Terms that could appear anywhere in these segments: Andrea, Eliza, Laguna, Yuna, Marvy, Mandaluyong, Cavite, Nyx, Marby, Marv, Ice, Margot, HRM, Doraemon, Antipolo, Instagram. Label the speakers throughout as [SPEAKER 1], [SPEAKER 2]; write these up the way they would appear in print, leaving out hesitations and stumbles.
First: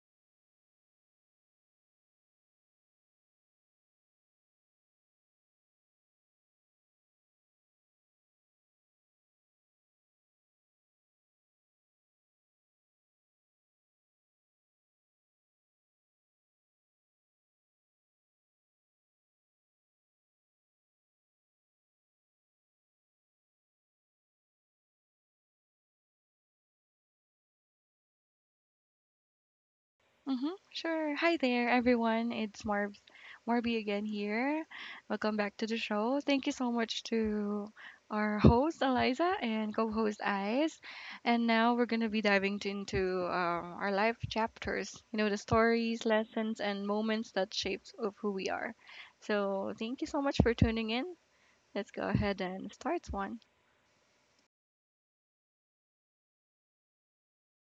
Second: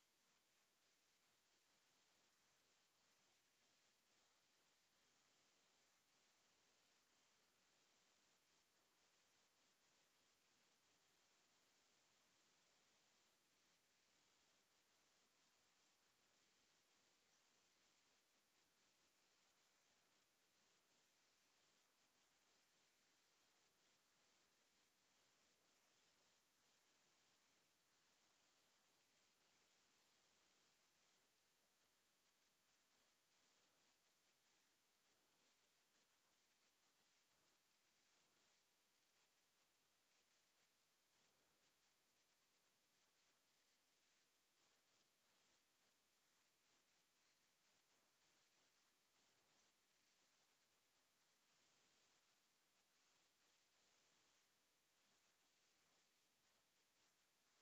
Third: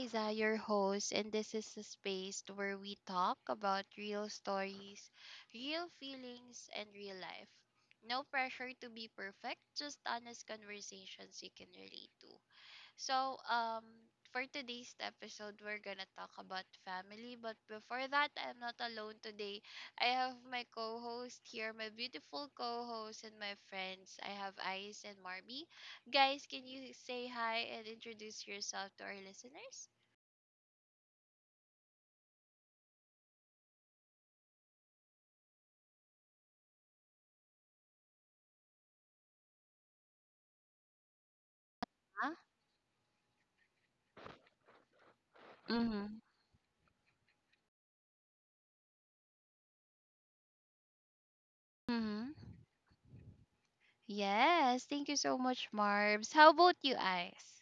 [SPEAKER 1] Liza, your host, and this is a space where we talk about real stories, real feelings, and real life. No pressure to be perfect, just honest conversations you can relate to. So, um, for today's episode, we're gonna talk about family. But before that, I'm not alone today. I have my co-host here, my beautiful co-host and my friends. I have Ice and Marby. Guys, can you say hi and introduce yourself to our listeners?
[SPEAKER 2] Mm-hmm. Sure. Hi there, everyone. It's Marby again here. Welcome back to the show. Thank you so much to our host Eliza and co-host Ice. And now we're gonna be
[SPEAKER 1] Huh?
[SPEAKER 2] diving into our life chapters. You know, the stories,
[SPEAKER 1] Mm-hmm.
[SPEAKER 2] lessons, and moments that shapes of who we are. So thank you so much for tuning in. Let's go
[SPEAKER 1] Mm-hmm.
[SPEAKER 2] ahead and start one.
[SPEAKER 1] Yes, thank you so much, Marbs. How about you, Ice?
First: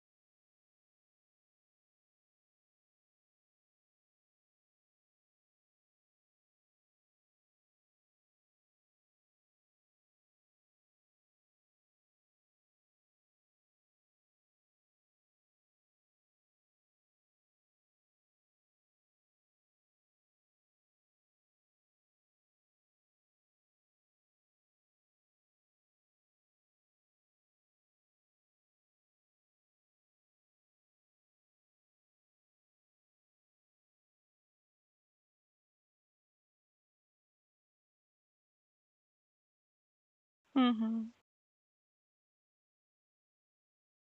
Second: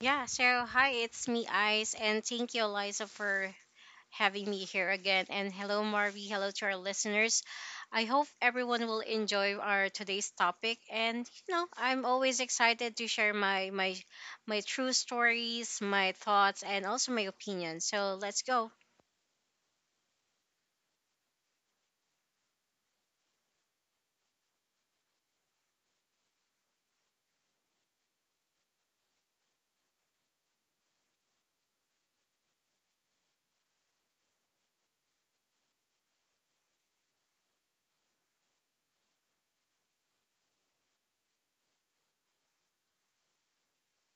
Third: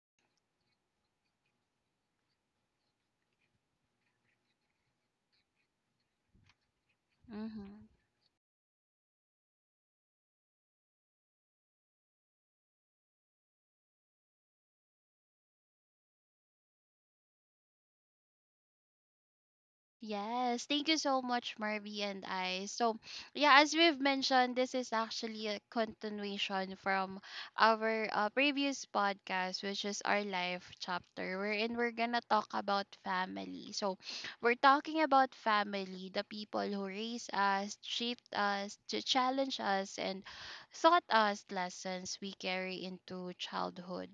[SPEAKER 3] Yeah, so hi, it's me, Ice, and thank you, Eliza, for having me here again. And hello, Marvy. Hello to our listeners.
[SPEAKER 1] Mm-hmm.
[SPEAKER 3] I hope everyone will enjoy our today's topic. And I'm always excited to share my true stories, my thoughts, and also my opinions. So let's go.
[SPEAKER 1] Yes, thank you so much, Marby and I. So, yeah, as we've mentioned, this is actually a continuation from our previous podcast, which is our life chapter, wherein we're gonna talk about family. So, we're talking about family, the people who raised us, shaped us, to challenge us, and taught
[SPEAKER 2] Mm-hmm.
[SPEAKER 1] us lessons we carry into childhood.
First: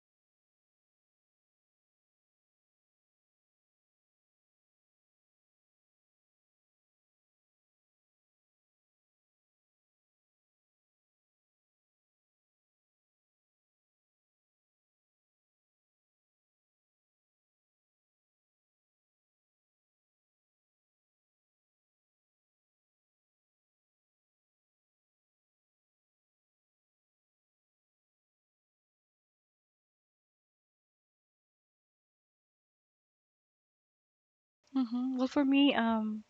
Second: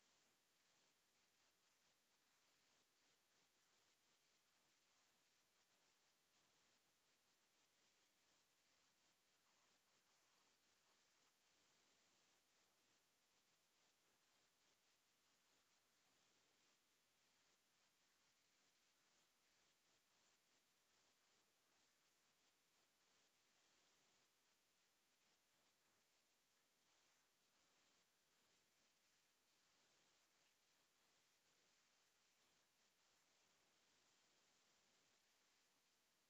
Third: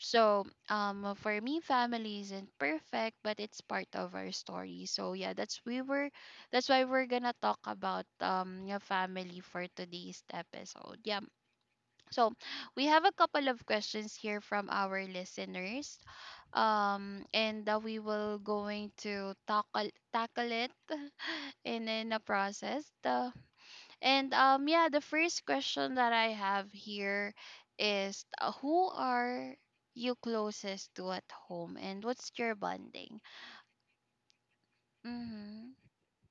[SPEAKER 1] For me, family isn't perfect, but it's part of our story. So yeah, that's why we're gonna talk about your family for today's episode. Yeah. So we have a couple of questions here from our listeners. And We will going to tackle it and in a process. And Yeah, the first question that I have here is who are you closest to at home and what's your bonding?
[SPEAKER 2] Mm-hmm. Well, for me,
[SPEAKER 1] Hmm.
[SPEAKER 2] um,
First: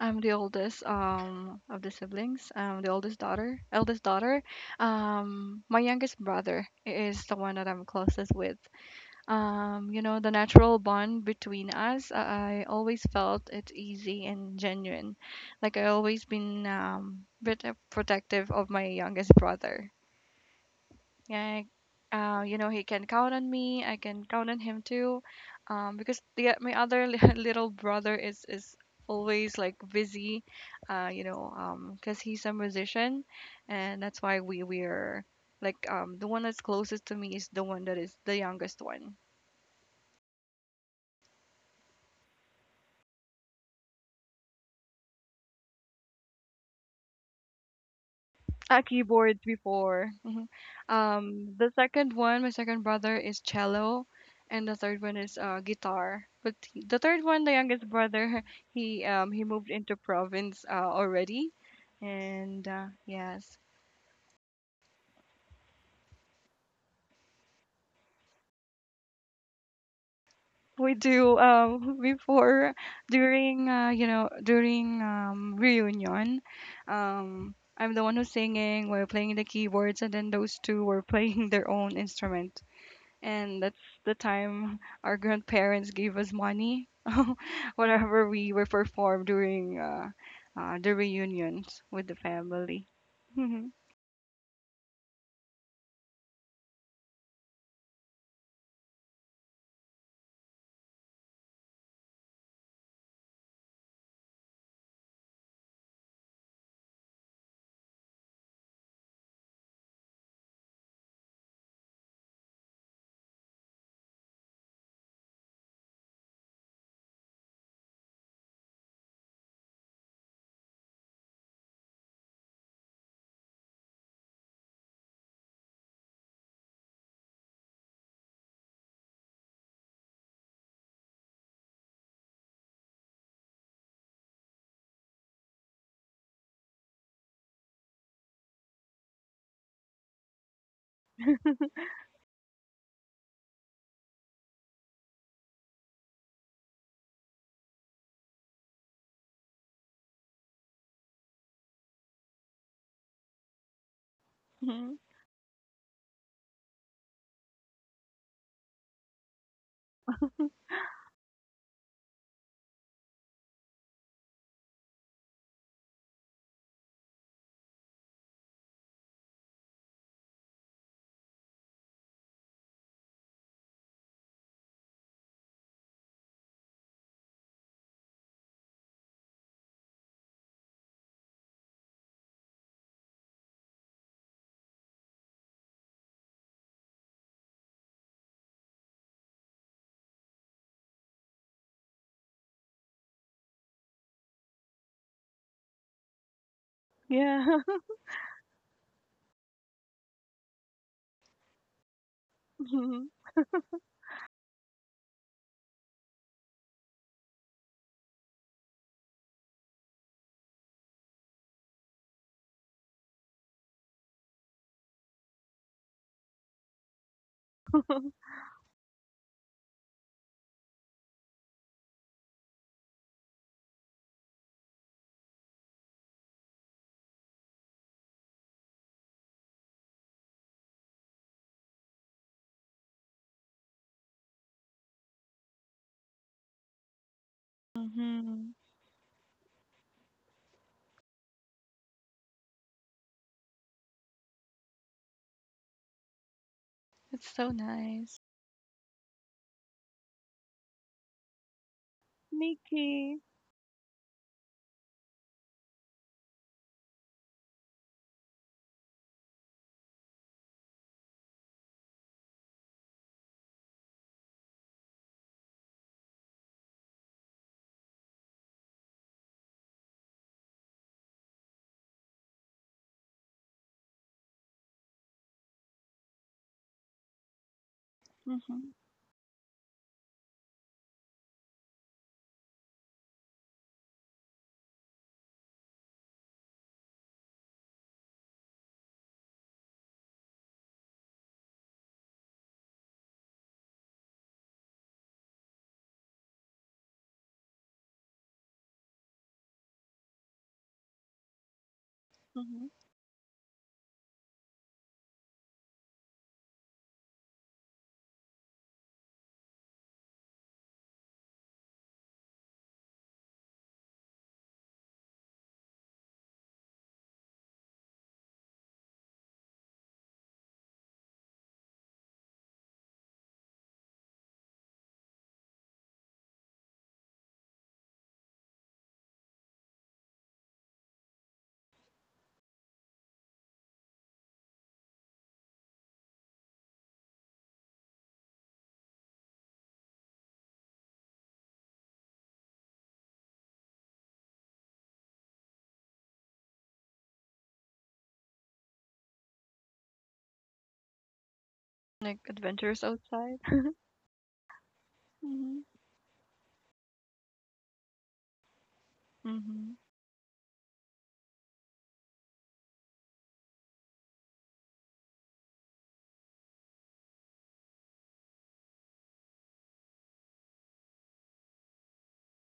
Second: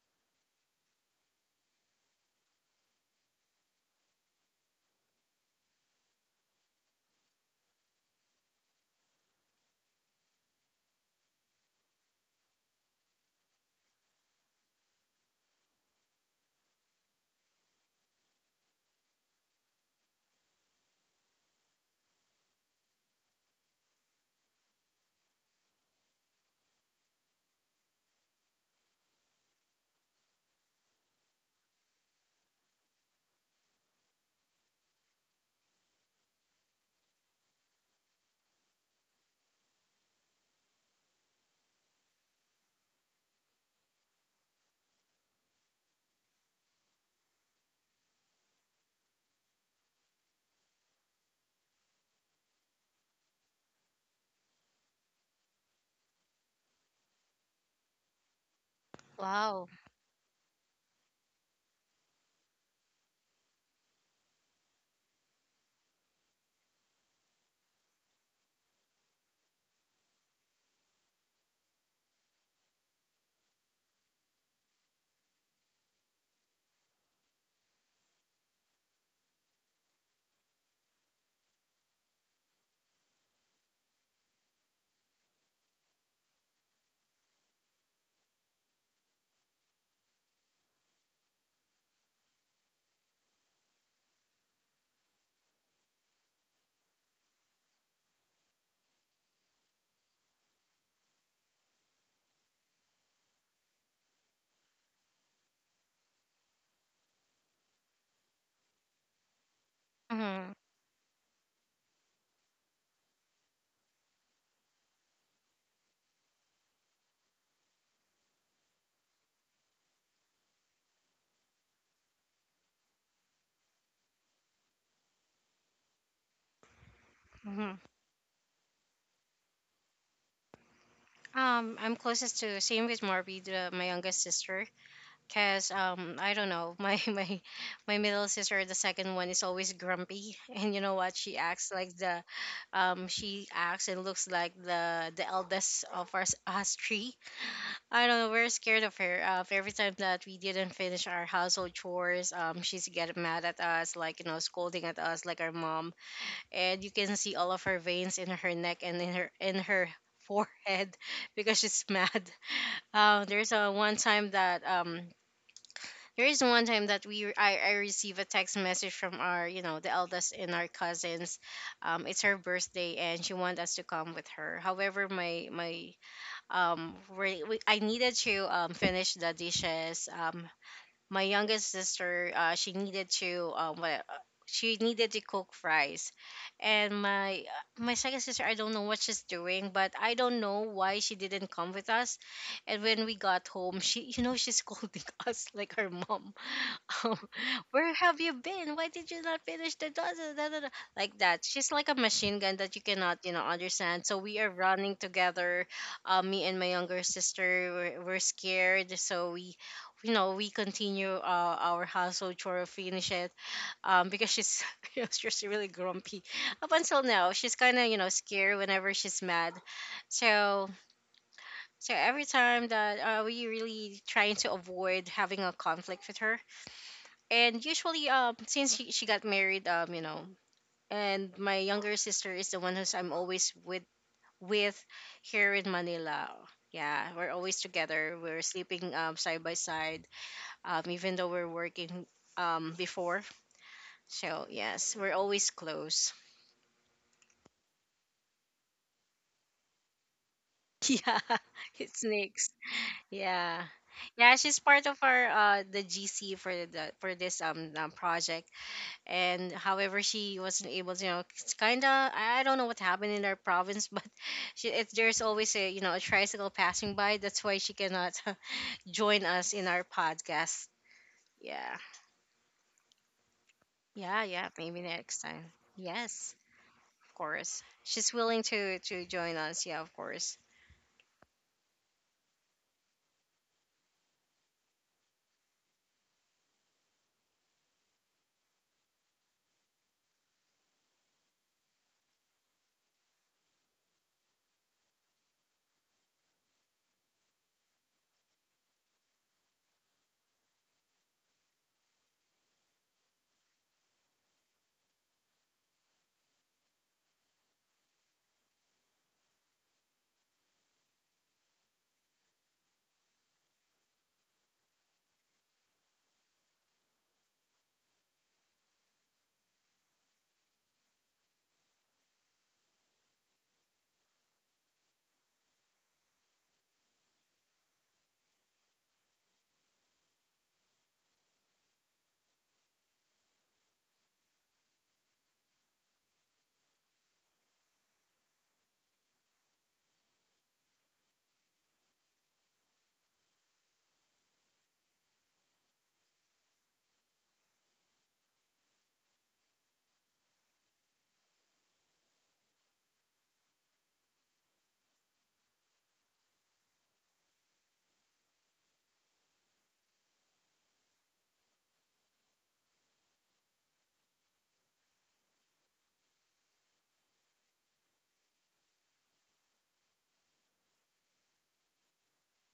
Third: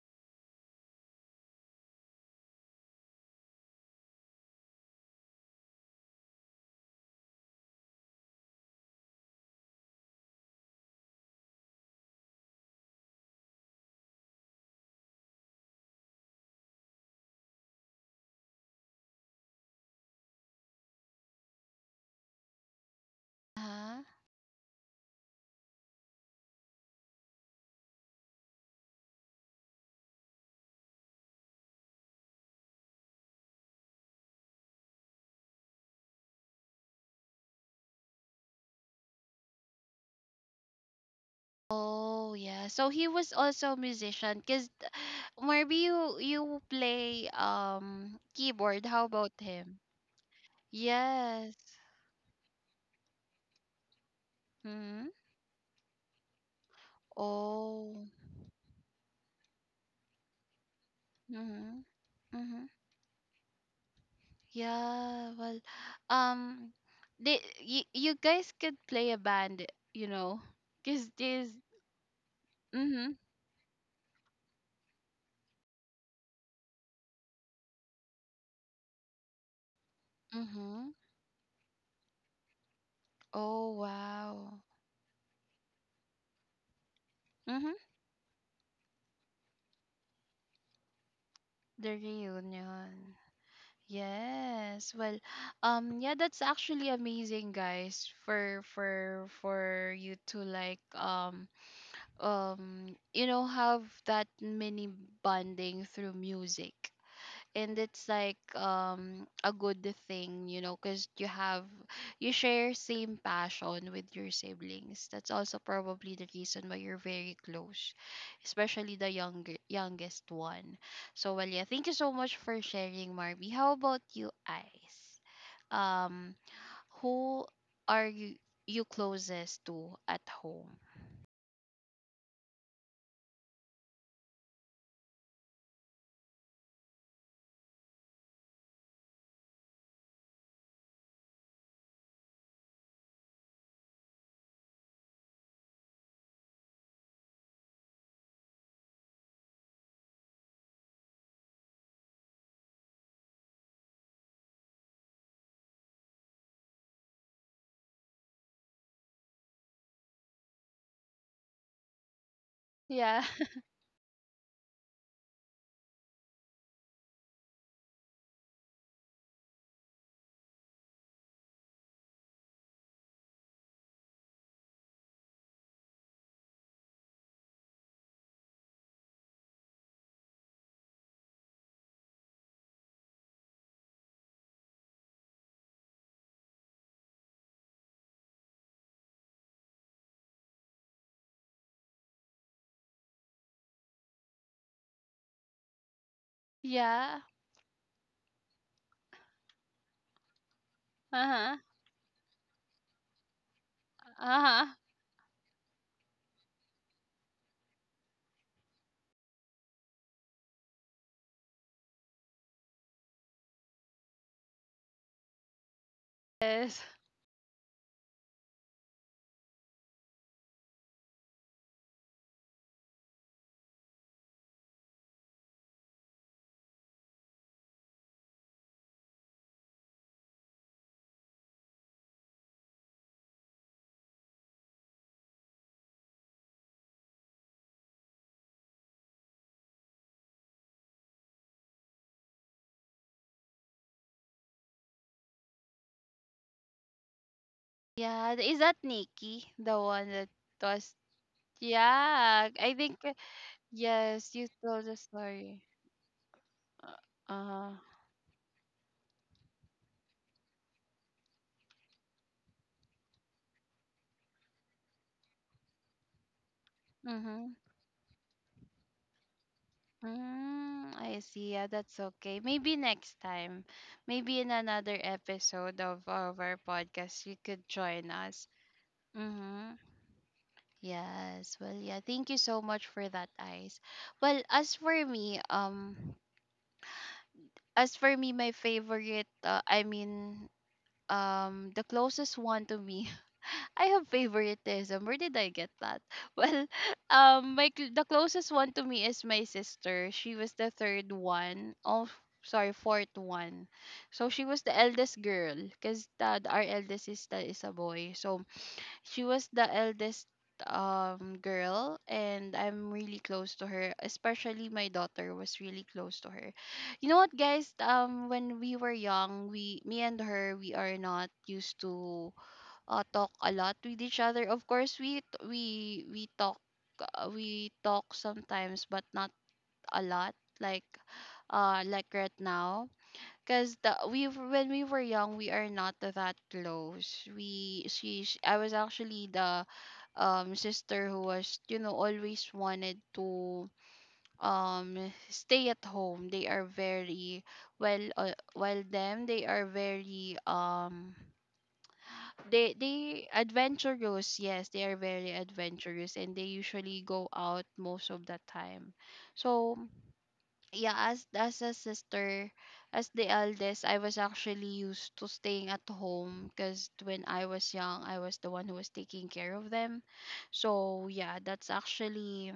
[SPEAKER 2] I'm the oldest of the siblings. I'm the oldest daughter, eldest daughter. My youngest brother is the one that I'm closest with. You know, the natural bond between us, I always felt it's easy and genuine. Like I always been bit of protective of my youngest brother. Yeah, you know, he can count on me. I
[SPEAKER 1] Uh-huh.
[SPEAKER 2] can count on him too, because the my other little brother is always like busy, you know, because he's a musician, and that's why we're like the one that's closest to me is the one that is the youngest one.
[SPEAKER 1] Oh yeah. So he was also a musician cuz maybe you play
[SPEAKER 2] A
[SPEAKER 1] keyboard. How about
[SPEAKER 2] keyboard
[SPEAKER 1] him?
[SPEAKER 2] before. Mhm.
[SPEAKER 1] Yes.
[SPEAKER 2] The second one, my second brother is cello, and the third
[SPEAKER 1] Mhm.
[SPEAKER 2] one is guitar. But the third one, the youngest
[SPEAKER 1] Oh.
[SPEAKER 2] brother, he
[SPEAKER 3] Wow.
[SPEAKER 2] moved into province already,
[SPEAKER 1] Mhm.
[SPEAKER 2] and
[SPEAKER 1] Mhm.
[SPEAKER 2] yes,
[SPEAKER 1] Yeah, well, um, they you guys could play a band, you know,
[SPEAKER 2] we
[SPEAKER 1] cause
[SPEAKER 2] do
[SPEAKER 1] this.
[SPEAKER 2] before
[SPEAKER 1] Mhm.
[SPEAKER 2] during you know during reunion, um. I'm the one who's singing, we're playing the keyboards, and then those two
[SPEAKER 1] Mhm.
[SPEAKER 2] were playing their own instrument. And
[SPEAKER 1] Oh
[SPEAKER 2] that's the
[SPEAKER 1] wow.
[SPEAKER 2] time our grandparents gave us money,
[SPEAKER 1] Mhm.
[SPEAKER 2] whatever we were performed during the reunions
[SPEAKER 1] The
[SPEAKER 2] with the family.
[SPEAKER 1] reunion.
[SPEAKER 2] Mm-hmm.
[SPEAKER 1] Yes. Yeah, that's actually amazing, guys. For for you to like you know have that mini bonding through music. And it's like a good thing,
[SPEAKER 3] hmm
[SPEAKER 1] you know, because you have, you share same passion with your siblings. That's also probably the reason why you're very close, especially the younger youngest one. So well, yeah, thank you so much for sharing, Marby. How about you, Ice? um who
[SPEAKER 3] hmm
[SPEAKER 1] are you closest to at home?
[SPEAKER 3] I'm closest to same with Marvy, the, my youngest sister. Cause I don't know my my middle sister, the second one, is always grumpy and you know what, she acts like the she acts and looks like the eldest of us three. I don't know, we're scared of her, every time that we didn't finish our household chores, she's getting mad at us, like, you know, scolding at us like our mom, and you can see all of her veins in her neck and in her forehead because she's mad.
[SPEAKER 1] Yeah.
[SPEAKER 3] um there's a one time that um there is one time that I receive a text message from our, you know, the eldest in our cousins. It's her birthday and she wanted us to come with her. However, I needed to finish the dishes. My youngest sister, she needed to she needed to cook fries, and my second sister, I don't know what she's doing, but I don't know why she didn't come with us. And when we got home, she, you know, she's scolding us like her mom.
[SPEAKER 1] yeah
[SPEAKER 3] um,
[SPEAKER 2] Yeah.
[SPEAKER 3] where have you been? Why did you not finish the da- da- da- da- da? Like that,
[SPEAKER 1] uh-huh.
[SPEAKER 3] she's like a machine gun that you cannot, you know, understand, so we are
[SPEAKER 1] Uh-huh.
[SPEAKER 3] running together. Me and my younger sister were scared, so we, you know, we continue, our household chore, finish it, because she's, you know, she's really grumpy. Up
[SPEAKER 1] Yes.
[SPEAKER 3] until now, she's kind of, you know, scared whenever she's mad. So, so every time that, we really trying to avoid having a conflict with her. And usually, since she got married, um, you know, and my younger sister is the one who's I'm always with here in Manila. Yeah, we're always together, we're
[SPEAKER 2] Mm-hmm.
[SPEAKER 3] sleeping side by side, even though we're working, before. So, yes, we're always close.
[SPEAKER 2] It's so nice.
[SPEAKER 1] Yeah, is that Nikki, the one that was?
[SPEAKER 3] Yeah, it's
[SPEAKER 1] Yeah,
[SPEAKER 3] Nyx.
[SPEAKER 1] I think
[SPEAKER 2] Mickey.
[SPEAKER 3] Yeah.
[SPEAKER 1] yes,
[SPEAKER 3] Yeah,
[SPEAKER 1] you
[SPEAKER 3] she's
[SPEAKER 1] told
[SPEAKER 3] part
[SPEAKER 1] the
[SPEAKER 3] of our
[SPEAKER 1] story.
[SPEAKER 3] the GC for the for
[SPEAKER 1] Uh
[SPEAKER 3] this
[SPEAKER 1] huh.
[SPEAKER 3] project, and however she wasn't able to, you know, it's kind of, I don't know what happened in our province, but she, it, there's always a, you know, a tricycle passing by. That's
[SPEAKER 1] Mm-hmm.
[SPEAKER 3] why she cannot join us in our podcast.
[SPEAKER 1] Mm, I see. Yeah,
[SPEAKER 3] Yeah,
[SPEAKER 1] that's okay. Maybe next time,
[SPEAKER 3] yeah,
[SPEAKER 1] maybe
[SPEAKER 3] yeah.
[SPEAKER 1] in
[SPEAKER 3] Maybe
[SPEAKER 1] another
[SPEAKER 3] next time.
[SPEAKER 1] episode of
[SPEAKER 3] Yes.
[SPEAKER 1] our
[SPEAKER 3] Of
[SPEAKER 1] podcast, you
[SPEAKER 3] course.
[SPEAKER 1] could join
[SPEAKER 3] She's willing
[SPEAKER 1] us.
[SPEAKER 2] Hmm.
[SPEAKER 3] to join us.
[SPEAKER 1] Mm-hmm.
[SPEAKER 3] Yeah, of course.
[SPEAKER 1] Yes. Well, yeah. Thank you so much for that, Ice. Well, as for me, um, as for me, my favorite, the closest one to me, I have favoritism. Where did I get that? Well, the closest one to me is my sister. She was the third one. Oh,
[SPEAKER 2] Hmm.
[SPEAKER 1] sorry, fourth one. So she was the eldest girl, cause our eldest sister is a boy. So she was the eldest girl and I'm really close to her, especially my daughter was really close to her. You know what, guys, when we were young, we me and her, we are not used to talk a lot with each other. Of course, we talk, we talk sometimes but not a lot like right now. Cause the we, when we were young, we are not that close. We she I was actually the sister who was, you know, always wanted to um stay at home. They are very well, well them they are very
[SPEAKER 2] Like
[SPEAKER 1] they
[SPEAKER 2] adventures
[SPEAKER 1] they
[SPEAKER 2] outside.
[SPEAKER 1] adventurous, yes, they are very
[SPEAKER 2] Hmm.
[SPEAKER 1] adventurous and they usually go out most of the time.
[SPEAKER 2] Hmm.
[SPEAKER 1] So yeah, as a sister, as the eldest, I was actually used to staying at home, because when I was young, I was the one who was taking care of them. So yeah, that's actually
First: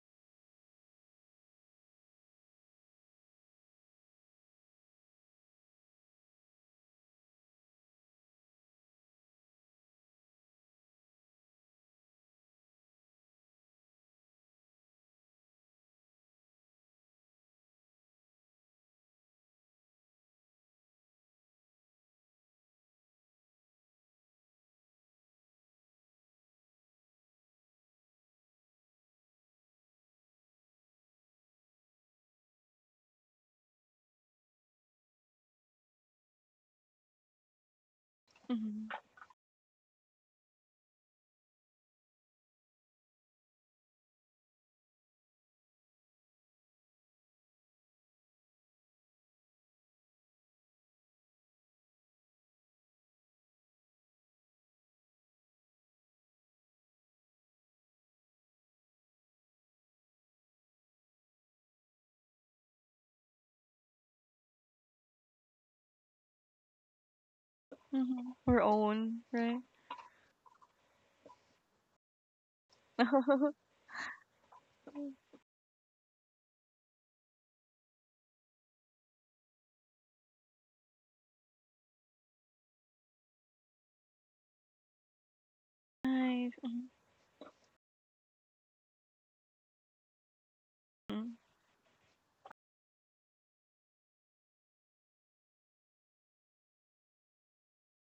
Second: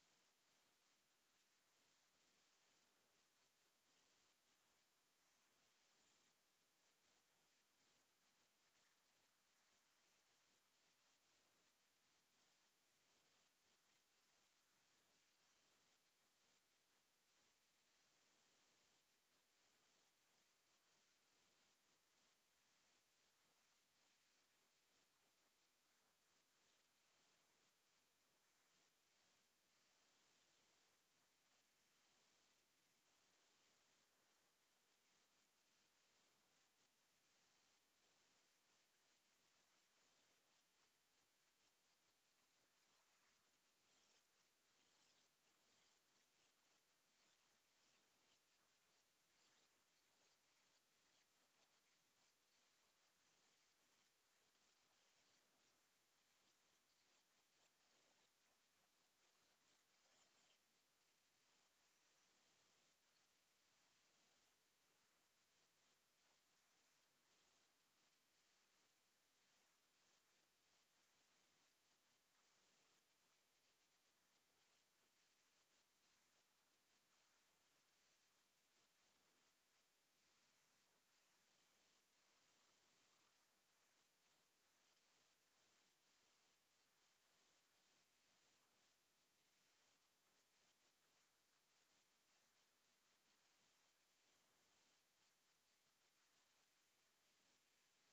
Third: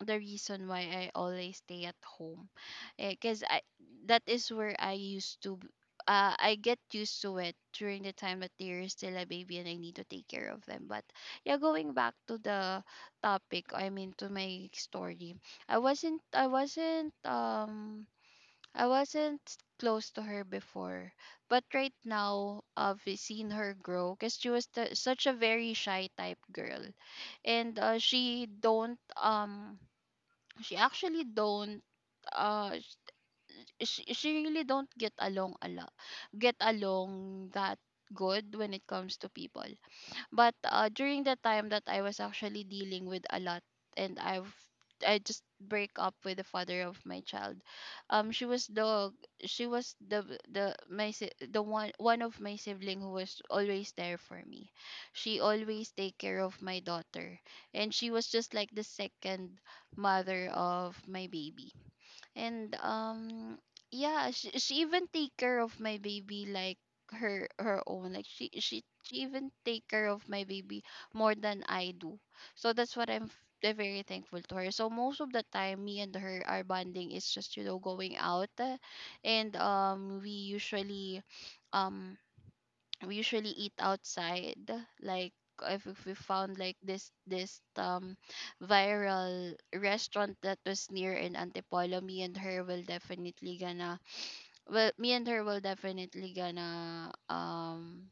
[SPEAKER 1] the reason why I always stay at home, because I that is where I used to I get used to it during the time that they're still a baby and I need to take care of them. But yeah, going back to the topic, I mean to my story, I wasn't I wasn't um I wasn't close to her before, but right now I've seen her grow because she was, the, such a very shy type girl, and she don't she actually don't uh she really don't get along that good when it
[SPEAKER 2] Hmm.
[SPEAKER 1] comes to people. But during the time that I was actually dealing with a lot, and I just break up with the father of my child. Um, she was the she was the my the one of my sibling who was always there for me. She always take care of my daughter, and she was just like the second mother of my baby. And Yeah, she even take care of my baby like her her own, like
[SPEAKER 2] Hmm. Our
[SPEAKER 1] she
[SPEAKER 2] own,
[SPEAKER 1] even
[SPEAKER 2] right?
[SPEAKER 1] take care of my baby more than I do. So that's what very thankful to her. So most of the time, me and her, our bonding is just, you know, going out, and um we usually eat outside, like if we
[SPEAKER 2] Nice.
[SPEAKER 1] found like this viral restaurant that was near in
[SPEAKER 2] Hmm.
[SPEAKER 1] Antipolo, me and her will definitely gonna well me and her will definitely gonna um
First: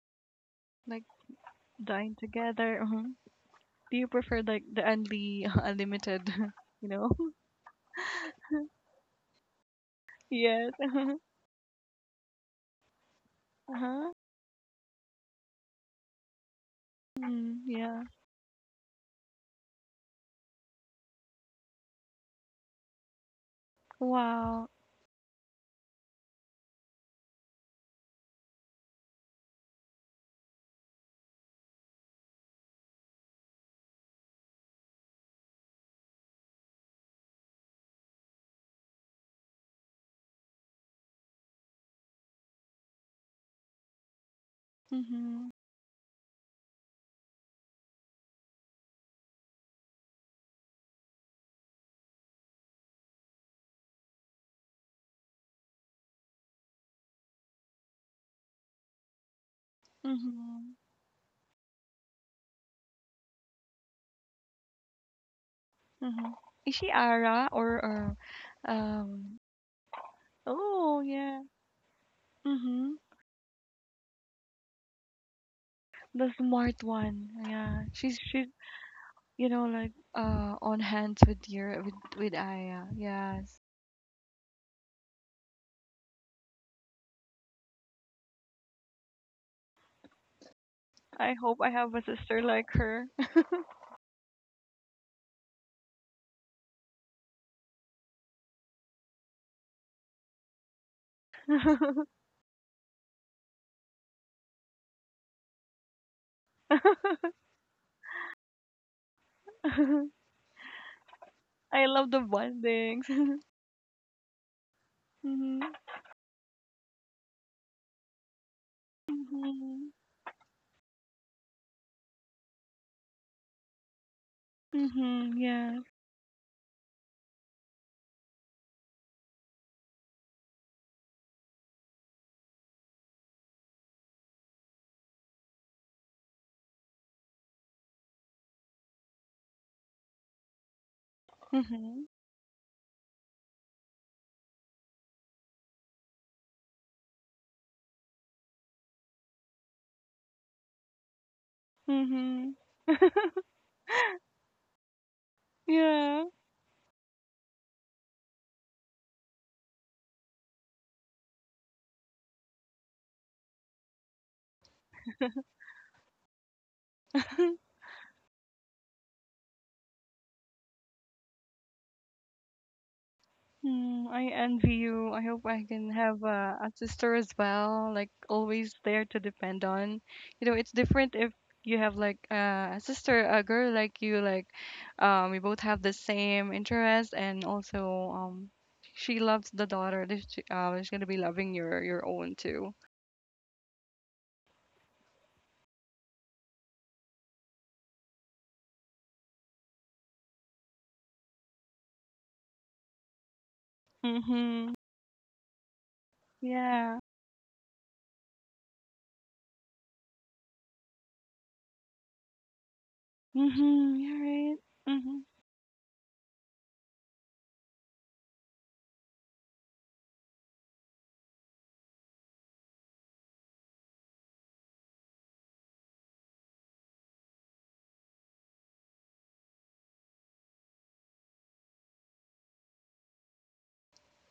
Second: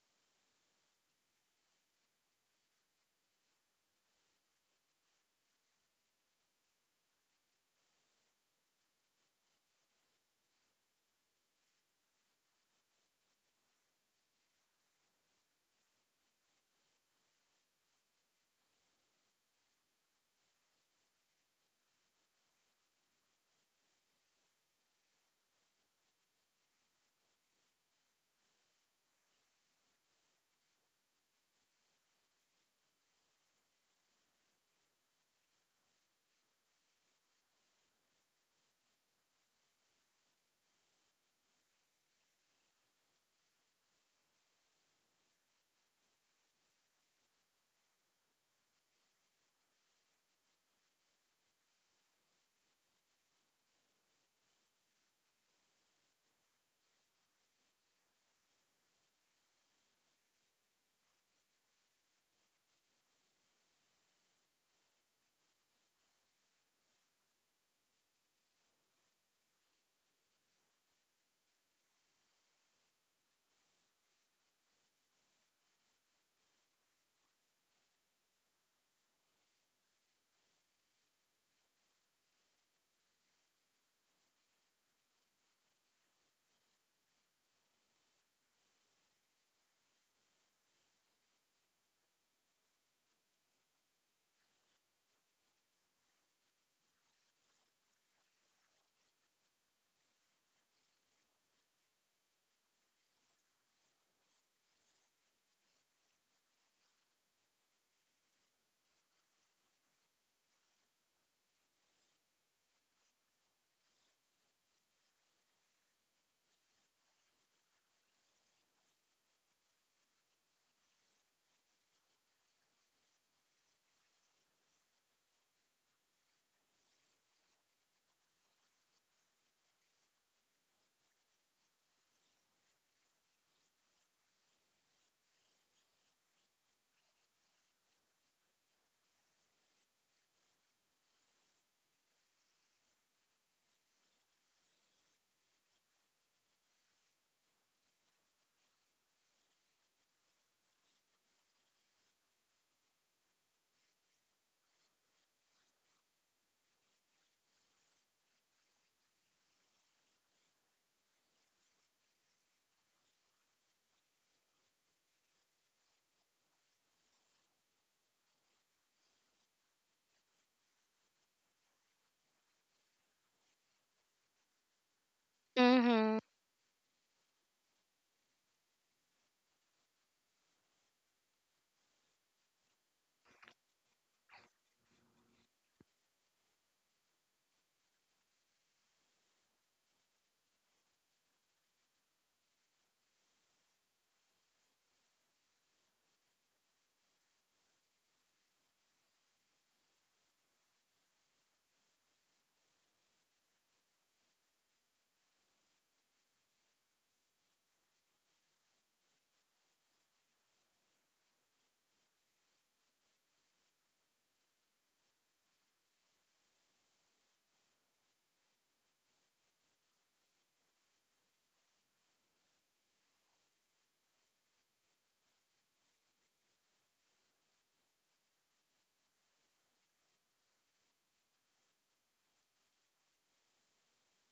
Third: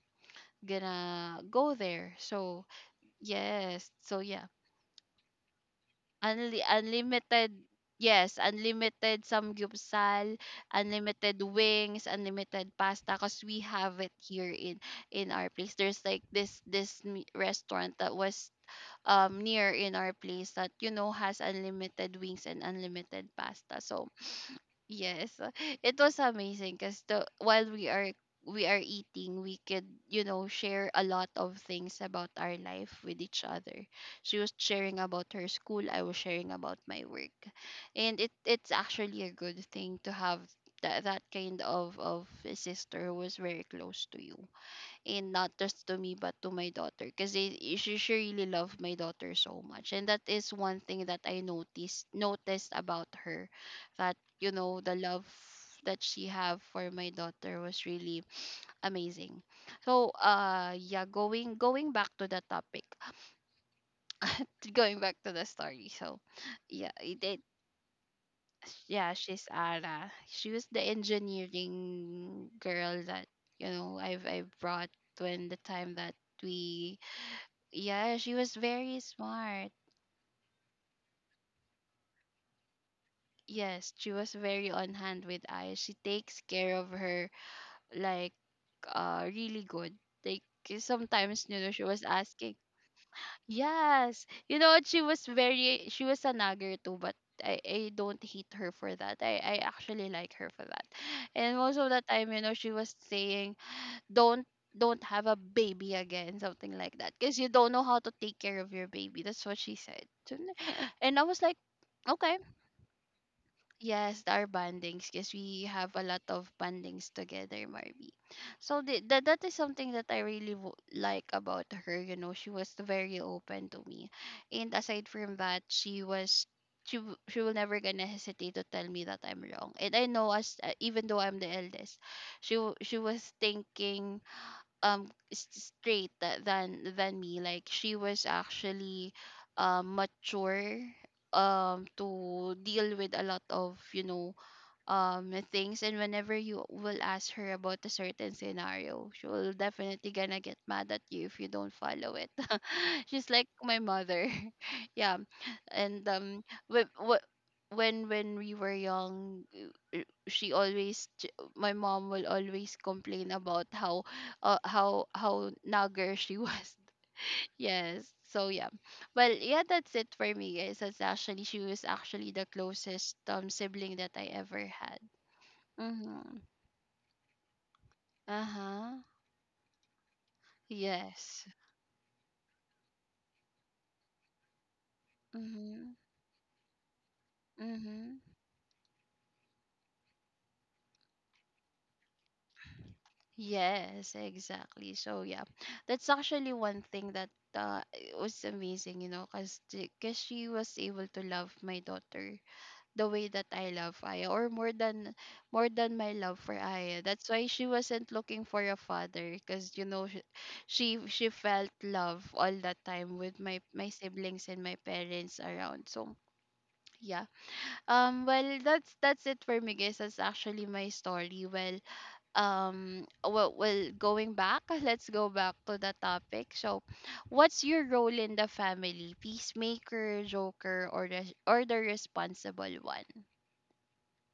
[SPEAKER 2] Like
[SPEAKER 1] gonna go there.
[SPEAKER 2] dine
[SPEAKER 1] So
[SPEAKER 2] together. Hmm.
[SPEAKER 1] yes,
[SPEAKER 2] Do you
[SPEAKER 1] so
[SPEAKER 2] prefer
[SPEAKER 1] yeah.
[SPEAKER 2] like the only unlimited, you know?
[SPEAKER 1] Unlimited, yes, unlimited samgyupsal,
[SPEAKER 2] Yes, uh-huh,
[SPEAKER 1] unlimited wings, unlimited pasta because we have it
[SPEAKER 2] uh-huh.
[SPEAKER 1] here in our place. There's like
[SPEAKER 2] Mm,
[SPEAKER 1] restaurant
[SPEAKER 2] yeah.
[SPEAKER 1] that was near in our place that, you know, has unlimited wings and unlimited pasta. So
[SPEAKER 2] Wow.
[SPEAKER 1] yes, it was amazing because the while we are eating, we could, you know, share a lot of things about our life with each other. She was sharing about her school, I was sharing about my work, and it's actually a good thing to have that kind of a sister who is very close to you, and not
[SPEAKER 2] Mm-hmm.
[SPEAKER 1] just to me but to my daughter, because she really loved my daughter so much, and that is one thing that I noticed about her, that, you know, the love that she have for my daughter was really amazing. So
[SPEAKER 2] Mm-hmm.
[SPEAKER 1] yeah, going back to the topic, going back to the story. So
[SPEAKER 2] Mm-hmm. Is
[SPEAKER 1] yeah,
[SPEAKER 2] she
[SPEAKER 1] it
[SPEAKER 2] Ara or
[SPEAKER 1] yeah,
[SPEAKER 2] um
[SPEAKER 1] she's Ara, she was the
[SPEAKER 2] oh yeah.
[SPEAKER 1] engineering
[SPEAKER 2] Mm-hmm.
[SPEAKER 1] girl that, you know, I brought when the time that
[SPEAKER 2] The smart
[SPEAKER 1] we,
[SPEAKER 2] one. Yeah.
[SPEAKER 1] yeah, she
[SPEAKER 2] She's
[SPEAKER 1] was very
[SPEAKER 2] you know
[SPEAKER 1] smart.
[SPEAKER 2] like on hands with your with Aya. Yes.
[SPEAKER 1] Yes, she was very on hand with Aya. She takes care of her like really good. Like, 'cause
[SPEAKER 2] I
[SPEAKER 1] sometimes, you
[SPEAKER 2] hope
[SPEAKER 1] know,
[SPEAKER 2] I
[SPEAKER 1] she
[SPEAKER 2] have
[SPEAKER 1] was
[SPEAKER 2] a sister
[SPEAKER 1] asking.
[SPEAKER 2] like her.
[SPEAKER 1] Yes, you know what, she was a nagger too, but I don't hate her for that. I actually like her for that. And most of the time, you know, she was saying don't don't have a baby again, something like that, because you don't know how to take care of your baby. That's what she said. And I was like,
[SPEAKER 2] I love the
[SPEAKER 1] okay.
[SPEAKER 2] bondings.
[SPEAKER 1] Yes, our bandings, because we
[SPEAKER 2] Mm-hmm.
[SPEAKER 1] have a lot of bandings together, Marby. So that that is
[SPEAKER 2] Mm-hmm.
[SPEAKER 1] something that I really like about her. You know, she was very open to me, and aside from
[SPEAKER 2] Mm-hmm.
[SPEAKER 1] that,
[SPEAKER 2] Yeah.
[SPEAKER 1] she she will never gonna hesitate to tell me that I'm wrong. And I know as even though I'm the eldest, she was thinking um s- straight than me, like she was actually mature
[SPEAKER 2] Mm-hmm.
[SPEAKER 1] to deal with a lot of, you know, things, and whenever you will ask her about a certain scenario, she will definitely gonna get mad at you if you don't follow it.
[SPEAKER 2] Mm-hmm.
[SPEAKER 1] she's like my mother. yeah. And
[SPEAKER 2] Yeah.
[SPEAKER 1] when we were young, she my mom will always complain about how how nagger she was. yes. So yeah, well yeah, that's it for me, guys. That's actually, she was actually the closest sibling that
[SPEAKER 2] Mm,
[SPEAKER 1] I
[SPEAKER 2] I
[SPEAKER 1] ever
[SPEAKER 2] envy
[SPEAKER 1] had.
[SPEAKER 2] you. I hope I can
[SPEAKER 3] Mm-hmm.
[SPEAKER 2] have
[SPEAKER 1] Mm-hmm.
[SPEAKER 2] a sister as well, like always
[SPEAKER 1] Uh-huh.
[SPEAKER 2] there to depend on. You know, it's different if
[SPEAKER 1] Yes.
[SPEAKER 2] you have like a sister, a girl like you, like we both have
[SPEAKER 1] Mm-hmm.
[SPEAKER 2] the same interest and also
[SPEAKER 1] Mm-hmm.
[SPEAKER 2] she loves the daughter. That She, she's gonna be loving your own too.
[SPEAKER 1] Yes, exactly. So yeah, that's actually one thing that it was amazing, you know, cause cause she was able to love my daughter the way that I love Aya, or
[SPEAKER 2] Mm-hmm.
[SPEAKER 1] more than my love for
[SPEAKER 2] Yeah.
[SPEAKER 1] Aya. That's why she wasn't looking for a father, cause you know she felt love all that time with my
[SPEAKER 2] Mm-hmm. You're
[SPEAKER 1] siblings
[SPEAKER 2] right.
[SPEAKER 1] and my
[SPEAKER 2] Mm-hmm.
[SPEAKER 1] parents around. So yeah. Well, that's it for me, guys. That's actually my story. Well, going back, let's go back to the topic. So, what's your role in the family? Peacemaker, joker, or the responsible one?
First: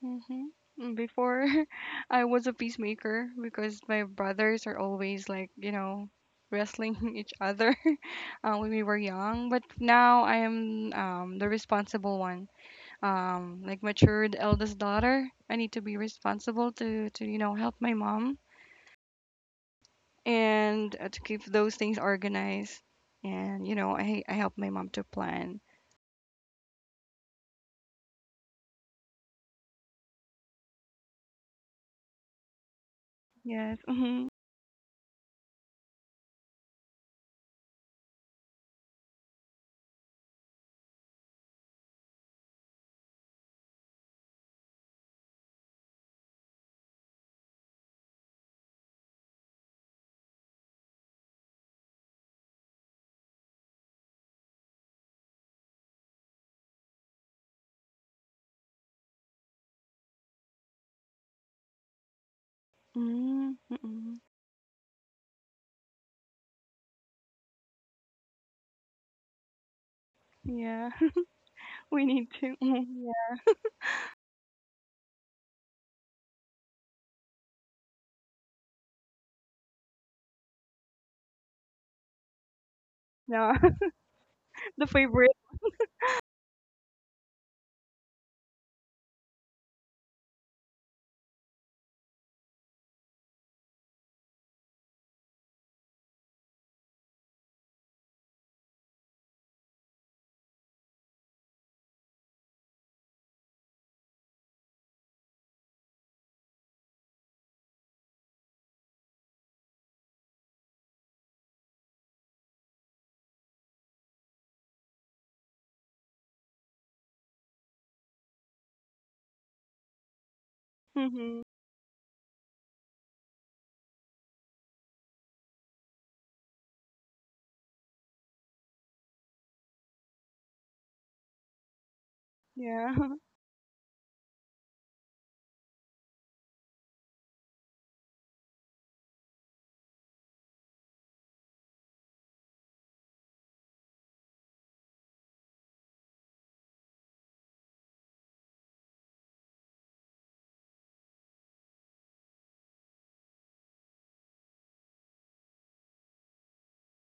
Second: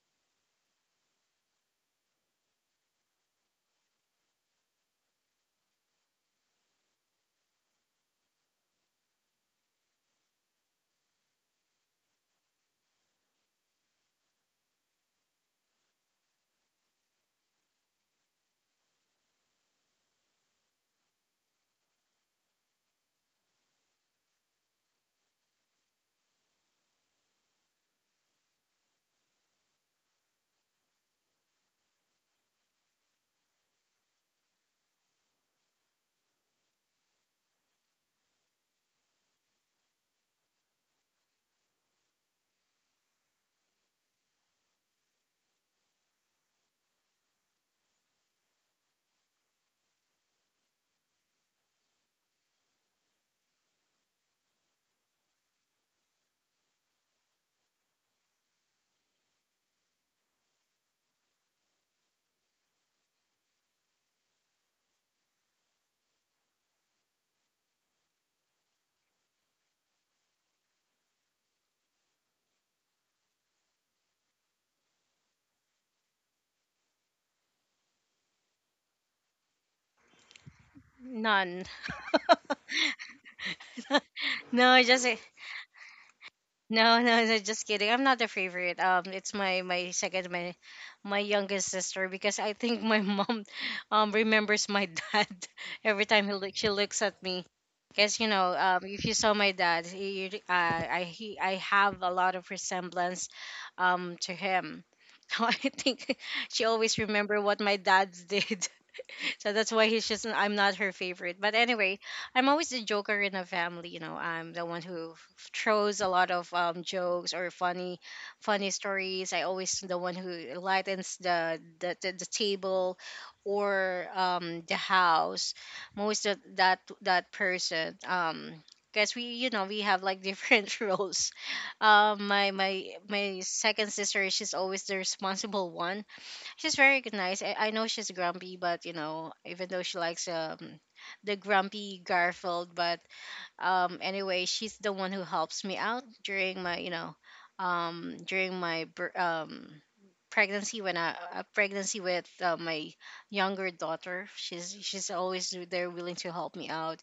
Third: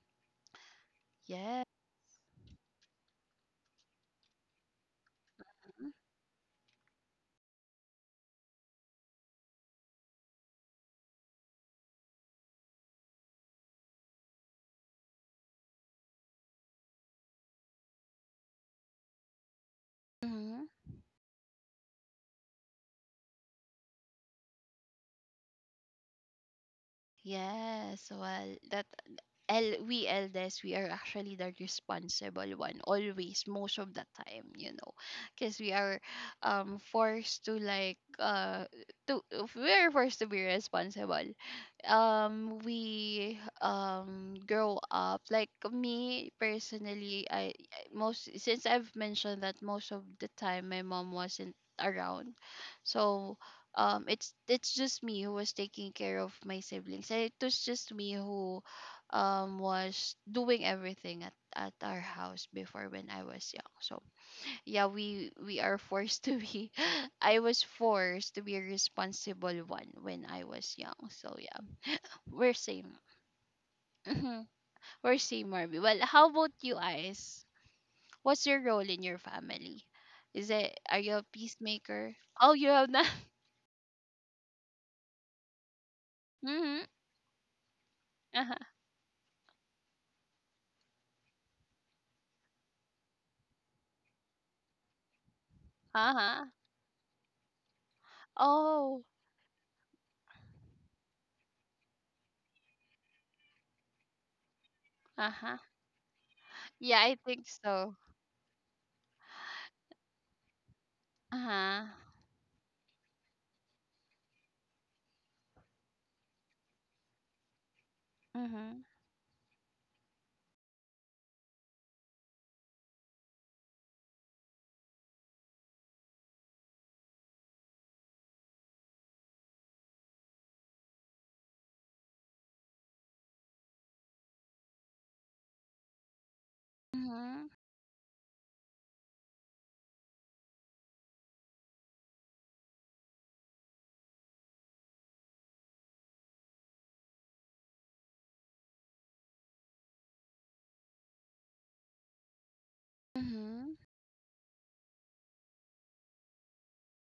[SPEAKER 2] Mm-hmm. Before
[SPEAKER 1] Yeah.
[SPEAKER 2] I was a peacemaker because my brothers are always like, you know, wrestling each other when we were young. But now I am the responsible one, like matured eldest daughter. I need to be responsible to you know, help my mom
[SPEAKER 1] Mm-hmm.
[SPEAKER 2] and to keep those things organized. And, you know, I help my mom to plan.
[SPEAKER 1] Yes. Well, that el- we eldest we are actually the responsible one always most
[SPEAKER 2] Yes.
[SPEAKER 1] of the
[SPEAKER 2] Mm-hmm.
[SPEAKER 1] time because we are forced to to we are forced to be responsible. We Grow up, like, me personally, most, since I've mentioned that, most of the time my mom wasn't around. So it's just me who was taking care of my siblings, and it was just me who was doing everything at our house before when I was
[SPEAKER 2] Mm-hmm.
[SPEAKER 1] young. So
[SPEAKER 2] Mm-hmm.
[SPEAKER 1] yeah, we are forced to be I was forced to be a responsible one when I was
[SPEAKER 2] Yeah.
[SPEAKER 1] young. So yeah.
[SPEAKER 2] We need to.
[SPEAKER 1] We're same.
[SPEAKER 2] Yeah.
[SPEAKER 1] Mhm. We're same, Marby. Well, how about you guys? What's your role in your family? Is it Are you a
[SPEAKER 3] None.
[SPEAKER 1] peacemaker? Oh, you have not
[SPEAKER 2] No.
[SPEAKER 3] No,
[SPEAKER 2] The
[SPEAKER 3] just a-
[SPEAKER 2] favorite.
[SPEAKER 1] mm-hmm.
[SPEAKER 3] no, no, no. Just kidding. I'm not the
[SPEAKER 1] Uh-huh.
[SPEAKER 3] favorite. It's my my second, my youngest sister, because I think my mom, remembers my dad every time he
[SPEAKER 1] Uh-huh.
[SPEAKER 3] look she looks at me. Because, you know,
[SPEAKER 1] Oh.
[SPEAKER 3] if you saw my dad, I have a lot of resemblance, to him. So I
[SPEAKER 1] Uh-huh.
[SPEAKER 3] think she always
[SPEAKER 1] Yeah, I
[SPEAKER 3] remember
[SPEAKER 1] think
[SPEAKER 3] what my
[SPEAKER 1] so.
[SPEAKER 3] dad did. So that's why he's just I'm not her favorite. But
[SPEAKER 1] Uh-huh.
[SPEAKER 3] anyway, I'm always the joker in the family. You know, I'm the one who throws a lot of, jokes or funny
[SPEAKER 1] Mm-hmm.
[SPEAKER 3] stories. I always the one who lightens
[SPEAKER 2] Mhm.
[SPEAKER 3] the table, or the house. I'm always that person. Because we, you know, we have like different roles. um my my
[SPEAKER 2] Yeah.
[SPEAKER 3] my second sister, she's always the responsible one. She's very good, nice.
[SPEAKER 1] Mm-hmm.
[SPEAKER 3] I know she's grumpy, but you know, even though she likes the grumpy Garfield, but anyway, she's the one who helps me out during my, you know, during my pregnancy when I pregnancy with, my younger
[SPEAKER 1] Mm-hmm.
[SPEAKER 3] daughter. She's always there willing to help me out.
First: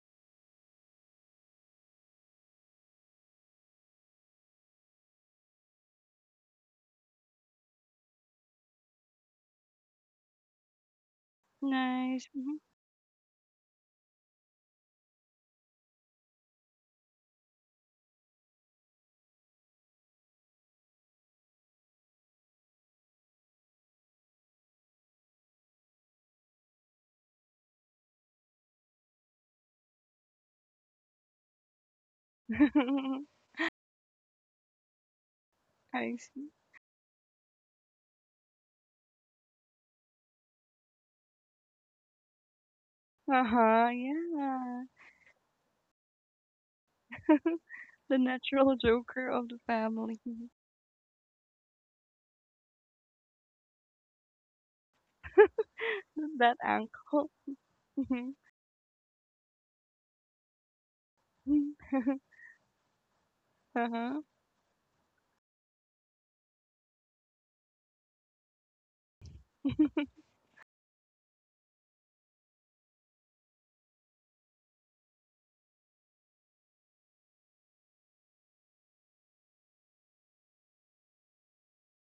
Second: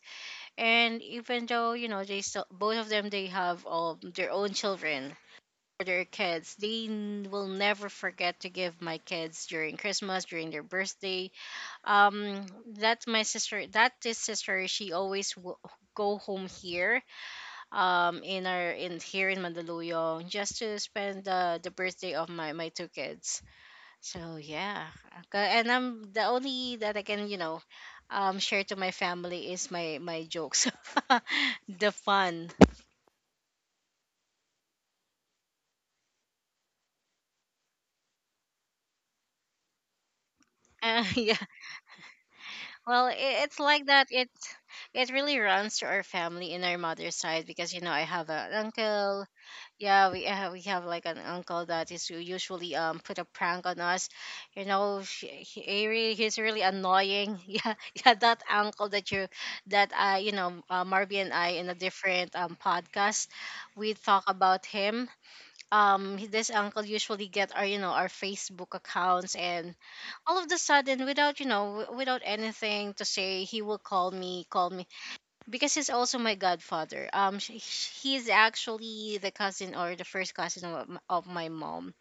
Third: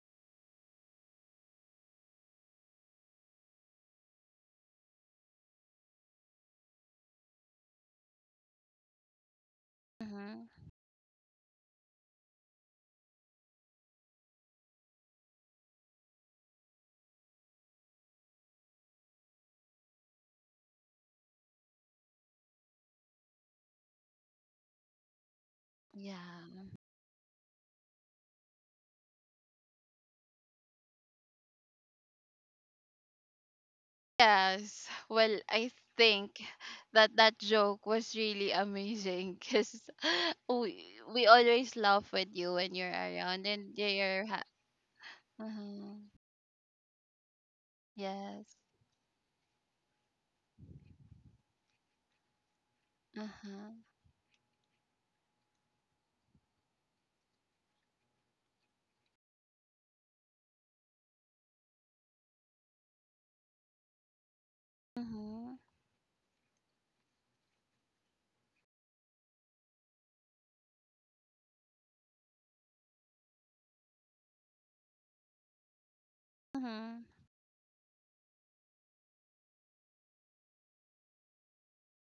[SPEAKER 3] And even though, you know, they still both of them, they have, their own children, for their kids, they will never forget to give my kids during Christmas,
[SPEAKER 1] Mm-hmm.
[SPEAKER 3] during their birthday.
[SPEAKER 2] Nice.
[SPEAKER 3] Um,
[SPEAKER 2] Mhm.
[SPEAKER 3] that's my sister. That is sister. She always go home here, in our in here in Mandaluyong, just to spend the birthday of my my two kids. So yeah, and I'm the
[SPEAKER 1] Yeah.
[SPEAKER 3] only that I can, you know, share to my family is my my jokes, the fun.
[SPEAKER 1] Yes. Well, I
[SPEAKER 2] I
[SPEAKER 1] think
[SPEAKER 2] see.
[SPEAKER 1] that that joke was really amazing because we we
[SPEAKER 3] Yeah.
[SPEAKER 1] always laugh with you when you're
[SPEAKER 3] Well, it,
[SPEAKER 1] around,
[SPEAKER 3] it's
[SPEAKER 1] and
[SPEAKER 3] like
[SPEAKER 2] Uh-huh.
[SPEAKER 3] that.
[SPEAKER 1] you're
[SPEAKER 3] It
[SPEAKER 1] ha-
[SPEAKER 2] Yeah.
[SPEAKER 3] it really runs to
[SPEAKER 1] uh-huh.
[SPEAKER 3] our family in our mother's side, because you know, I
[SPEAKER 2] The
[SPEAKER 3] have an
[SPEAKER 1] Yes.
[SPEAKER 2] natural
[SPEAKER 3] uncle.
[SPEAKER 2] joker of the
[SPEAKER 3] Yeah,
[SPEAKER 2] family.
[SPEAKER 3] we have like an uncle that is usually put a prank
[SPEAKER 1] Uh-huh.
[SPEAKER 3] on us. You know, he's
[SPEAKER 2] That
[SPEAKER 3] really
[SPEAKER 2] uncle.
[SPEAKER 3] annoying. Yeah, yeah, that uncle that you that I, you know, Marby and I in a
[SPEAKER 2] Mhm.
[SPEAKER 3] different, podcast, we
[SPEAKER 2] Uh-huh.
[SPEAKER 3] talk about him.
[SPEAKER 1] Mm-hmm.
[SPEAKER 3] This uncle usually get our, you know, our Facebook accounts, and all of the sudden, without, you know, without anything to say, he will call me because he's also my
[SPEAKER 1] Mm-hmm.
[SPEAKER 3] godfather. He's actually the cousin or the first cousin of, of my mom.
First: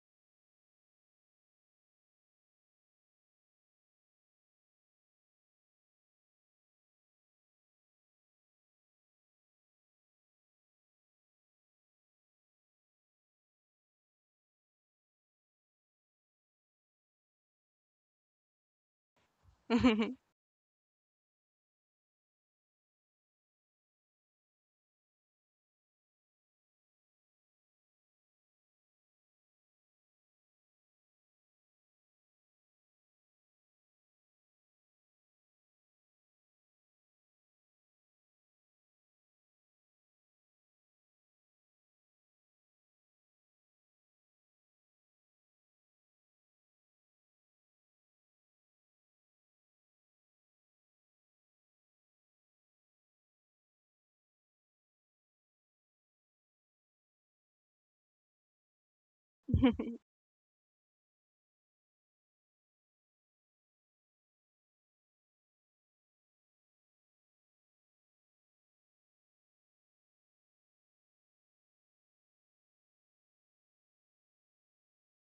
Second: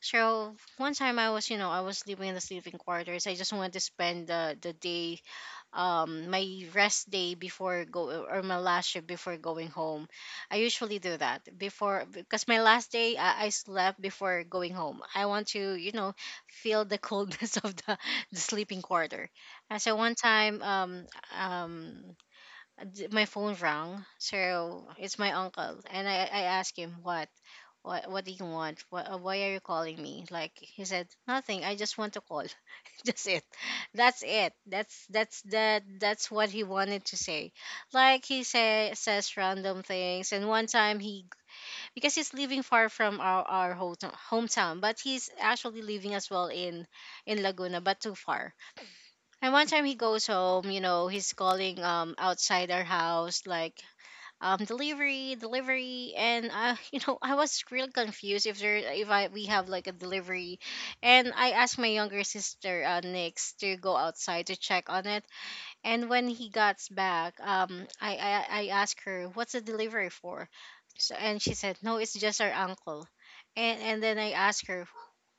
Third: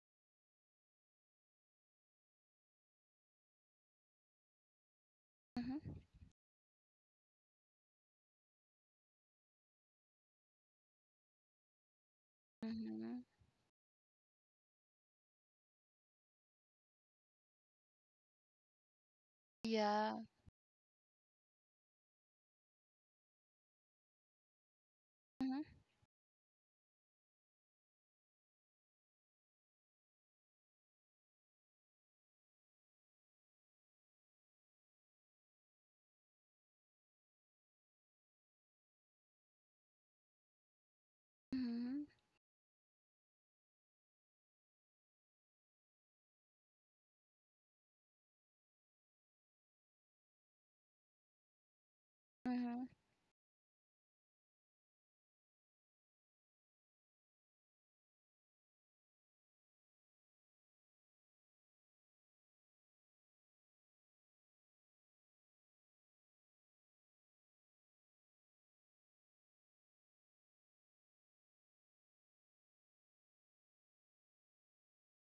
[SPEAKER 3] So one time, I was you know, I was living in the sleeping quarters, I just wanted to spend the day,
[SPEAKER 1] Mm-hmm.
[SPEAKER 3] my rest day before go, or my last shift before going home. I usually do that before because my last day,
[SPEAKER 1] Mm-hmm.
[SPEAKER 3] I slept before going home. I want to, you know, feel the coldness of the sleeping quarter. And so one
[SPEAKER 1] Yeah.
[SPEAKER 3] time, um my phone rang, so it's my
[SPEAKER 1] Mm-hmm.
[SPEAKER 3] uncle, and I asked him what, what do you want? What, why are you calling me? Like he said, nothing. I just want to call. That's it. That's it. That. That's what he wanted to say. Like he says random things. And one time he,
[SPEAKER 1] Mm-hmm.
[SPEAKER 3] because he's living far from our, hometown, but he's actually living as well in Laguna, but too far. And one time he goes home. You know, he's calling outside our
[SPEAKER 1] Mm-hmm.
[SPEAKER 3] house, like, um, delivery, and you know, I was really confused if there, if I we have like a delivery. And I asked my younger sister, uh, Nix, to go outside to check on it. And when he got back, um, I asked her what's the delivery for. So, and she said, no, it's just our uncle. And then I asked her,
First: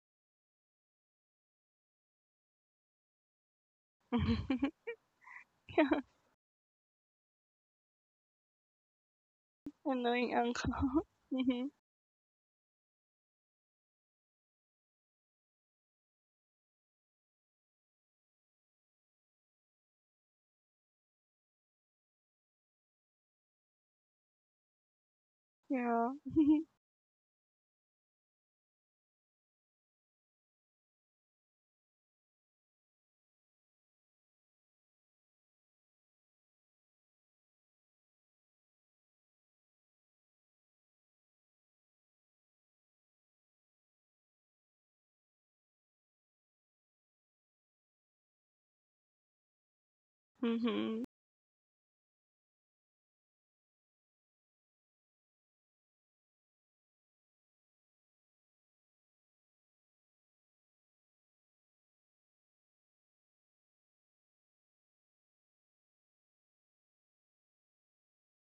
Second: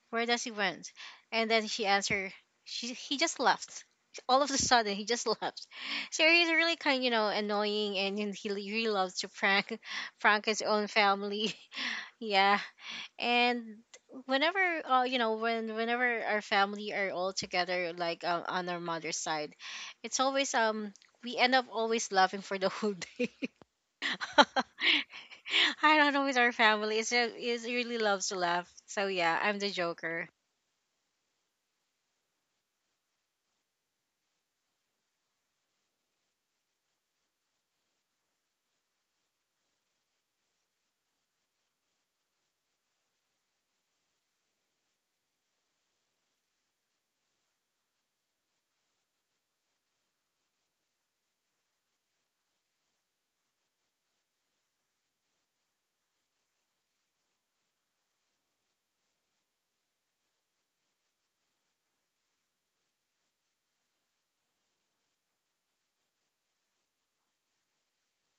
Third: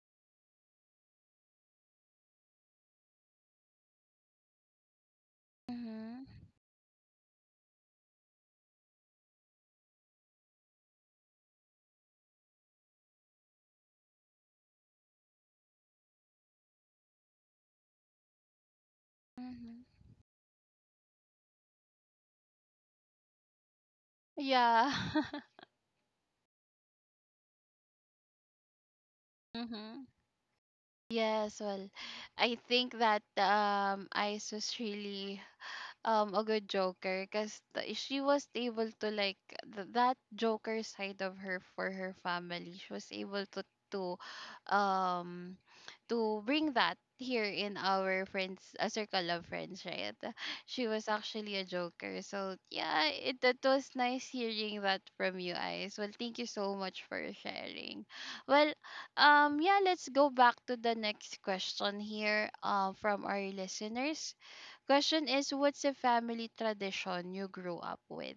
[SPEAKER 3] where does he went? And then she answered, she, he just left. All of a sudden, he just left.
[SPEAKER 2] Yeah.
[SPEAKER 3] So
[SPEAKER 1] Mm-hmm.
[SPEAKER 3] he's really kind, you know, annoying, and then he really loves to prank,
[SPEAKER 2] Annoying
[SPEAKER 3] prank his
[SPEAKER 2] uncle.
[SPEAKER 3] own family.
[SPEAKER 2] Mhm.
[SPEAKER 3] Yeah. And whenever, you know, whenever our family are all together, like, on our mother's side,
[SPEAKER 1] Mm-hmm.
[SPEAKER 3] it's always, um, we end up always laughing for the whole day.
[SPEAKER 1] Yeah.
[SPEAKER 3] I
[SPEAKER 2] Yeah.
[SPEAKER 3] don't know, with our family, it's, a- really loves to laugh. So yeah, I'm the
[SPEAKER 1] Mm-hmm.
[SPEAKER 3] joker.
[SPEAKER 1] Yes, well, I think that Ice was really a good joker because she was able to, like, that joker side of her for her family, she was able to to um bring that here in our friends, a circle of friends, right? She
[SPEAKER 2] Mhm.
[SPEAKER 1] was actually a joker. So yeah, it that was nice hearing that from you guys. Well, thank you so much for sharing. Well, yeah, let's go back to the next question here, from our listeners. Question is, what's a family tradition you grew up with?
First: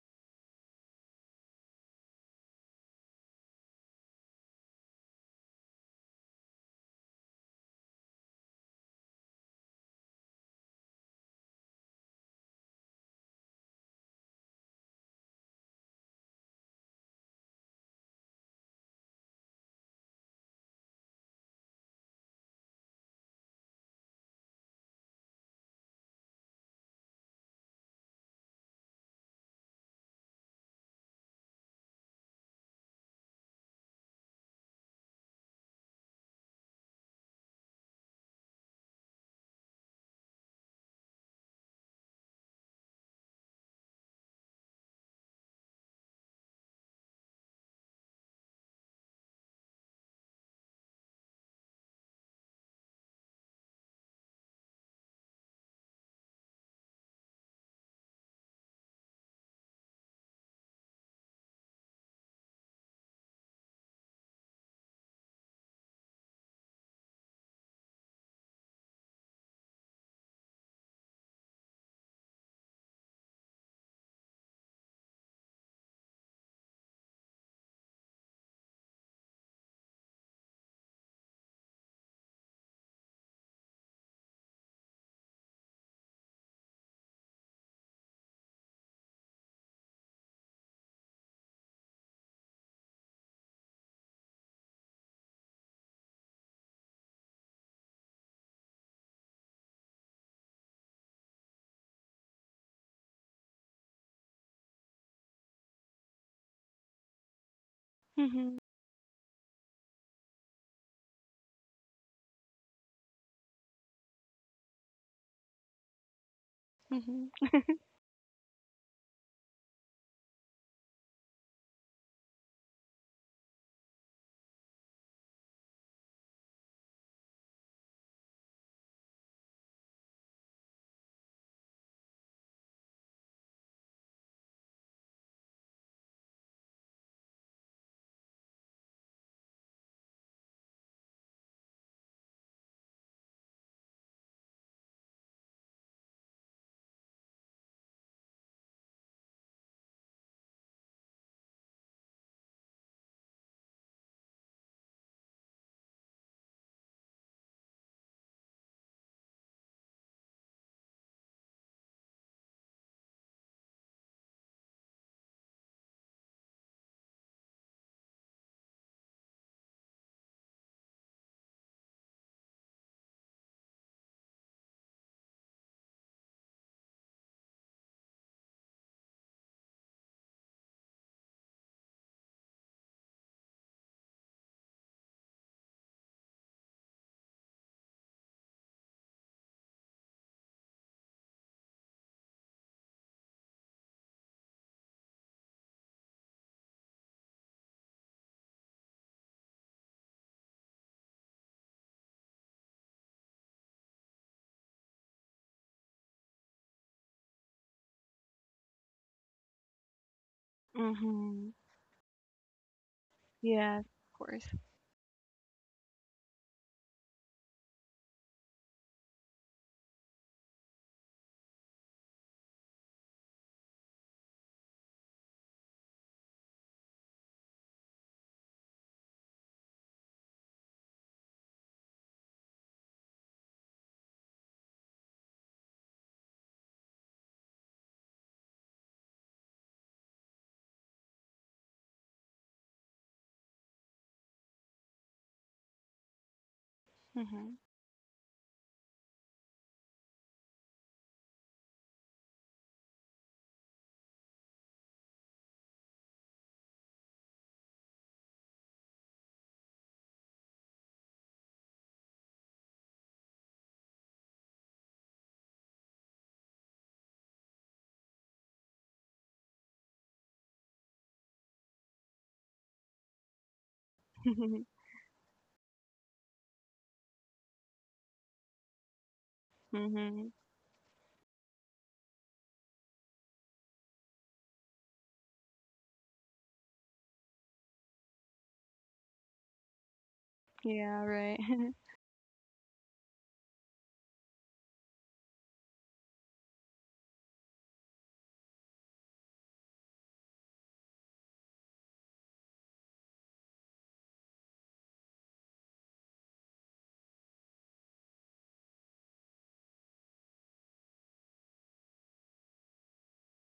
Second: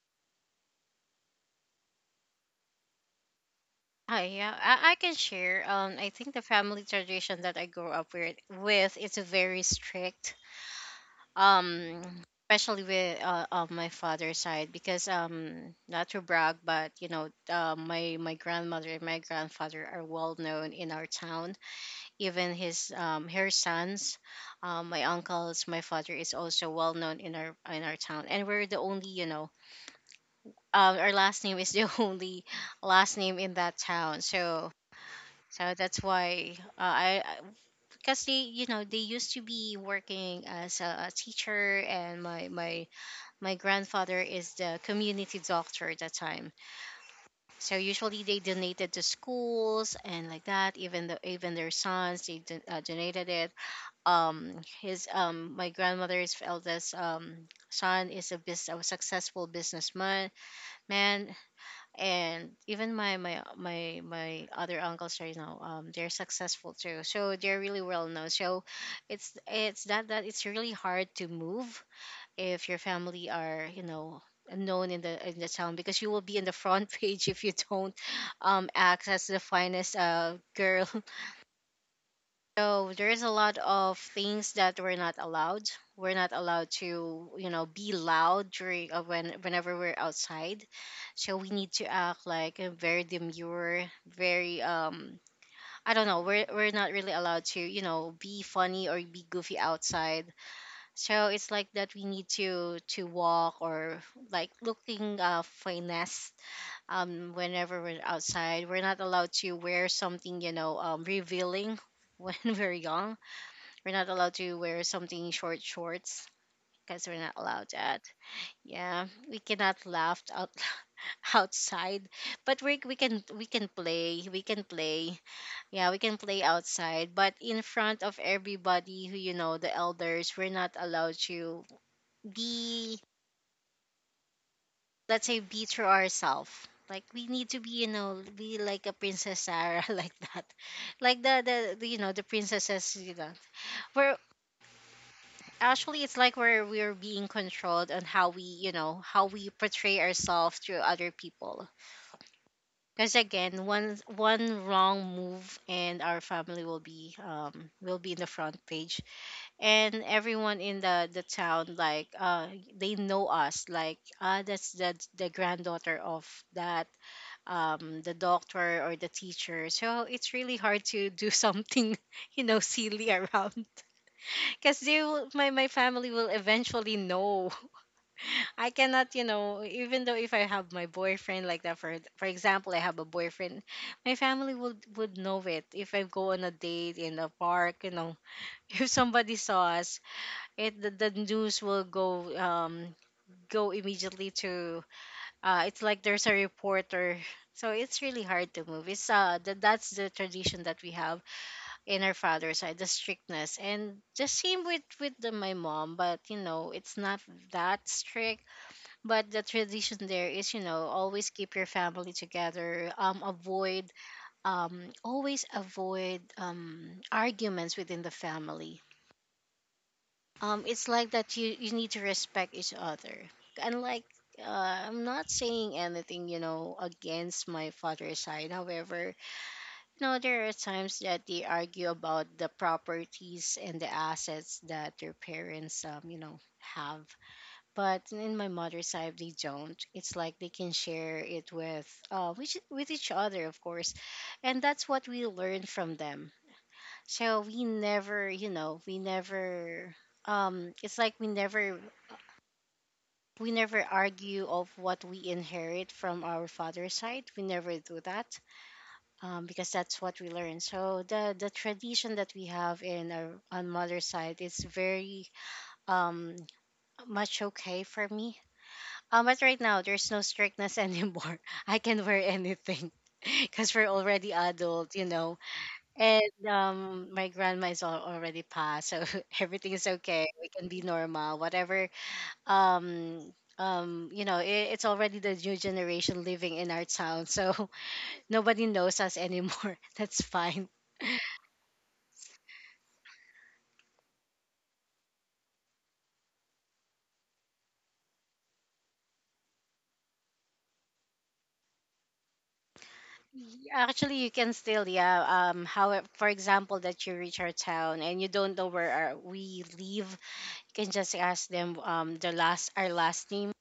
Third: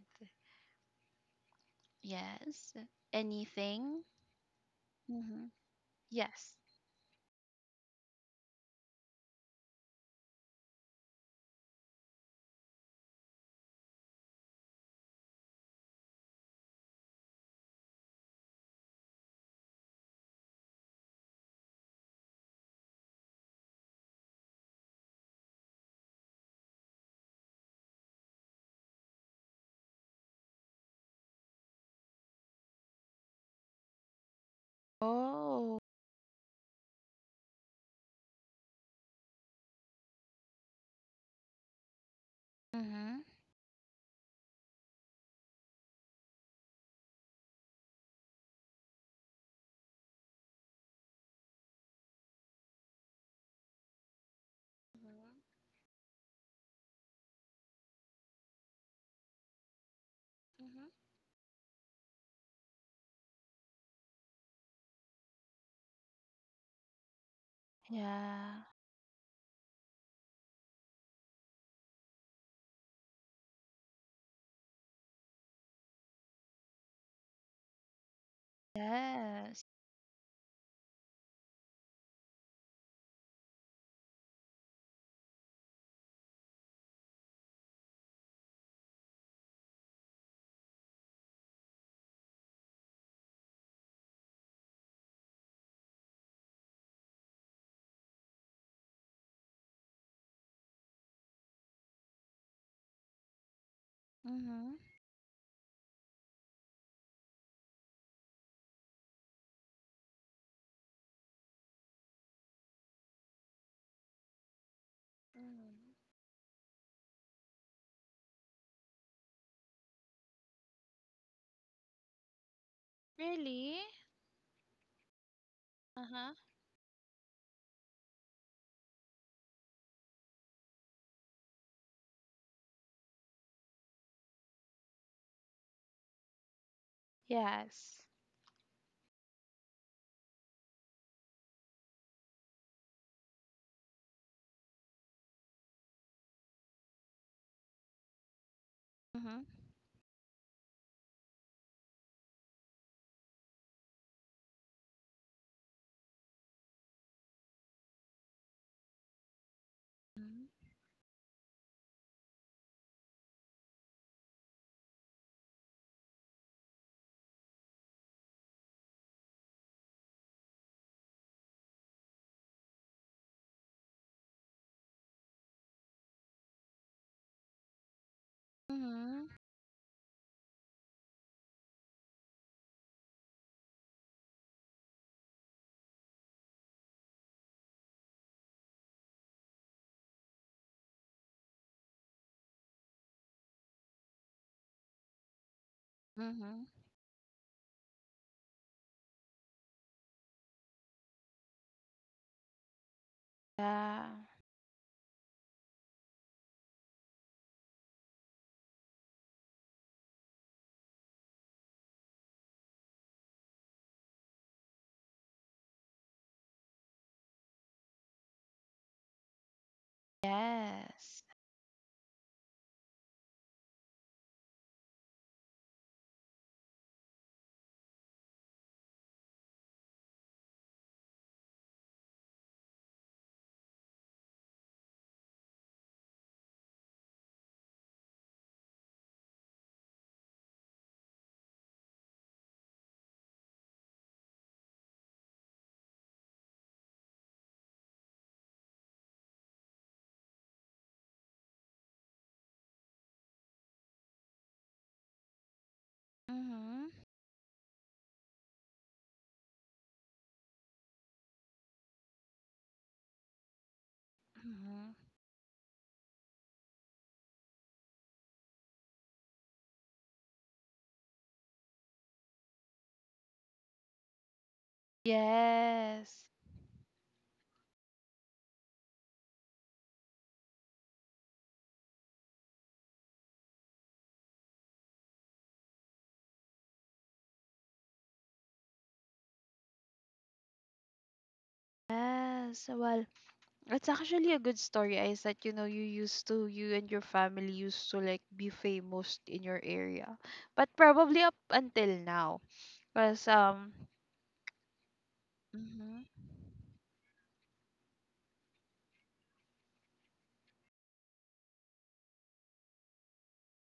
[SPEAKER 1] Yes. Anything?
[SPEAKER 3] Hi, yeah, I can
[SPEAKER 1] Mm-hmm.
[SPEAKER 3] share. I think the
[SPEAKER 1] Yes.
[SPEAKER 3] family tradition that I grew up with, it's very strict. Um, especially with, of my father's side, because, not to brag, but you know, my my grandmother and my grandfather are well known in our town. Even his her sons, my uncles, my father, is also well known in our town, and we're the only, you know. Our last name is the only last name in that town. So, so
[SPEAKER 1] Oh.
[SPEAKER 3] that's why, because they, you know, they used to be working as a teacher. And
[SPEAKER 1] Mm-hmm.
[SPEAKER 3] my grandfather is the community doctor at that time. So usually they donated to schools and like that. Even the, even their sons, they donated it. Um, his
[SPEAKER 1] Mhm,
[SPEAKER 3] my grandmother's eldest, um, son is a a successful businessman,
[SPEAKER 1] mhm,
[SPEAKER 3] man. And even my other uncles right now, um, they're successful too, so they're really well known. So
[SPEAKER 1] yeah.
[SPEAKER 3] it's that it's really hard to move if your family are, you know, known in the town, because you will be in the front page if you don't, um, act as the
[SPEAKER 1] Yes.
[SPEAKER 3] finest, uh, girl. So there's a lot of things that we're not allowed. We're not allowed to, you know, be loud during, when whenever we're outside. So we need to act like very demure, very I don't know, we're not really allowed to, be funny or be goofy outside. So it's like that we need to walk or like
[SPEAKER 1] Mm-hmm.
[SPEAKER 3] looking finesse whenever we're
[SPEAKER 2] Mhm.
[SPEAKER 3] outside. We're not allowed to wear something, revealing when we're young, we're not allowed to wear something short
[SPEAKER 1] Mhm.
[SPEAKER 3] shorts because we're
[SPEAKER 2] Mhm.
[SPEAKER 3] not allowed that. Yeah, we cannot laugh out outside, but we can
[SPEAKER 1] Really?
[SPEAKER 3] play we can play, yeah, we can
[SPEAKER 1] Uh-huh.
[SPEAKER 3] play outside, but in front of everybody who, you know, the elders, we're not allowed to be, let's say, be true ourselves. Like we need to be you
[SPEAKER 1] Yes.
[SPEAKER 3] know be like a princess Sarah, like that, like the princesses. You know, we're actually it's like we're being controlled on how we you know how
[SPEAKER 1] Mm-hmm.
[SPEAKER 3] we portray ourselves through other people. Because again, one wrong move and our family will be in the front page, and
[SPEAKER 1] Mhm,
[SPEAKER 3] everyone in the town, like, they know us like, ah, that's the granddaughter of that the doctor or the teacher. So it's really hard to do something you know, silly around, because my family will eventually know. I cannot,
[SPEAKER 1] mm-hmm.
[SPEAKER 3] even though if I have my boyfriend, like that, for example, I have a boyfriend, my family would know it if I go on a date in a park. If somebody saw us, the news will go immediately to it's like there's a
[SPEAKER 1] Mm-hmm.
[SPEAKER 3] reporter. So it's really hard to move. It's that that's the tradition that we have in our father's side, the strictness. And
[SPEAKER 1] Yeah.
[SPEAKER 3] the same with my mom, but, it's not that strict, but the tradition there is, always keep
[SPEAKER 2] Mhm.
[SPEAKER 3] your family together.
[SPEAKER 2] Yeah.
[SPEAKER 3] Avoid,
[SPEAKER 2] Of course.
[SPEAKER 3] always avoid, arguments within the family. It's like
[SPEAKER 1] Yes.
[SPEAKER 3] that you need to respect each other and, like, I'm not saying anything, against my father's side. However, there are times that they argue about the properties and the assets that their parents, have. But in my mother's side, they don't. It's like they can share it with each other, of course, and that's what we learn from them. So
[SPEAKER 2] Mhm.
[SPEAKER 3] we never, it's like we never argue of what we inherit from our
[SPEAKER 1] Mm-hmm.
[SPEAKER 3] father's side. We never do that, because that's what we learn. So the tradition that we have in our on mother's side is
[SPEAKER 1] Mm-hmm.
[SPEAKER 3] very um much okay for me. But right now, there's no strictness anymore. I can wear anything because we're already adult. And
[SPEAKER 1] Yes.
[SPEAKER 3] my grandma is already passed, so everything is okay.
[SPEAKER 2] Mhm.
[SPEAKER 3] We can be normal, whatever. Um, it's already the new generation living in our town, so nobody knows us anymore. That's fine.
[SPEAKER 2] Yeah, right.
[SPEAKER 1] Yes. Well, it's actually a good story, is that, you know, you used to, you and your family used to, like, be famous in your area, but probably up until now, cause um.
[SPEAKER 3] Actually, you can still, yeah. How,
[SPEAKER 1] Mm-hmm,
[SPEAKER 3] for example, that you reach our town and you don't know where we live, can just ask them, the last our last name,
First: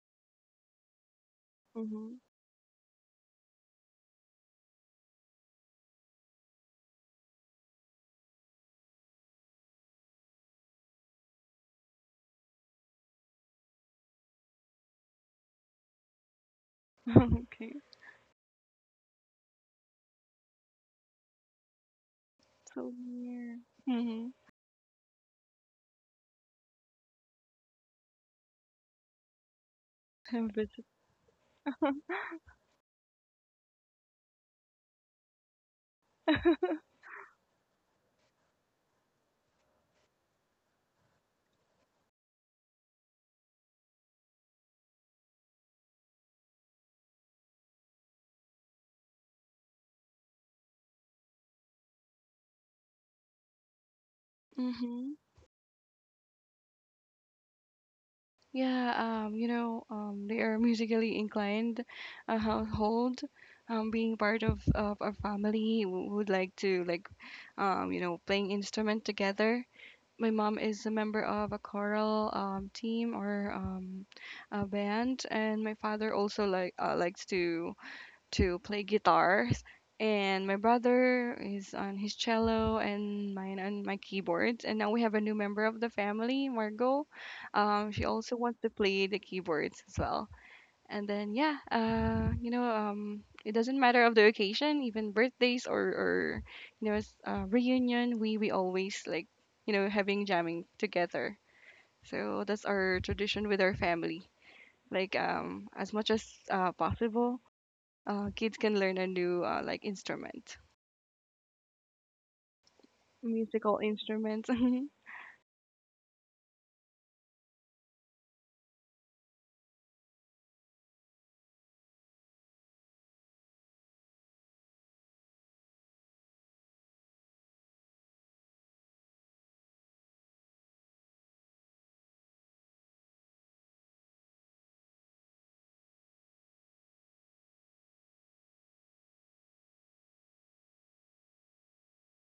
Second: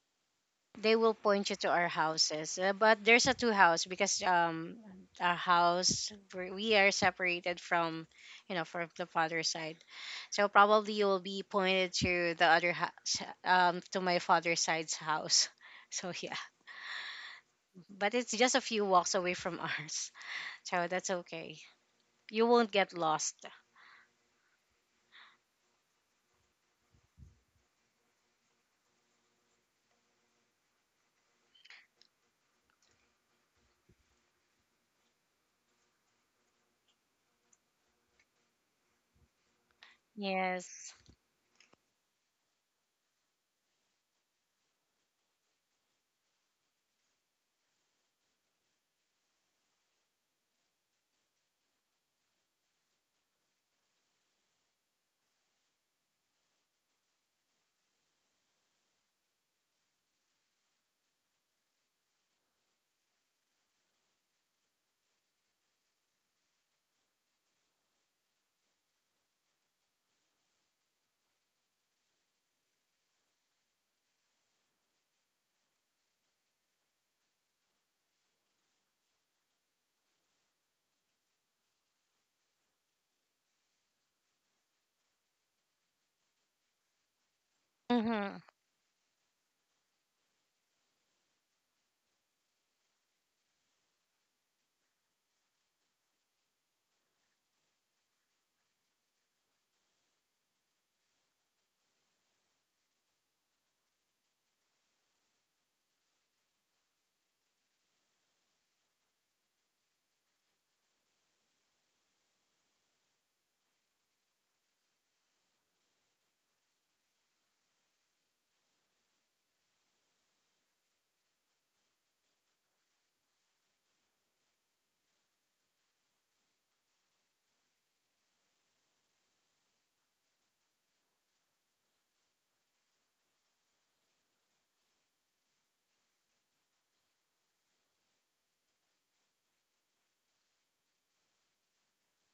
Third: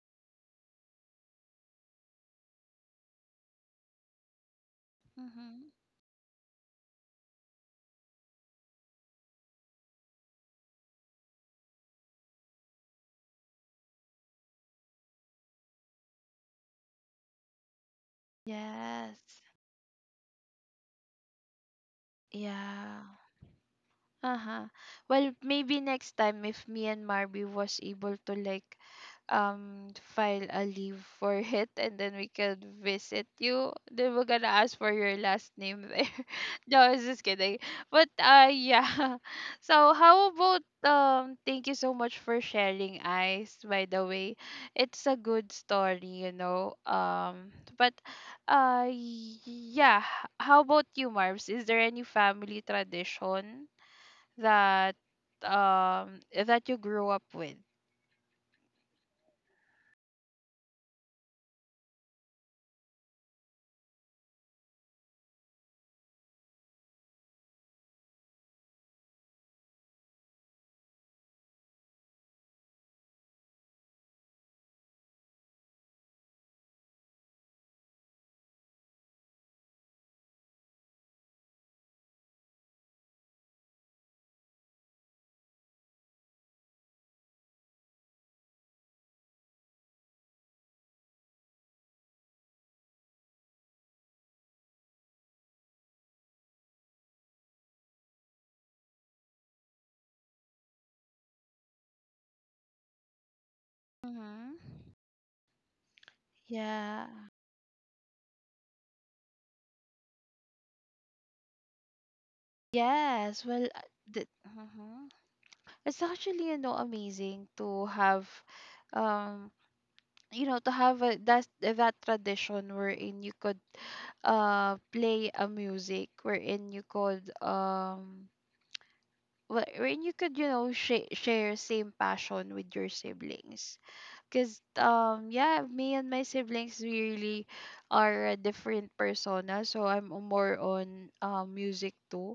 [SPEAKER 3] they will point you to our
[SPEAKER 2] Mhm.
[SPEAKER 3] houses. But there's a two house because our
[SPEAKER 1] mm-hmm.
[SPEAKER 3] house, we are separated from, from the father's side. So probably you will be pointed to the other house, to my father's side's house. So yeah,
[SPEAKER 2] Okay.
[SPEAKER 3] but it's just a few walks away
[SPEAKER 1] Yes.
[SPEAKER 3] from ours. So that's okay. You won't
[SPEAKER 2] So
[SPEAKER 3] get
[SPEAKER 1] Yeah.
[SPEAKER 3] lost.
[SPEAKER 2] weird. Mhm.
[SPEAKER 1] Uh-huh. Well, maybe next time if me and Marby was able to um file a leave for it, and then we could visit you, then we're gonna ask for your last name there. No, I was just kidding. But yeah. So how about
[SPEAKER 3] Yes.
[SPEAKER 1] thank you so much for sharing, Ice, by the way. It's a good story, you know. But yeah, how about you, Marvs? Is there any family tradition that
[SPEAKER 2] Mm-hmm.
[SPEAKER 1] that you grew up with?
[SPEAKER 2] Yeah, you know, they are musically inclined, a household, being part of a family who would like to like, you know, playing instrument together. My mom is a member of a choral team or a band, and my father also like likes to play guitars, and my brother is on his cello, and mine on my keyboards. And now we have a new member of the family, Margot. She also
[SPEAKER 3] Mm-hmm.
[SPEAKER 2] wants to play the keyboards as well. And then yeah, you know, it doesn't matter of the occasion, even birthdays or you know, reunion. We always like you know having jamming together. So that's our tradition with our family.
[SPEAKER 1] Mhm.
[SPEAKER 2] Like as much as
[SPEAKER 1] Yeah.
[SPEAKER 2] possible kids can learn a new like instrument,
[SPEAKER 1] Yes. Well,
[SPEAKER 2] musical
[SPEAKER 1] the,
[SPEAKER 2] instruments. Mhm.
[SPEAKER 1] mhm. it's actually, you know, amazing to have, um, you know, to have a, that that tradition wherein you could play a music, wherein you could wherein you could, you know, share same passion with your siblings. Cause yeah, me and my siblings, we really are a different persona. So I'm more on music too,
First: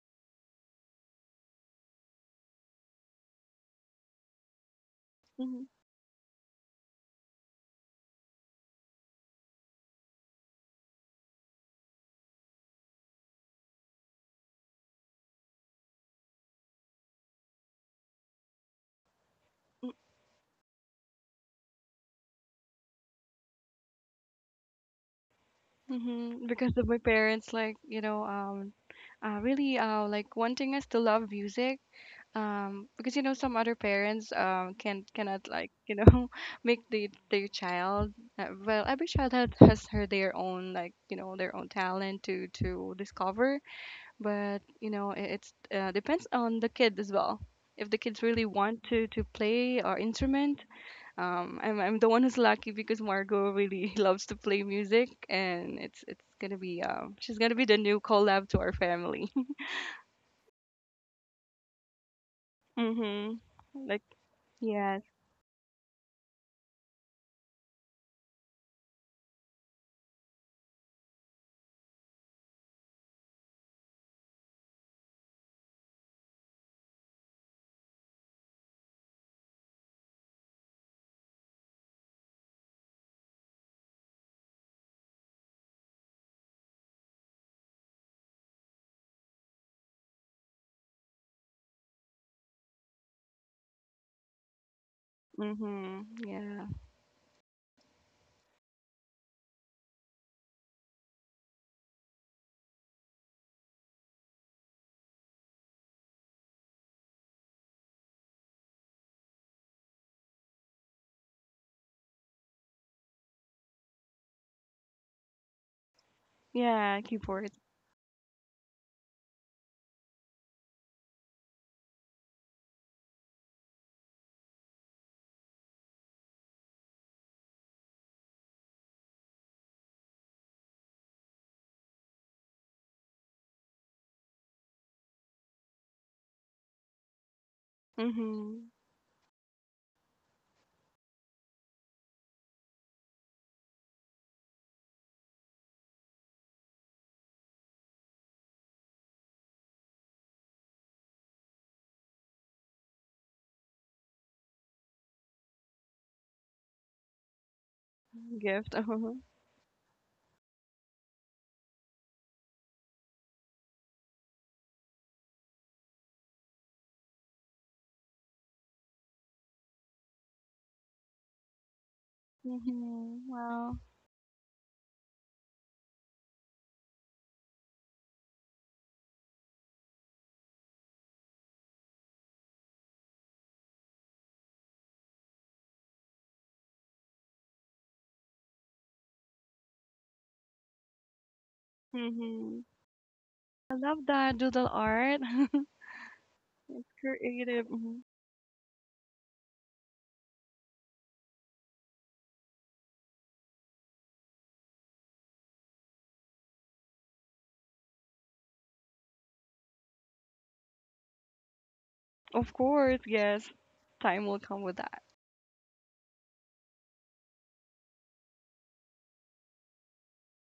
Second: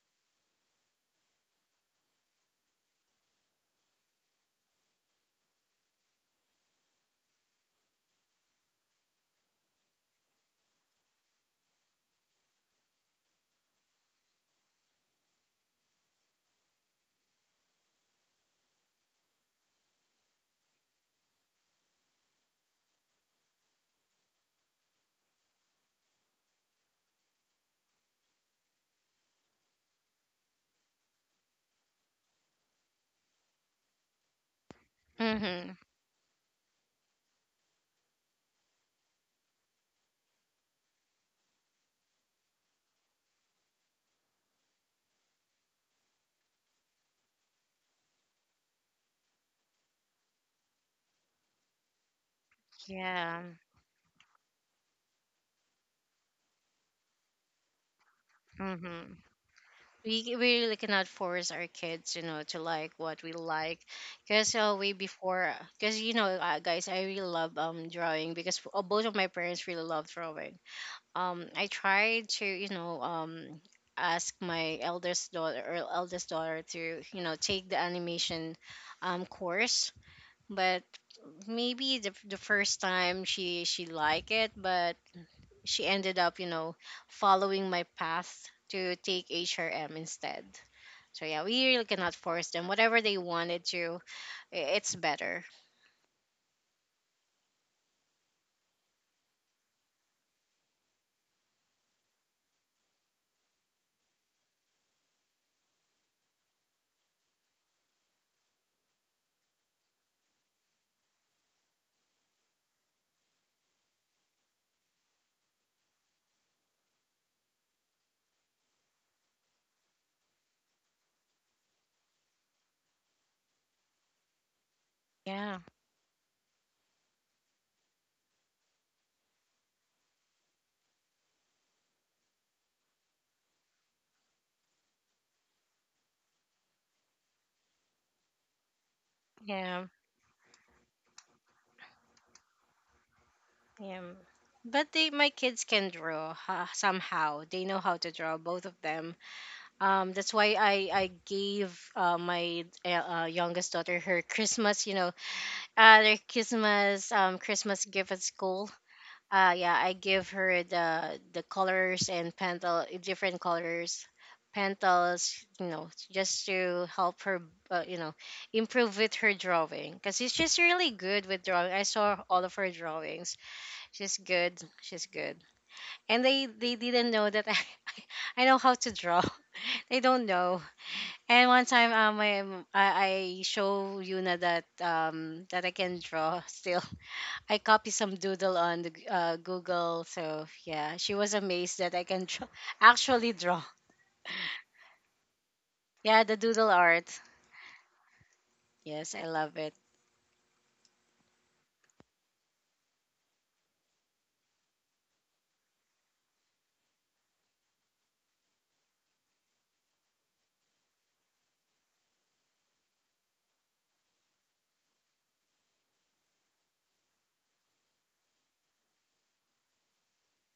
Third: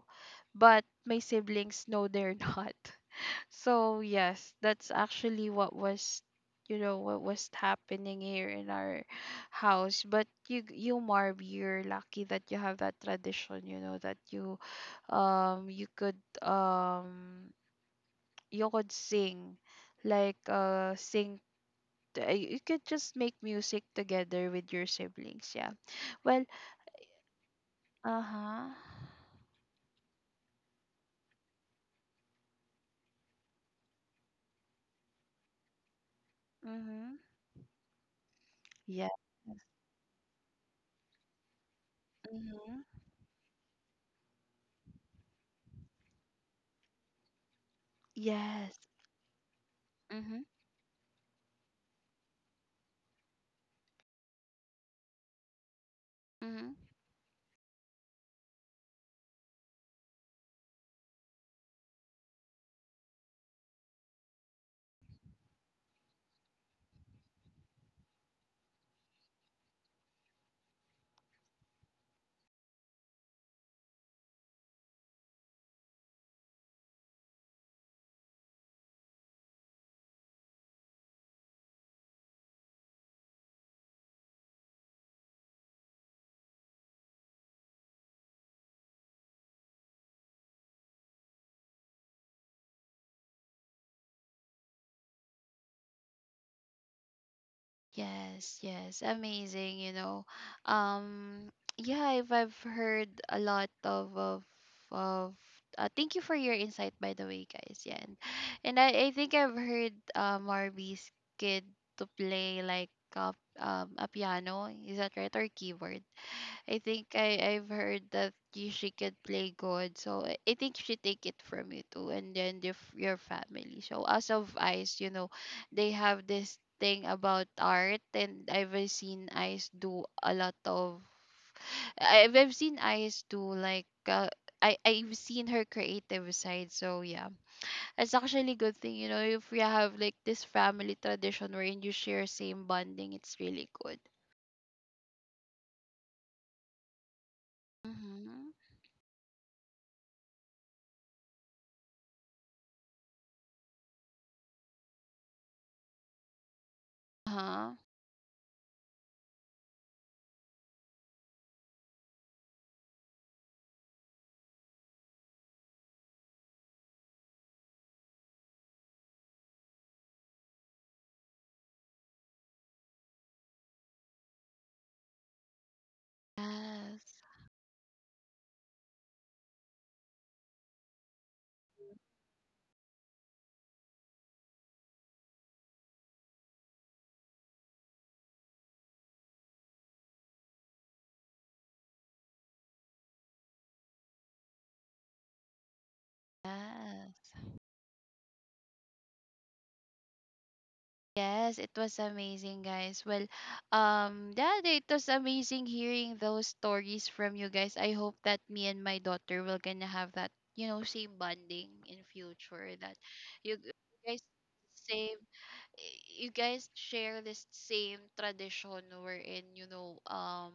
[SPEAKER 1] but my siblings, no, they're not. So yes, that's actually
[SPEAKER 2] Mhm.
[SPEAKER 1] what was, you know, what was happening here in our house. But you, Marv, you're lucky that you have that tradition. You know that you um you could um you could sing, like, sing you could just make music together with your siblings. Yeah. Well,
[SPEAKER 2] Mhm. Because of my parents, like you know,
[SPEAKER 1] uh-huh.
[SPEAKER 2] really like wanting us to love music. Because you know some other parents can cannot like
[SPEAKER 3] Mm-hmm.
[SPEAKER 2] you know make the
[SPEAKER 1] Mm-hmm.
[SPEAKER 2] their child well every
[SPEAKER 1] Yeah,
[SPEAKER 2] child has her their own like you know their own talent
[SPEAKER 1] mm-hmm.
[SPEAKER 2] to discover but you know it's depends on the kid as well if the kids really want
[SPEAKER 1] Yes.
[SPEAKER 2] to play or
[SPEAKER 1] Mm-hmm.
[SPEAKER 2] instrument. I'm the one who's lucky because
[SPEAKER 3] Yeah.
[SPEAKER 2] Margot really loves to play music, and it's gonna
[SPEAKER 1] Mm-hmm.
[SPEAKER 2] be she's gonna be the new collab to our
[SPEAKER 3] Mm-hmm.
[SPEAKER 2] family.
[SPEAKER 3] We really cannot force our kids, to like what we
[SPEAKER 2] Mhm.
[SPEAKER 3] like,
[SPEAKER 2] Like
[SPEAKER 3] because way
[SPEAKER 2] yes.
[SPEAKER 3] before because guys, I really love drawing, because both of my parents really love drawing. I tried to, ask my eldest daughter to, take the animation course. But maybe the first time she liked it, but she ended up, following my path to take HRM instead. So yeah, we really cannot force them. Whatever they wanted to, it's better.
[SPEAKER 2] Mhm. Yeah.
[SPEAKER 1] Yes, yes. Amazing, you know. Um yeah, I've heard a lot of thank you for your insight, by the way, guys. Yeah. And I think I've heard Marby's kid to play like uh, a piano, is that right? Or keyboard? I
[SPEAKER 2] Yeah.
[SPEAKER 1] think I
[SPEAKER 2] Keyboard.
[SPEAKER 1] I've heard that you, she could play God, so I think she take it from you too, and then the, your family. So as of Ice, you know,
[SPEAKER 3] Yeah,
[SPEAKER 1] they have this thing about art, and I've seen Ice do a lot of. I've seen Ice do like I've seen her creative side. So yeah, it's actually a
[SPEAKER 2] Mhm.
[SPEAKER 1] good thing, you know, if you
[SPEAKER 3] yeah,
[SPEAKER 1] have like this family tradition wherein you share same bonding, it's really
[SPEAKER 3] yeah.
[SPEAKER 1] good.
[SPEAKER 3] But my kids can draw, somehow. They know how to draw,
[SPEAKER 1] Mm-hmm.
[SPEAKER 3] both of them. That's why I gave my youngest daughter her Christmas, you know, uh, their Christmas
[SPEAKER 1] Uh
[SPEAKER 3] um
[SPEAKER 1] huh.
[SPEAKER 3] Christmas gift at school.
[SPEAKER 2] Gift. Uh-huh.
[SPEAKER 3] Yeah, I give her the colors and pentel, different colors, pentals, just to help her, uh, you know, improve with her drawing. Because she's just really good with drawing. I saw all of her
[SPEAKER 2] Mhm.
[SPEAKER 3] drawings.
[SPEAKER 2] Wow.
[SPEAKER 3] She's good. She's good. And they didn't
[SPEAKER 1] Yes.
[SPEAKER 3] know that I I know how to draw. They don't know. And one time, I show Yuna that I can draw still. I copy some doodle on the Google. So yeah, she was amazed that I can draw,
[SPEAKER 2] Mhm.
[SPEAKER 3] actually draw.
[SPEAKER 2] I love that doodle art.
[SPEAKER 3] Yeah, the doodle art.
[SPEAKER 1] Yes.
[SPEAKER 2] Creative. Mhm.
[SPEAKER 3] Yes, I love it.
[SPEAKER 1] Yes, it was amazing, guys. Well, yeah, it was amazing hearing those stories from you guys. I hope that me and my daughter will gonna have that, you know, same bonding in
[SPEAKER 2] Of
[SPEAKER 1] future, that
[SPEAKER 2] course. Yes.
[SPEAKER 1] you g- guys
[SPEAKER 2] Time will come with that.
[SPEAKER 1] same you guys share this same tradition wherein, you know,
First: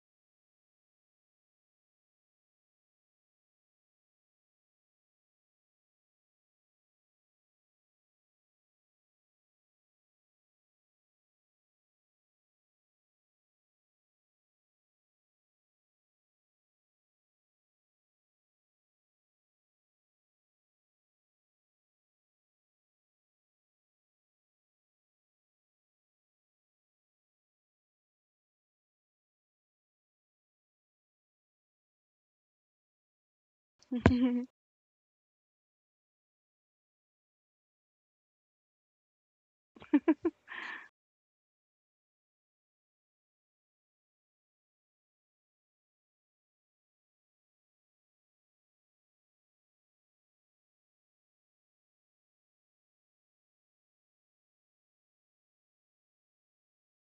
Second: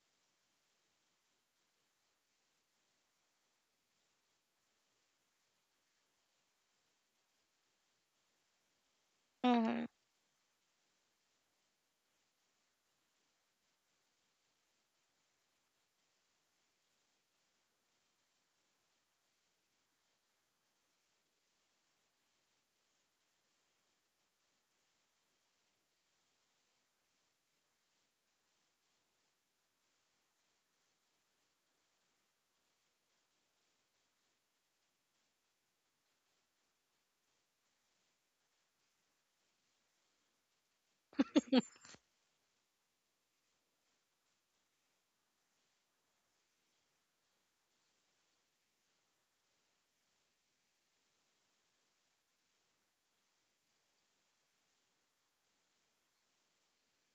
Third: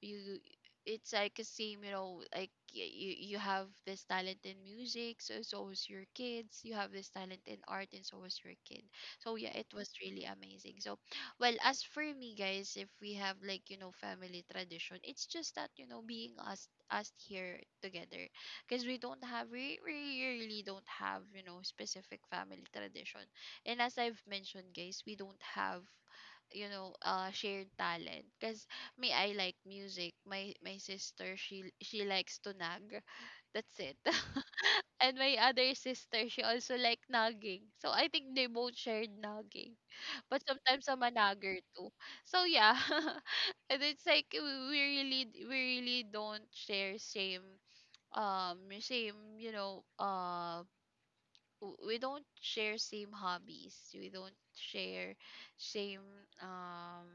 [SPEAKER 1] you it's like a same, you know, like, you you have this talent in music, so so is your kids, you have this talent in art, and so is your kid. So yeah, it
[SPEAKER 3] Mm-hmm.
[SPEAKER 1] was really amazing. So well, as for me, guys, if we have like, you know, family tradition, it's just that, you know, being us, here together, because we don't have, we really don't have, you know, specific family tradition. And as I've mentioned, guys, we don't have, you know, shared talent, because me, I like music, my sister, she likes to nag, that's it.
[SPEAKER 2] Mhm.
[SPEAKER 1] And my other sister, she also like nagging, so I think they both shared nagging, but sometimes I'm a nagger too. So yeah. And it's like we we really we really don't share same you know, we don't share same hobbies, we don't share same um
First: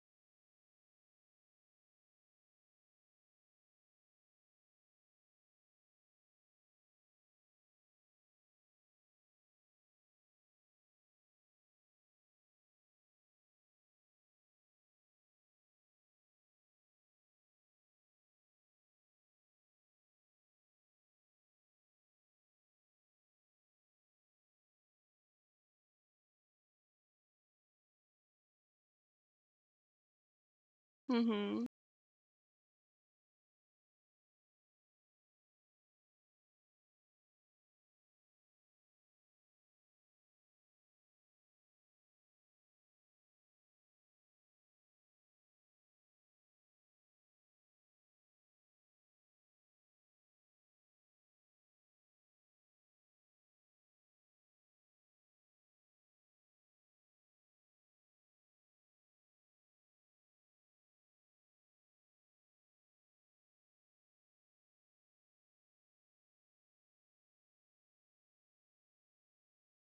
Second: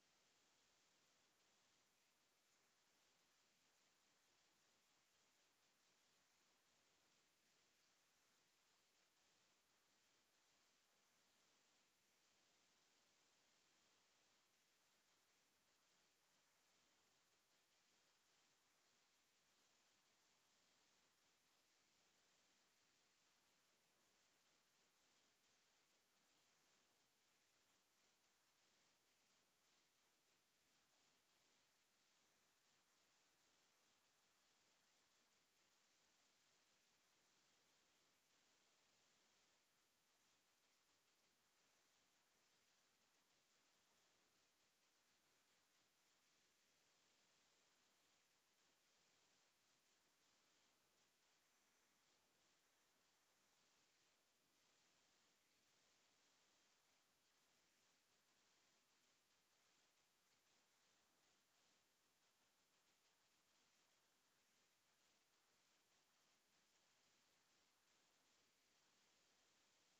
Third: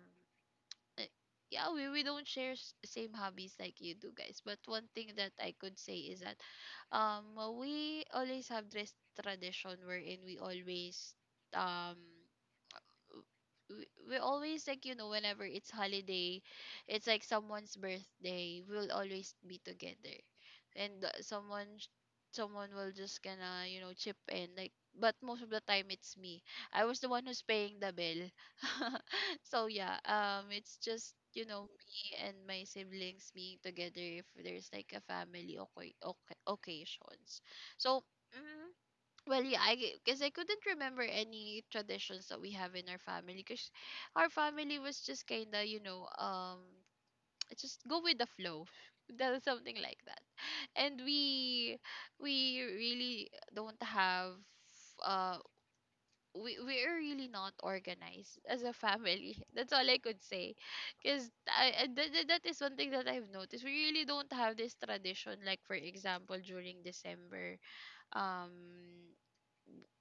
[SPEAKER 1] eh, yeah, we don't share same hobbies like you do, guys. But one thing that I could say is that um we always have this tradition wherein we always um we always, like, you know, whenever it's holiday, it's like someone's birthday, we'll always be together. And someone someone will just gonna, you know, chip in, like, but most of the time it's me, I was the one who's paying the bill. So yeah, it's just, you know,
[SPEAKER 2] Mhm.
[SPEAKER 1] me and my siblings being together if there's like a family, okay, okay, occasions. So mm, well, yeah, I, because I couldn't remember any traditions that we have in our family, because our family was just kind of, you know, just go with the flow, that something like that. And we really don't have uh we are really not organized as a family. That's all I could say, because I, that, that is one thing that I've noticed. We really don't have this tradition. Like, for example, during December, um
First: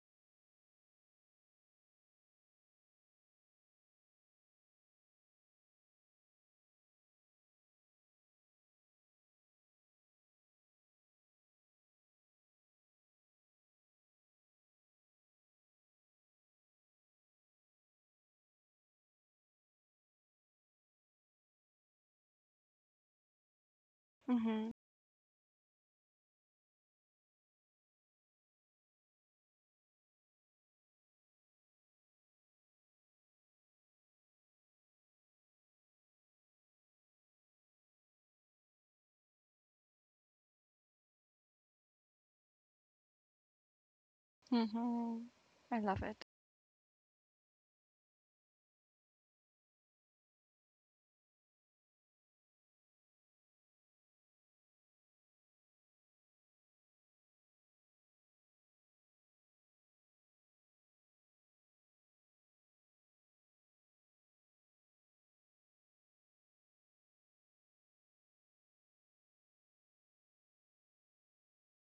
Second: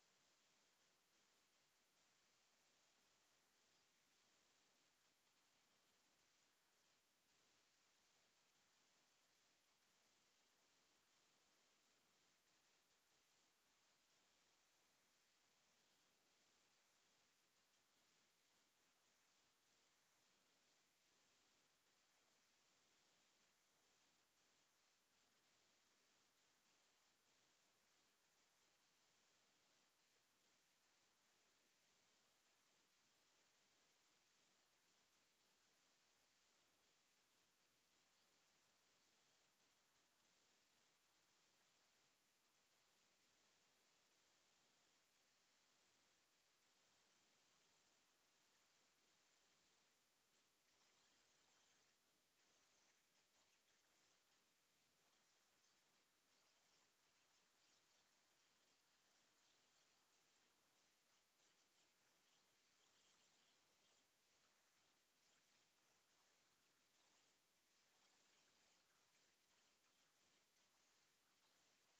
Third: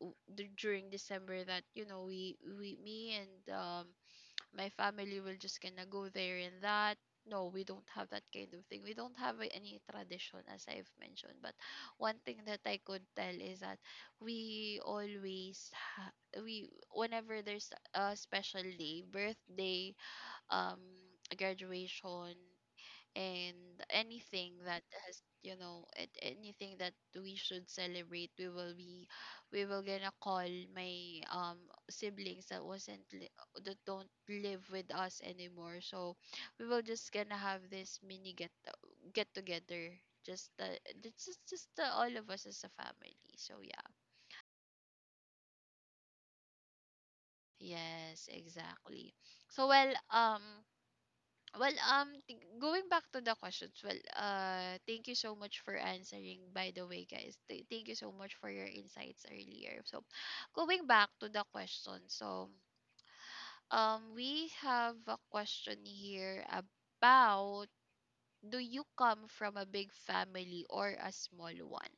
[SPEAKER 1] during December, that, you know, we me and my family will just gonna go there and that, no, we don't have that kind of thing, we don't have any tradition, as I've mentioned. But one thing that I could tell is that we always ha- we whenever there's a special day, birthday, um graduation, and anything
[SPEAKER 2] Mhm.
[SPEAKER 1] that has, you know, anything that we should celebrate, we will be, we will gonna call my siblings that don't live with us anymore. So we will just gonna have this mini get together just the, it's just all of us as a family. So yeah,
[SPEAKER 2] Mhm. I love it.
[SPEAKER 1] yes, exactly. So well, well, going back to the questions, well, thank you so much for answering, by the way, guys. Thank you so much for your insights earlier. So, going back to the question, so, we have a question here about, do you come from a big family or a small one?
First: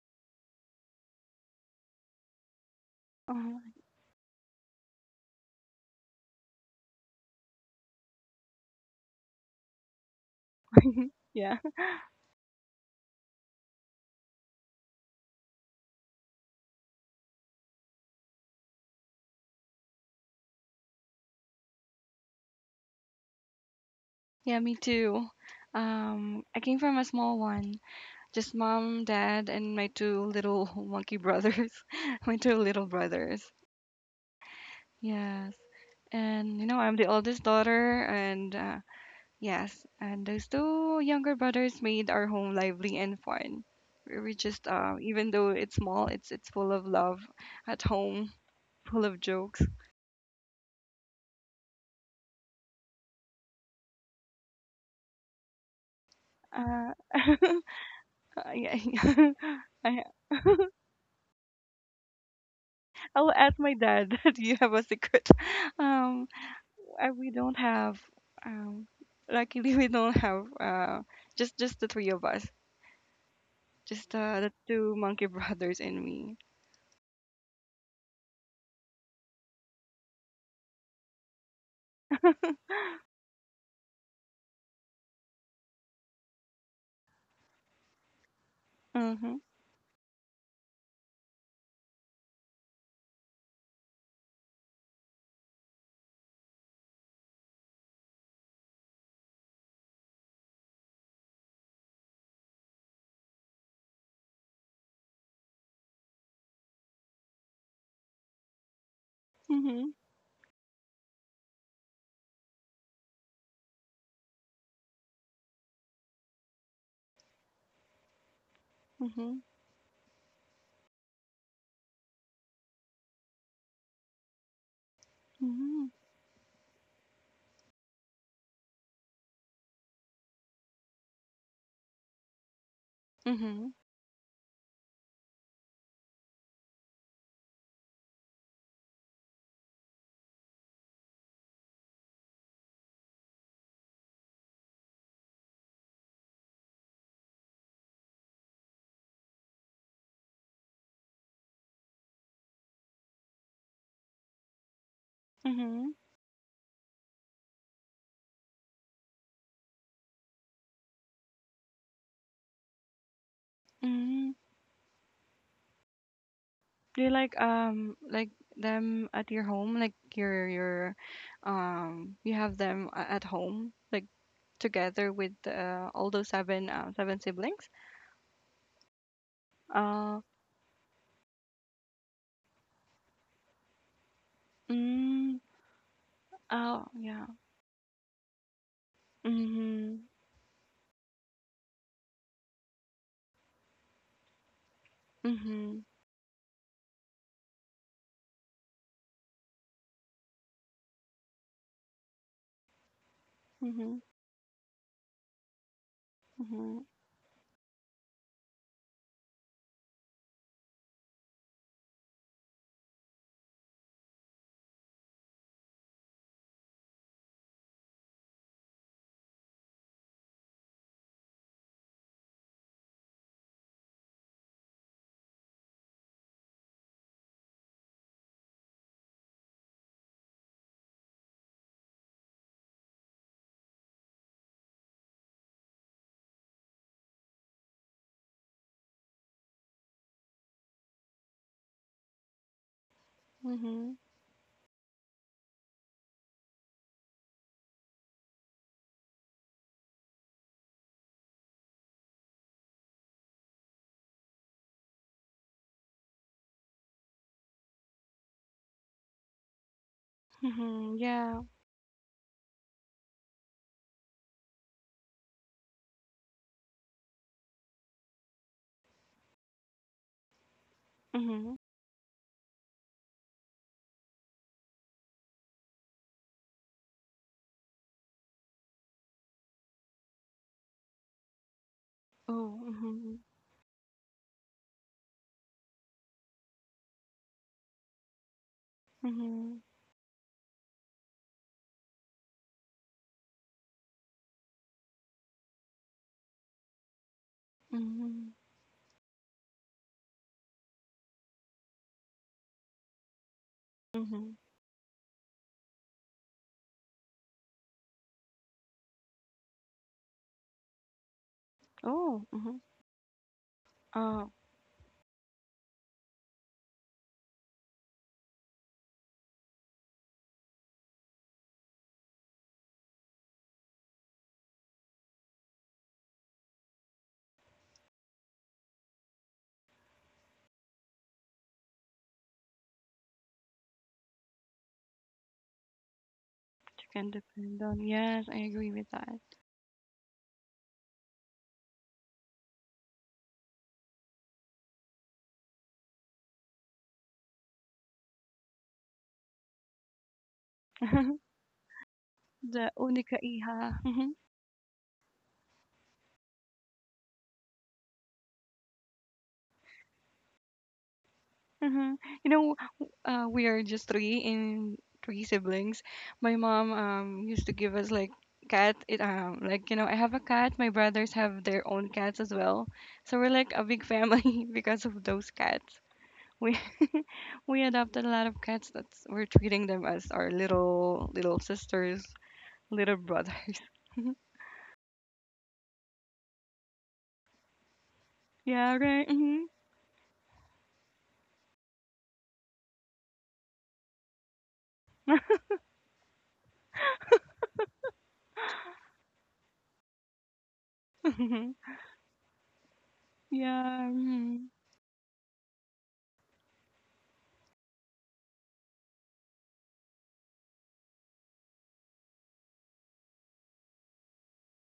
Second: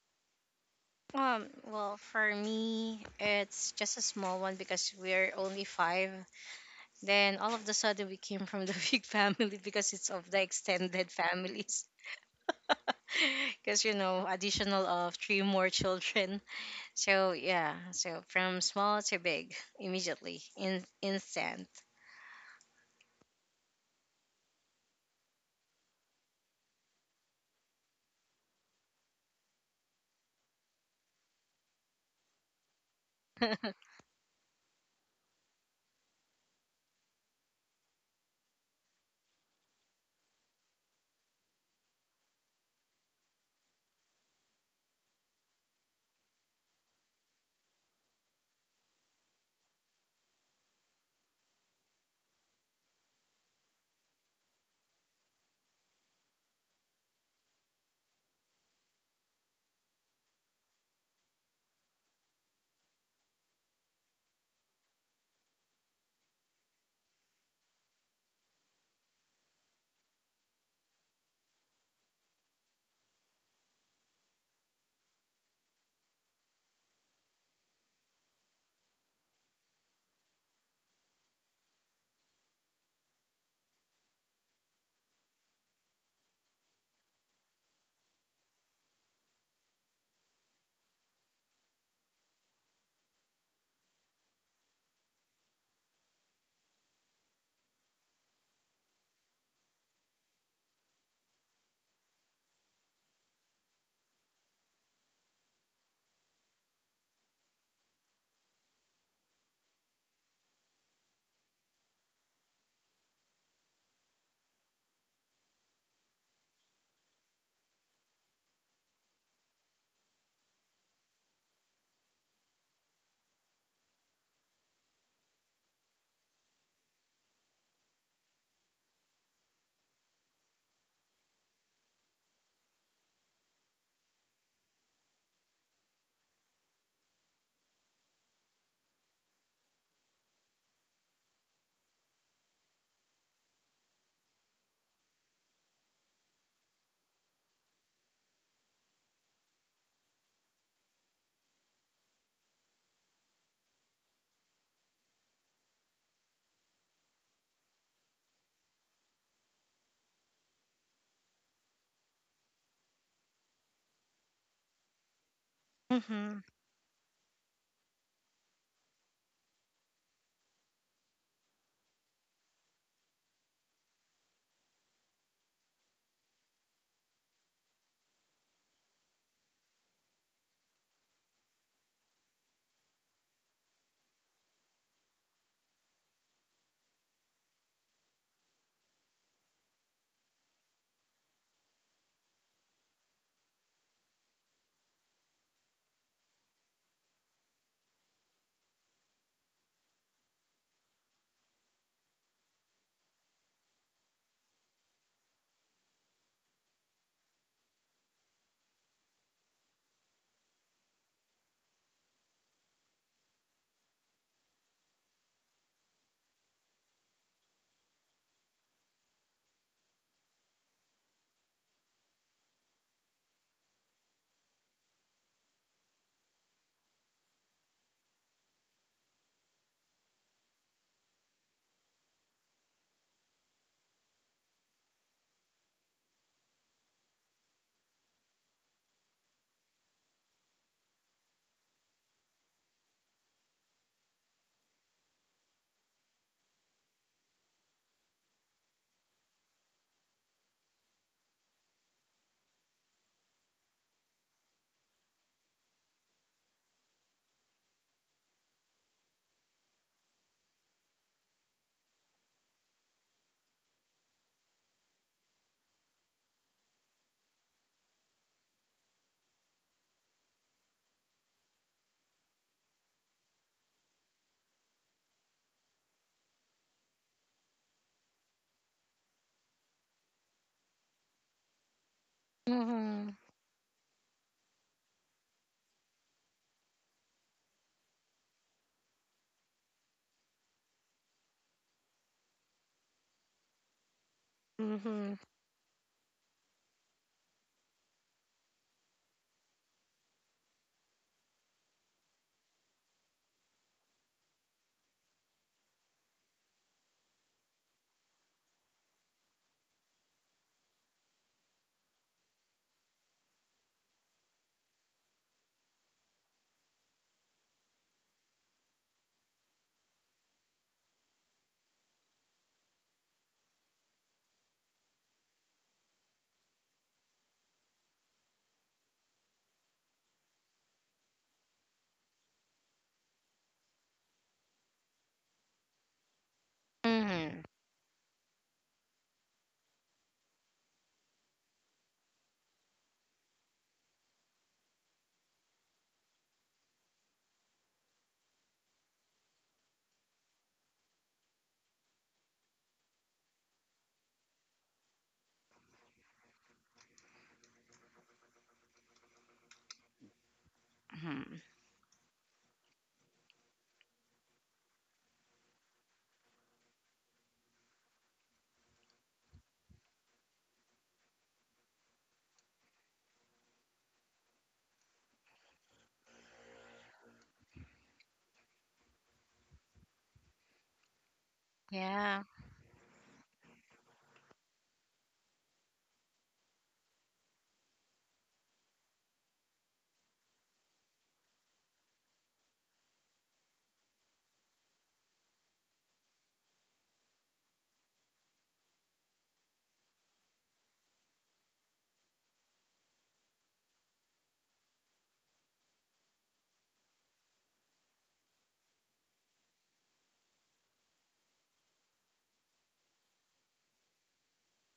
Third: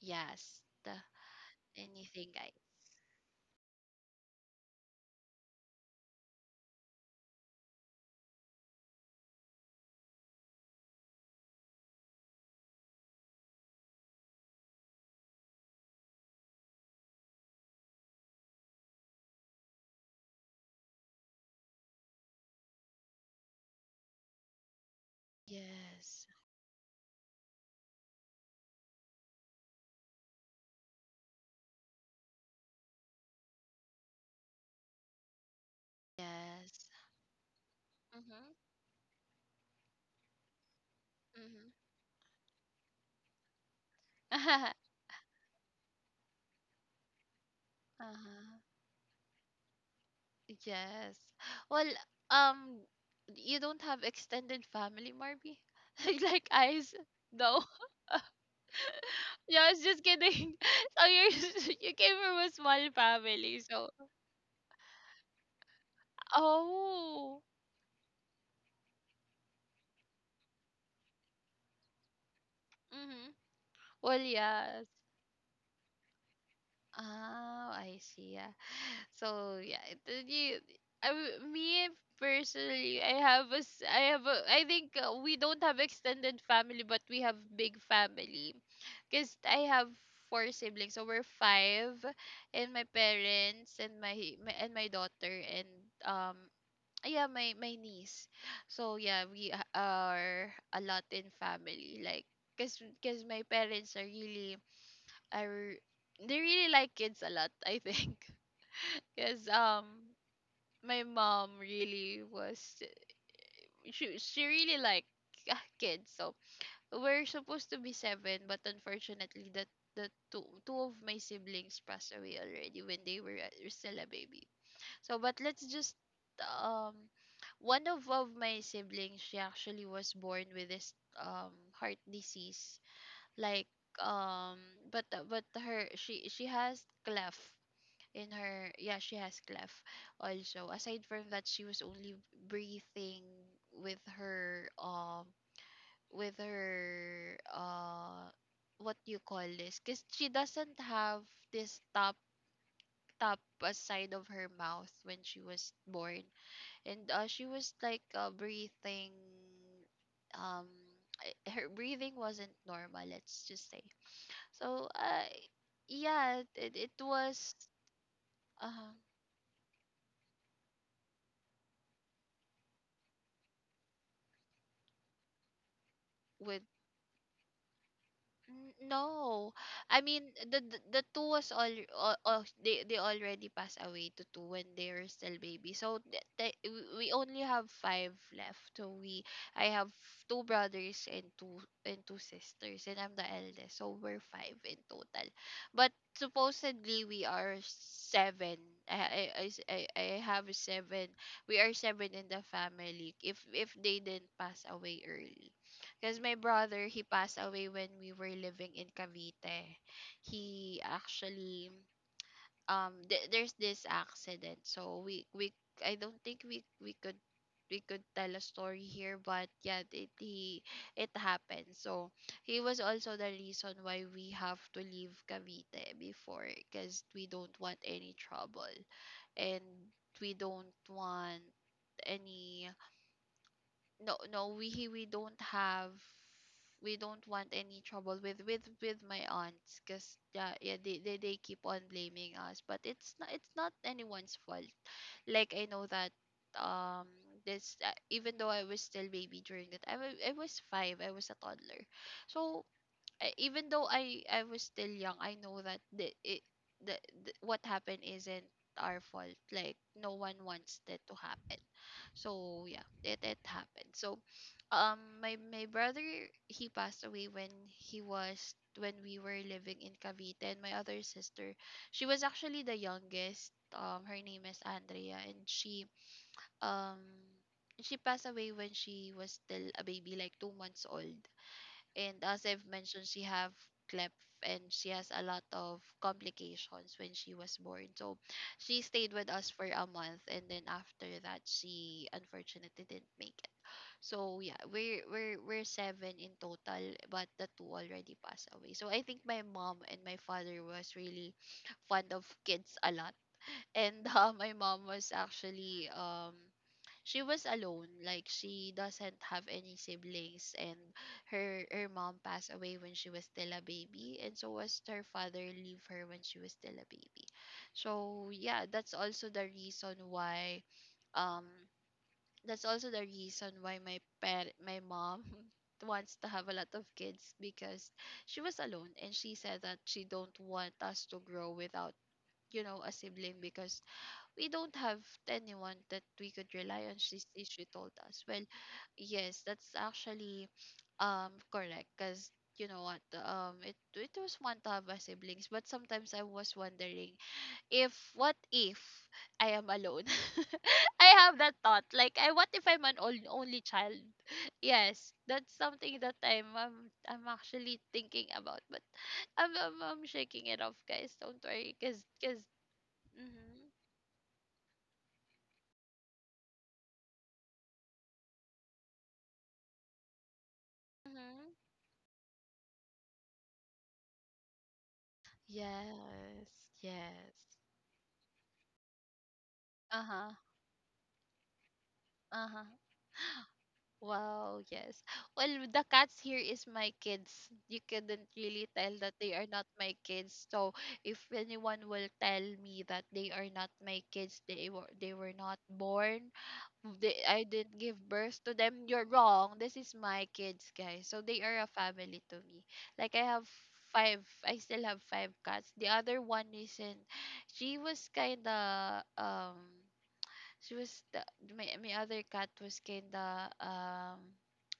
[SPEAKER 1] Yes. The,
[SPEAKER 3] Well,
[SPEAKER 1] anything,
[SPEAKER 3] for
[SPEAKER 1] guys?
[SPEAKER 3] me, it's
[SPEAKER 2] Uh-huh.
[SPEAKER 3] just a small one because we're only five. Then all of the sudden, we came from the big family, because it's of the extended
[SPEAKER 2] Yeah.
[SPEAKER 3] families. Because, additional of three more children. So, yeah. So from small to big, immediately, in instant.
[SPEAKER 2] Yeah, me too.
[SPEAKER 1] Yes.
[SPEAKER 2] I came from a small one, just mom, dad, and my two little monkey brothers, my two little brothers. Yes, and you know
[SPEAKER 1] Yes.
[SPEAKER 2] I'm the oldest daughter,
[SPEAKER 1] Mm-hmm.
[SPEAKER 2] and yes, and those two younger brothers made our home lively and fun. We were
[SPEAKER 1] Mm-hmm.
[SPEAKER 2] just, even though it's small, it's full of love at home,
[SPEAKER 1] uh-huh.
[SPEAKER 2] full of jokes.
[SPEAKER 1] Yes. Well, um, you don't have extended family, Marby? Like eyes?
[SPEAKER 2] Uh,
[SPEAKER 1] No.
[SPEAKER 2] yeah,
[SPEAKER 1] Yeah, I was just
[SPEAKER 2] I,
[SPEAKER 1] kidding. So you you came from a small
[SPEAKER 2] I'll ask
[SPEAKER 1] family,
[SPEAKER 2] my
[SPEAKER 1] so
[SPEAKER 2] dad. Do you have a secret? Um, I, we
[SPEAKER 1] oh.
[SPEAKER 2] don't have. Um, luckily, we don't have. Just the three of us.
[SPEAKER 1] Mm-hmm.
[SPEAKER 2] Just
[SPEAKER 1] Well,
[SPEAKER 2] the
[SPEAKER 1] yes.
[SPEAKER 2] two monkey brothers and me.
[SPEAKER 1] Oh, I see. So yeah, it, me personally, I have a, I have a, I think we don't have extended family, but we have big family, because
[SPEAKER 2] Mhm.
[SPEAKER 1] I have four siblings, so we're five, and my parents, and my daughter, and um yeah, my niece. So yeah, we are a lot in family, like, because my parents are really are they really like kids a lot, I think. Because
[SPEAKER 2] Mhm.
[SPEAKER 1] my mom really was, she really like, ah, kids. So we're supposed to be seven, but
[SPEAKER 2] Mhm.
[SPEAKER 1] unfortunately that the two of my siblings passed away already when they were still a baby. So but let's
[SPEAKER 2] Mhm.
[SPEAKER 1] just um one of my siblings, she actually was born with this heart disease, like,
[SPEAKER 2] Mhm.
[SPEAKER 1] um but but her she has cleft in her. Yeah, she has cleft. Also, aside from that, she was only breathing with her um with her what you call this, because she doesn't have this top side of her mouth when she was
[SPEAKER 2] Mhm.
[SPEAKER 1] born. And she was like breathing. um Her breathing wasn't normal, let's just say.
[SPEAKER 2] Mhm.
[SPEAKER 1] So yeah, it
[SPEAKER 2] Do you
[SPEAKER 1] was
[SPEAKER 2] like
[SPEAKER 1] uh
[SPEAKER 2] them at your home? Like your you have them at home like together with all those
[SPEAKER 1] with
[SPEAKER 2] seven seven siblings?
[SPEAKER 1] no. I
[SPEAKER 2] Uh.
[SPEAKER 1] mean, the two was all, they already passed away to two when they were still
[SPEAKER 2] Mm.
[SPEAKER 1] baby. So th- th- we
[SPEAKER 2] Oh,
[SPEAKER 1] we
[SPEAKER 2] yeah.
[SPEAKER 1] only have five left. So we I have
[SPEAKER 2] Mhm.
[SPEAKER 1] two brothers and two sisters, and I'm the eldest. So we're five in total.
[SPEAKER 2] Mhm.
[SPEAKER 1] But supposedly we are seven. I have seven. We are seven in the family, if they
[SPEAKER 2] Mhm.
[SPEAKER 1] didn't pass away early. Because my brother,
[SPEAKER 2] Mhm.
[SPEAKER 1] he passed away when we were living in Cavite. He actually there's this accident. So we I don't think we could tell a story here, but yeah, it happened. So he was also the reason why we have to leave Cavite before, because we don't want any trouble, and we don't want any. No no we we don't have we don't want any trouble with my aunts, because yeah, yeah, they, they keep on blaming us, but it's not
[SPEAKER 2] Mhm.
[SPEAKER 1] anyone's fault. Like, I know that, um this even though I was still baby during that, I was five, I was a toddler. So even though I was still young, I know that the, the what happened isn't our fault, like no one wants
[SPEAKER 2] Mhm.
[SPEAKER 1] that to
[SPEAKER 2] Yeah.
[SPEAKER 1] happen. So yeah, it happened. So my brother, he passed away when he was when we were living in Cavite. And my other sister,
[SPEAKER 2] Mhm.
[SPEAKER 1] she was actually the youngest. Her name is Andrea, and um she passed away when she was still a baby, like 2 months old. And as
[SPEAKER 2] Oh.
[SPEAKER 1] I've mentioned,
[SPEAKER 3] Mm-hmm.
[SPEAKER 1] she
[SPEAKER 2] Mhm.
[SPEAKER 1] have cleft, and she has a lot of complications when she was born. So she stayed with us
[SPEAKER 2] Mhm.
[SPEAKER 1] for a month, and then after that, she unfortunately didn't make it. So yeah,
[SPEAKER 3] Mm-hmm.
[SPEAKER 1] we're seven in total, but the two already
[SPEAKER 2] Mhm.
[SPEAKER 1] passed away. So I think my mom and my father was really fond of kids a lot. And
[SPEAKER 2] Mhm.
[SPEAKER 1] my mom was actually she was alone, like she doesn't have any siblings. And her mom
[SPEAKER 2] Oh.
[SPEAKER 1] passed
[SPEAKER 2] Mhm.
[SPEAKER 1] away when she was still a baby,
[SPEAKER 2] Oh,
[SPEAKER 1] and so was her father leave her when she was still a baby. So yeah, that's also the reason why, um my my mom wants to have a lot of kids, because she was alone, and she said that she don't want us to grow without, a sibling, because we don't have anyone that we could
[SPEAKER 2] you
[SPEAKER 1] rely on.
[SPEAKER 2] can
[SPEAKER 3] Mm-hmm.
[SPEAKER 1] She
[SPEAKER 2] depend on.
[SPEAKER 1] told us.
[SPEAKER 2] Yes, I
[SPEAKER 1] Well,
[SPEAKER 2] agree with that.
[SPEAKER 1] yes, that's actually, correct. Because, you know what, it was fun to have a siblings, but sometimes I was wondering, if what if I am alone? I have that thought, like, I what if
[SPEAKER 2] The
[SPEAKER 1] I'm an
[SPEAKER 2] única
[SPEAKER 1] only
[SPEAKER 2] hija.
[SPEAKER 1] child? Yes, that's something that I'm actually thinking about. But I'm shaking it off, guys, don't
[SPEAKER 3] Hmm.
[SPEAKER 1] worry,
[SPEAKER 2] Mhm.
[SPEAKER 1] because
[SPEAKER 2] You know, we are
[SPEAKER 1] mm-hmm,
[SPEAKER 2] just three in three siblings. My mom used to give us like cat. It like you know I have a cat. My brothers have their
[SPEAKER 1] mm-hmm.
[SPEAKER 2] own cats as well. So we're like a big family because of those cats. We
[SPEAKER 1] Yes, yes.
[SPEAKER 2] we adopted a lot of cats. That's we're treating them as
[SPEAKER 1] Uh-huh.
[SPEAKER 2] our little little sisters,
[SPEAKER 3] Yeah.
[SPEAKER 1] Uh-huh.
[SPEAKER 2] little brothers.
[SPEAKER 1] Wow, yes. Well, the cats here is my kids. You couldn't really
[SPEAKER 2] Yeah.
[SPEAKER 1] tell
[SPEAKER 2] Right.
[SPEAKER 1] that they are
[SPEAKER 2] Mm-hmm.
[SPEAKER 1] not my kids. So, if anyone will tell me that they are not my kids, they were not born, they I didn't give birth to them, you're wrong. This is my kids, guys. So, they are a family to me. Like, I have
[SPEAKER 2] Yeah.
[SPEAKER 1] five.
[SPEAKER 2] Mm-hmm.
[SPEAKER 1] I still have five cats. The other one isn't. She was kind of She was the my my other cat was kinda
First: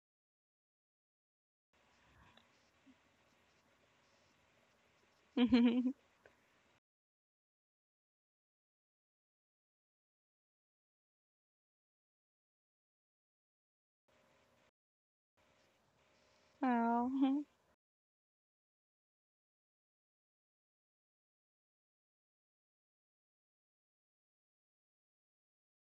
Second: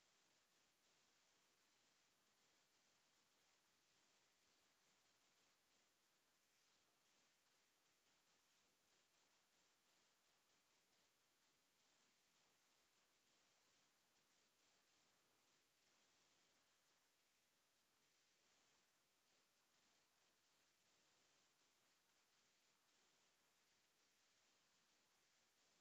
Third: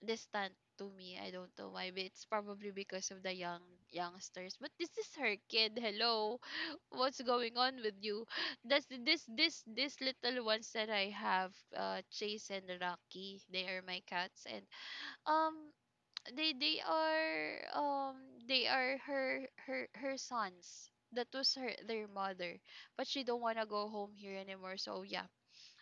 [SPEAKER 1] distant to me. I don't know why, but it's probably because of the youngsters. But this is her kid. Hello, what's going on with you? That's this little ones that I have, Chase and Rocky. They are my cats, and um, they they are
[SPEAKER 2] Oh.
[SPEAKER 1] um they are her sons. That was her their mother, but she don't wanna go home here anymore. So yeah,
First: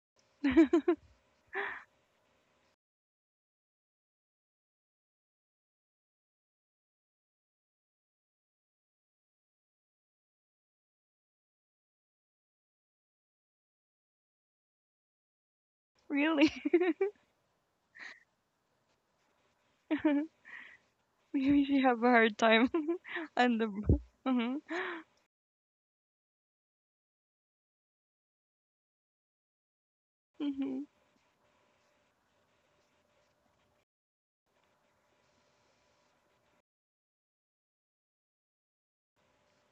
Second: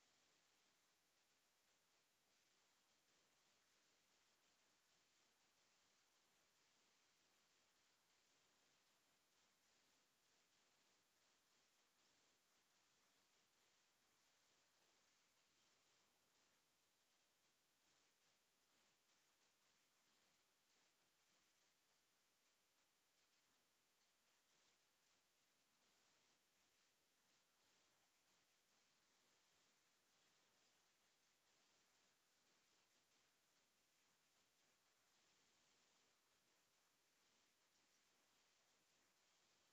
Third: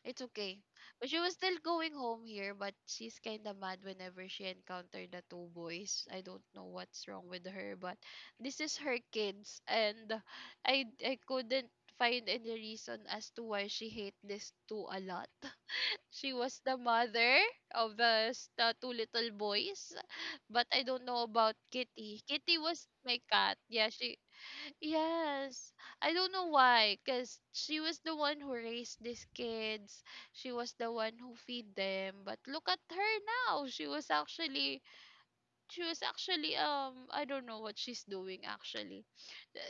[SPEAKER 1] it's okay. But she was still going home here, but she's kind of mad whenever she encountered the two boys. I don't know what's wrong with her, but this is her kids, and I couldn't find any reason as to why she hate these two a lot. She
[SPEAKER 2] Really?
[SPEAKER 1] was the mother of the two little boys, but I don't know about
[SPEAKER 2] Maybe she have a
[SPEAKER 1] Kitty.
[SPEAKER 2] hard
[SPEAKER 1] Kitty
[SPEAKER 2] time.
[SPEAKER 1] was my cat.
[SPEAKER 2] And
[SPEAKER 1] Yeah,
[SPEAKER 2] the
[SPEAKER 1] she
[SPEAKER 2] mhm,
[SPEAKER 1] yes. I don't know why, cuz she was the one who raised these kids. She was
[SPEAKER 2] mhm.
[SPEAKER 1] the one who feed them. But look at her now. She was actually, I don't know what she's doing actually.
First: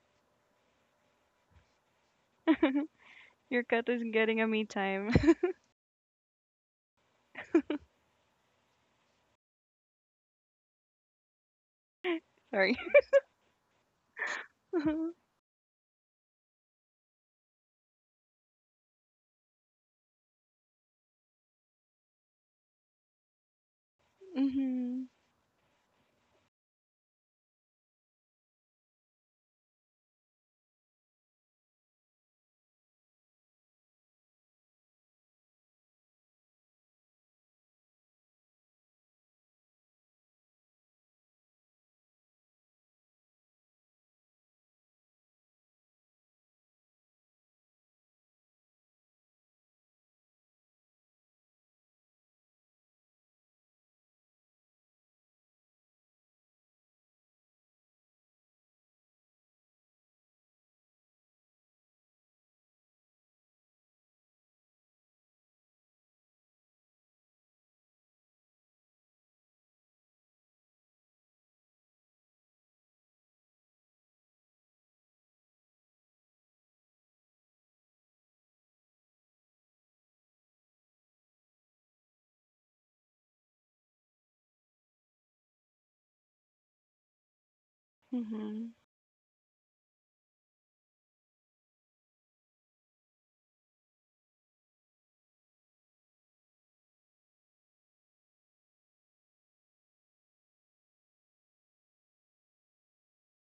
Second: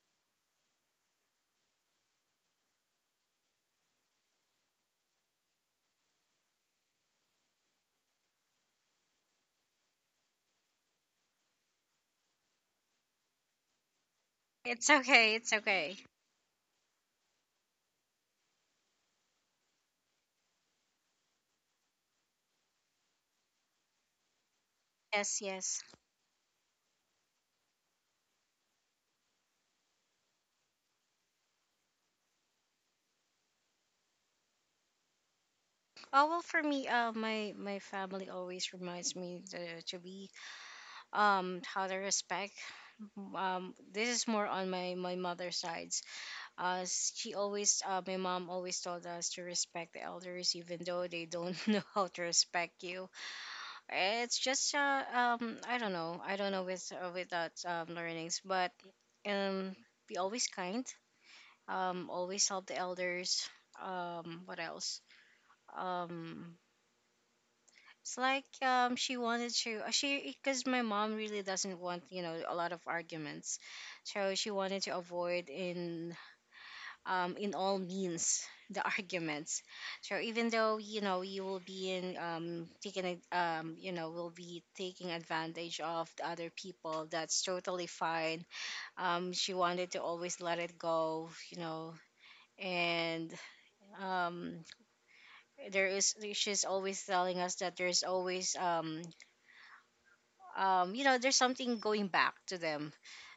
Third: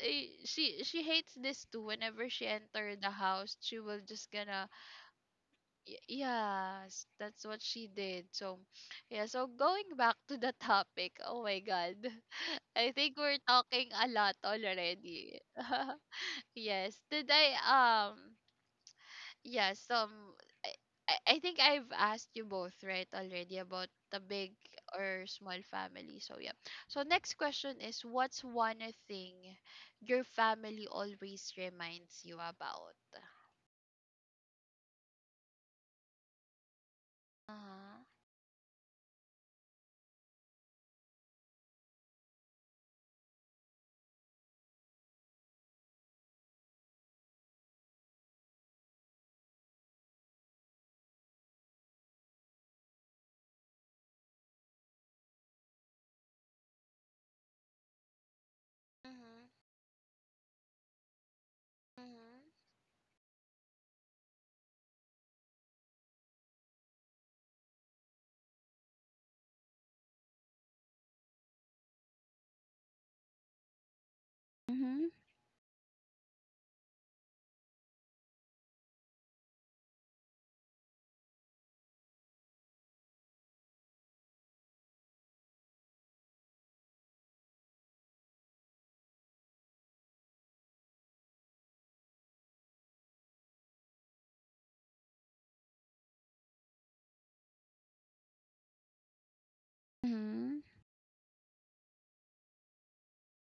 [SPEAKER 1] She hates this too whenever she entered the house.
[SPEAKER 2] Your
[SPEAKER 1] She
[SPEAKER 2] cat
[SPEAKER 1] will
[SPEAKER 2] is
[SPEAKER 1] just
[SPEAKER 2] getting a me
[SPEAKER 1] gonna
[SPEAKER 2] time.
[SPEAKER 1] y- Yes, that's what she did. So yeah, so going back to the topic. Oh my god.
[SPEAKER 2] Sorry.
[SPEAKER 1] I think we're talking a lot
[SPEAKER 3] It's okay.
[SPEAKER 1] already.
[SPEAKER 3] It's okay.
[SPEAKER 1] Yes. Did I um yes, I, I think I've asked you both right already about the big
[SPEAKER 2] Mhm,
[SPEAKER 1] or
[SPEAKER 3] Yes,
[SPEAKER 1] small
[SPEAKER 3] yes.
[SPEAKER 1] family. So yeah. So next question is, what's one thing your family always reminds you about?
[SPEAKER 3] Oh, well, for me, my
[SPEAKER 1] Uh-huh.
[SPEAKER 3] family always reminds me to be, how to respect. This is more on my mother's sides. Uh, my mom always told us to respect the elders, even though they don't know how to respect you. It's just I don't know. I don't know with that learnings. But
[SPEAKER 1] Mhm.
[SPEAKER 3] um, be always kind,
[SPEAKER 1] Mhm.
[SPEAKER 3] always help the elders. What else? um it's like, she wanted to she because my mom really doesn't want, a lot of arguments. So she wanted to
[SPEAKER 1] Mm-hmm.
[SPEAKER 3] avoid, in all means, the arguments. So even though, you will be in taking ad- you know will be taking advantage of the other people, that's totally fine.
[SPEAKER 2] mhm,
[SPEAKER 3] She wanted to always let it go. And um there is she's always telling us that there's always
[SPEAKER 1] Mm-hmm.
[SPEAKER 3] you know there's something going back to them.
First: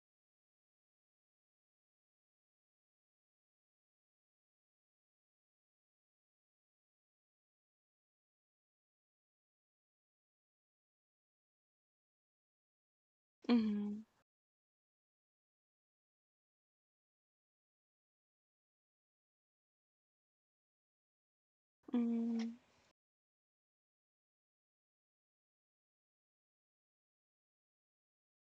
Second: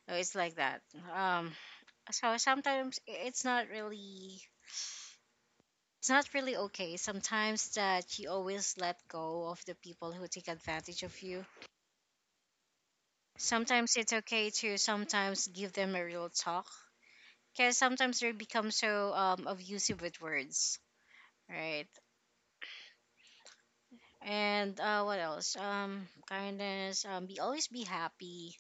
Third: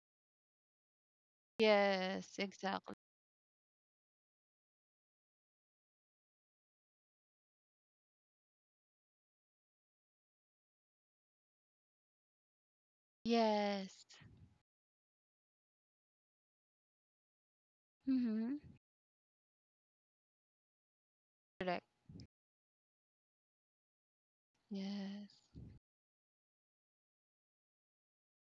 [SPEAKER 3] It's like that. um so
[SPEAKER 1] Yes, exactly.
[SPEAKER 3] sometimes, it's not really, it's not really okay sometimes that you always let go of the people who take advantage of you. Sometimes
[SPEAKER 2] mhm,
[SPEAKER 1] Yes.
[SPEAKER 3] it's okay to sometimes give them a real talk, because sometimes they
[SPEAKER 1] Mm-hmm.
[SPEAKER 3] become so abusive with words,
[SPEAKER 1] Correct.
[SPEAKER 3] right?
[SPEAKER 2] mhm.
[SPEAKER 3] And what
[SPEAKER 1] Yes.
[SPEAKER 3] else? Kindness. Be always be happy.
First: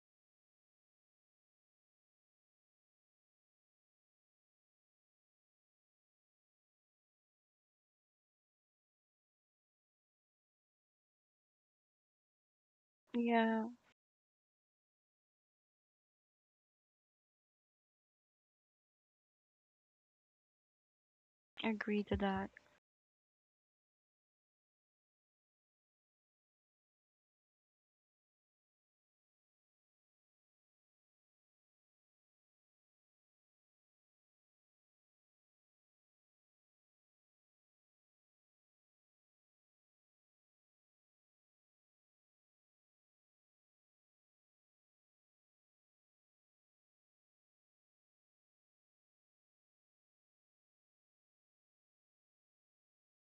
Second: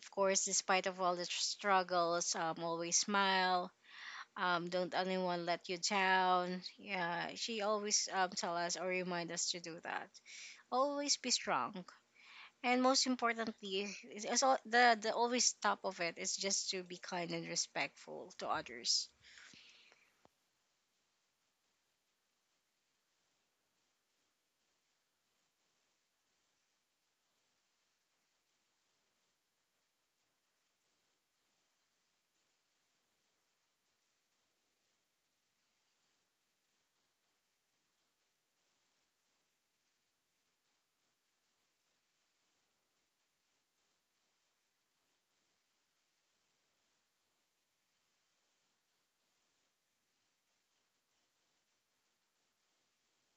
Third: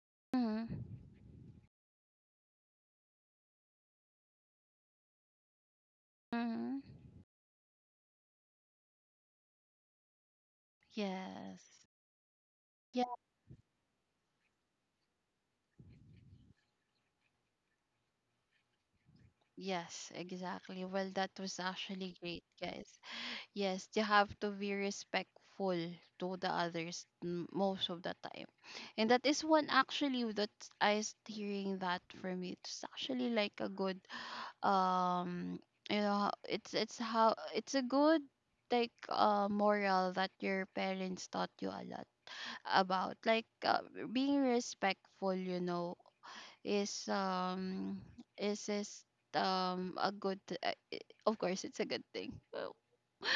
[SPEAKER 3] Of course,
[SPEAKER 1] Mm-hmm.
[SPEAKER 3] despite of all the struggles, always smile. Don't anyone let you down.
[SPEAKER 1] Mm-hmm.
[SPEAKER 3] Yeah, she always, tell us or remind us to do that. Always be strong.
[SPEAKER 1] Yes.
[SPEAKER 3] And most
[SPEAKER 2] Yeah,
[SPEAKER 3] importantly, is all, the always top of it is just to be kind and respectful to others.
[SPEAKER 1] Yes, exactly. Well, that was
[SPEAKER 2] agree
[SPEAKER 1] actually
[SPEAKER 2] to
[SPEAKER 1] great,
[SPEAKER 2] that.
[SPEAKER 1] guys. Yes, you have to be respectful to the others, most of the time. And that is one actually that I was hearing that from you. It's actually like a good, um you know, it's how it's a good, like, moral that your parents taught you a lot about, like, being respectful, you know, is um is, a good, of course, it's a good thing.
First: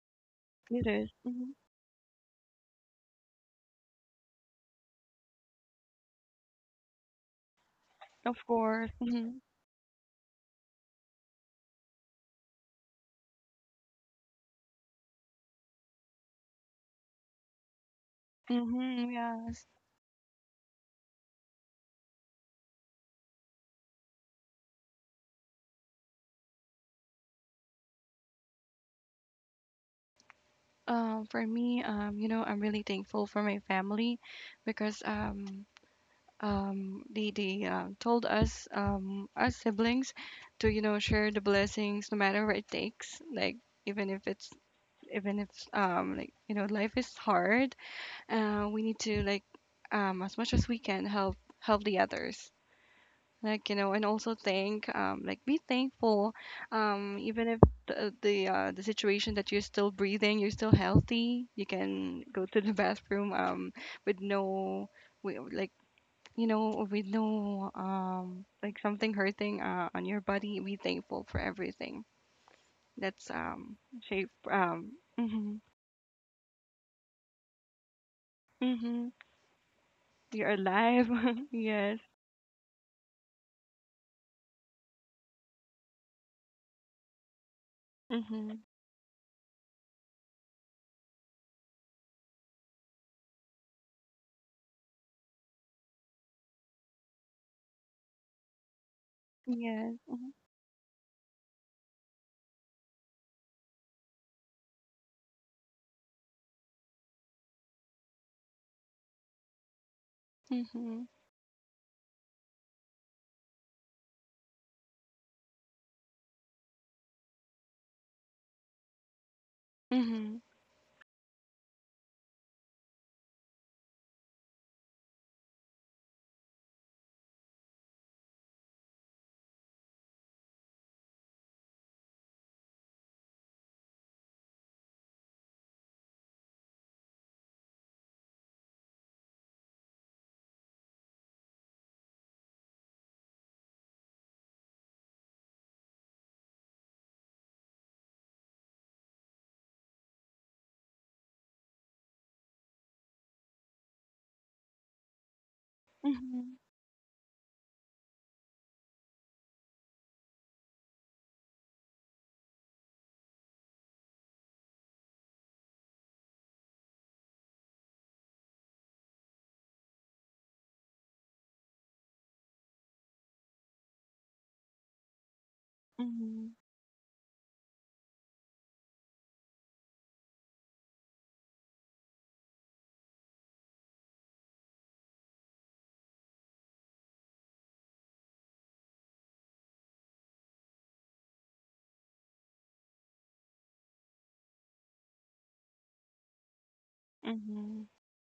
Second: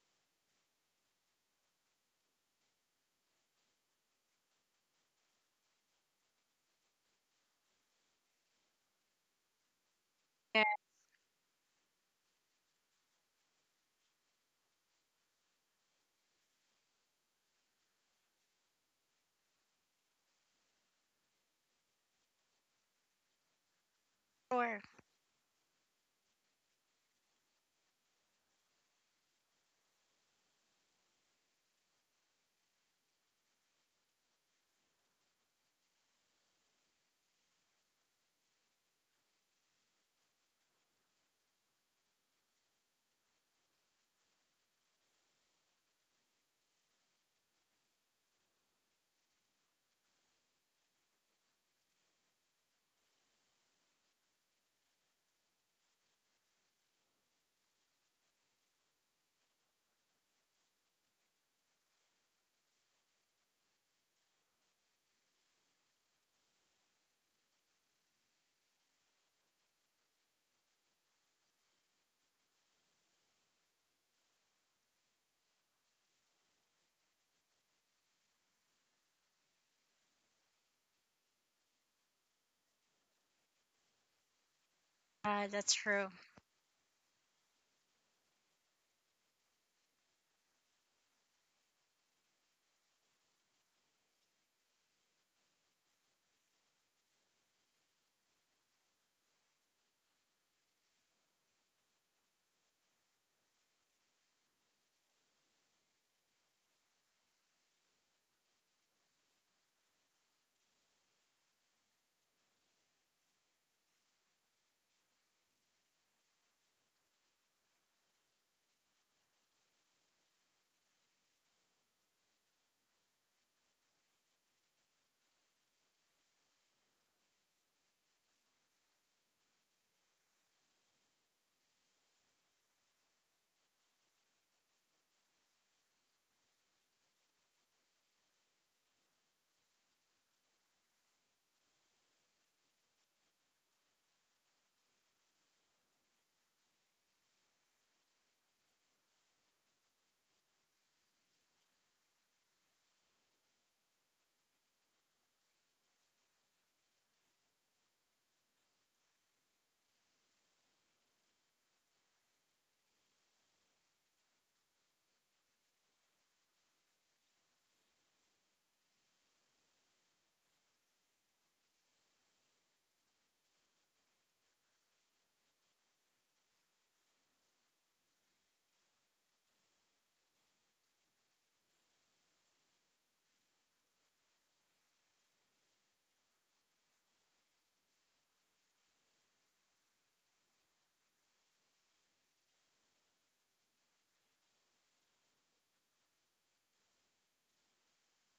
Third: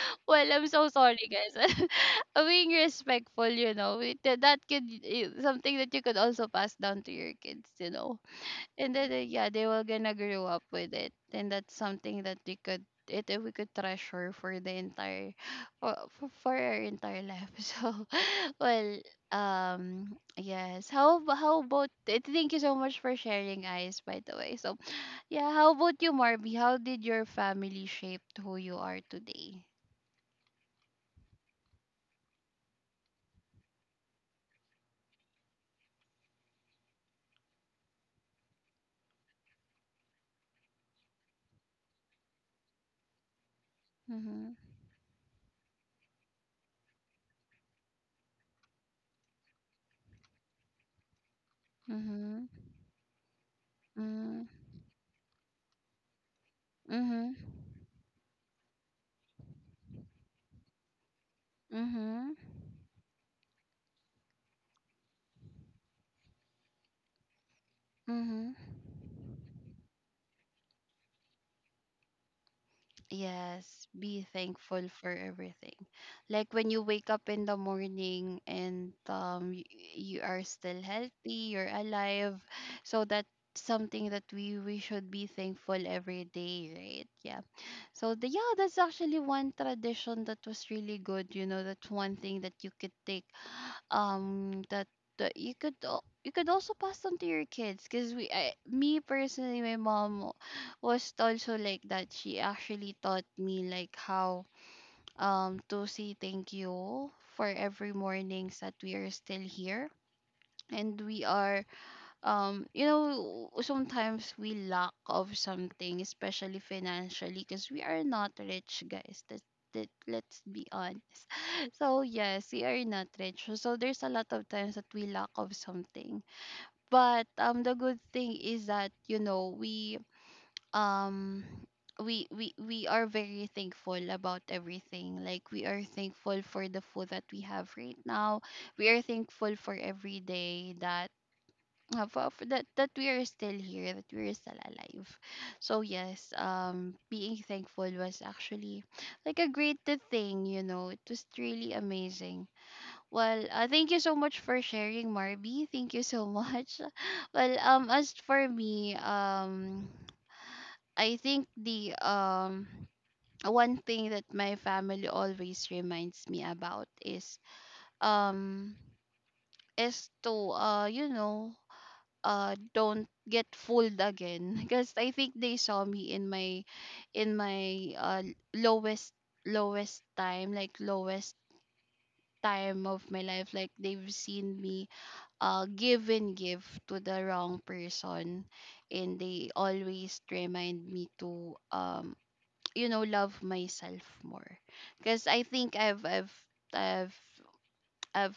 [SPEAKER 1] well, I'm
[SPEAKER 2] It
[SPEAKER 1] so
[SPEAKER 2] is.
[SPEAKER 1] sorry,
[SPEAKER 2] Mhm.
[SPEAKER 1] guys. Being respectful, you know, that could, something that you could also pass down to your kids, you know.
[SPEAKER 2] Of course.
[SPEAKER 1] And then
[SPEAKER 2] Mhm,
[SPEAKER 1] yeah, they were gonna grow up
[SPEAKER 3] Yeah,
[SPEAKER 1] with it, and that's something that we could treasure for the entire for our entire life. So, well,
[SPEAKER 2] mhm. Yes.
[SPEAKER 1] yes, how how about, thank you so much for sharing, eyes, by the way. So
[SPEAKER 3] sure.
[SPEAKER 1] yeah, how about you, Marby, how did your family shape who you are today?
[SPEAKER 2] For me, you know, I'm really thankful for my family because they told us our siblings to you know share the blessings no matter what it takes. Like even if it's
[SPEAKER 1] Mm-hmm,
[SPEAKER 2] even if like you know life is hard we need to like as much as we can help help the others
[SPEAKER 1] mm-hmm,
[SPEAKER 2] like you know and also think like be thankful
[SPEAKER 1] mm-hmm,
[SPEAKER 2] even if the situation that you're still breathing you're still healthy you can
[SPEAKER 1] mm-hmm,
[SPEAKER 2] go to the bathroom with no like you know with no
[SPEAKER 1] mm-hmm.
[SPEAKER 2] like something hurting on your body be thankful for everything that's
[SPEAKER 1] Yes, be
[SPEAKER 2] shape
[SPEAKER 1] thankful for
[SPEAKER 2] hmm.
[SPEAKER 1] everything. Like when you wake up in the morning and
[SPEAKER 2] Hmm.
[SPEAKER 1] you are
[SPEAKER 2] You are
[SPEAKER 1] still
[SPEAKER 2] alive,
[SPEAKER 1] healthy, you're
[SPEAKER 2] yes.
[SPEAKER 1] alive. So that's something that we should be
[SPEAKER 3] That's
[SPEAKER 1] thankful
[SPEAKER 3] true.
[SPEAKER 1] every day, right? Yeah. So the yeah,
[SPEAKER 2] Mm-hmm.
[SPEAKER 1] that's actually one tradition that was really good, you know, that's one thing that you could take, that you could you could also pass on to your kids. Because, me personally, my
[SPEAKER 2] Yes.
[SPEAKER 1] mom was also like that. She actually taught me, like, how, to say thank you for every mornings that we are still here, and
[SPEAKER 2] Mm-hmm.
[SPEAKER 1] we are you know, sometimes we lack of something, especially financially, because we are not rich, guys, that,
[SPEAKER 2] Mm-hmm.
[SPEAKER 1] let's be honest. So yes, we are not rich, so there's a lot of times that we lack of something. But, the good thing is that, you know, um we are very thankful about everything. Like, we are thankful for the food that we have right now. We are thankful for every day, that, for, that, we are still here, that we are still alive. So yes, being thankful was actually like a great thing. You know, it was really amazing. Well, thank you so much for sharing, Marby. Thank you so
[SPEAKER 2] Mm-hmm.
[SPEAKER 1] much. Well, as for me, I think, the one thing that my family always reminds me about is, um to don't get fooled again. Because I think they saw me in
[SPEAKER 2] Mm-hmm.
[SPEAKER 1] my, in my uh lowest lowest time, like lowest time of my life, like they've seen me give and give to the wrong person. And they always remind me to, love myself more. Because I think I've
[SPEAKER 2] Mm-hmm.
[SPEAKER 1] I've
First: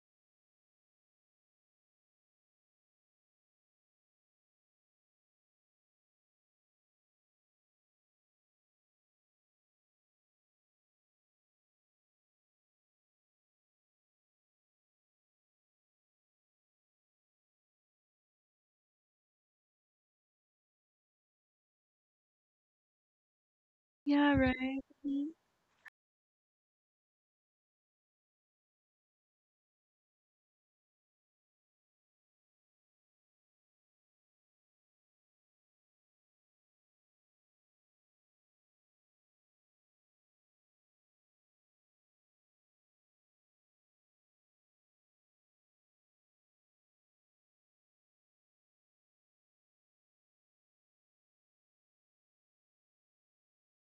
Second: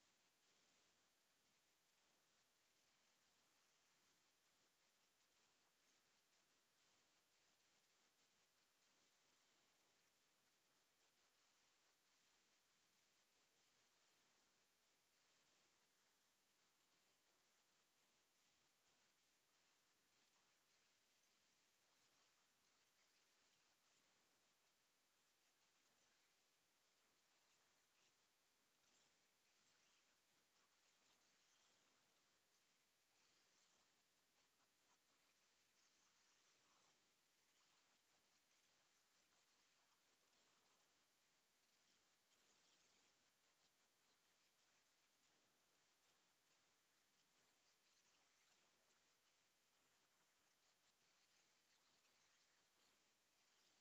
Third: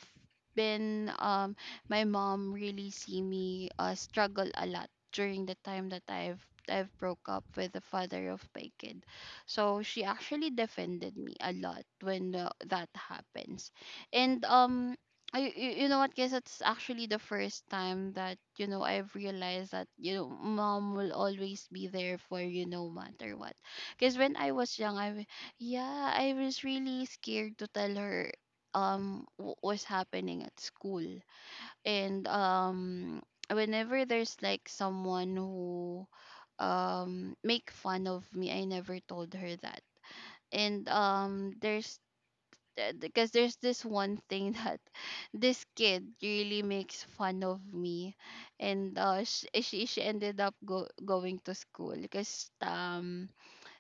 [SPEAKER 1] been, my mom really see me, struggle a lot during the time that I've broke up with the father of my kid. So she actually defended me a lot when that happens. And I, you know what guys it's actually the first time that I've realized that mom will always be there for you no matter what because
[SPEAKER 2] Yeah,
[SPEAKER 1] when I
[SPEAKER 2] right.
[SPEAKER 1] was young I was really scared to tell her was happening at school and whenever there's like someone who make fun of me. I never told her that. and um there's because there's this one thing that this kid really makes fun of me, and she ended up going to school because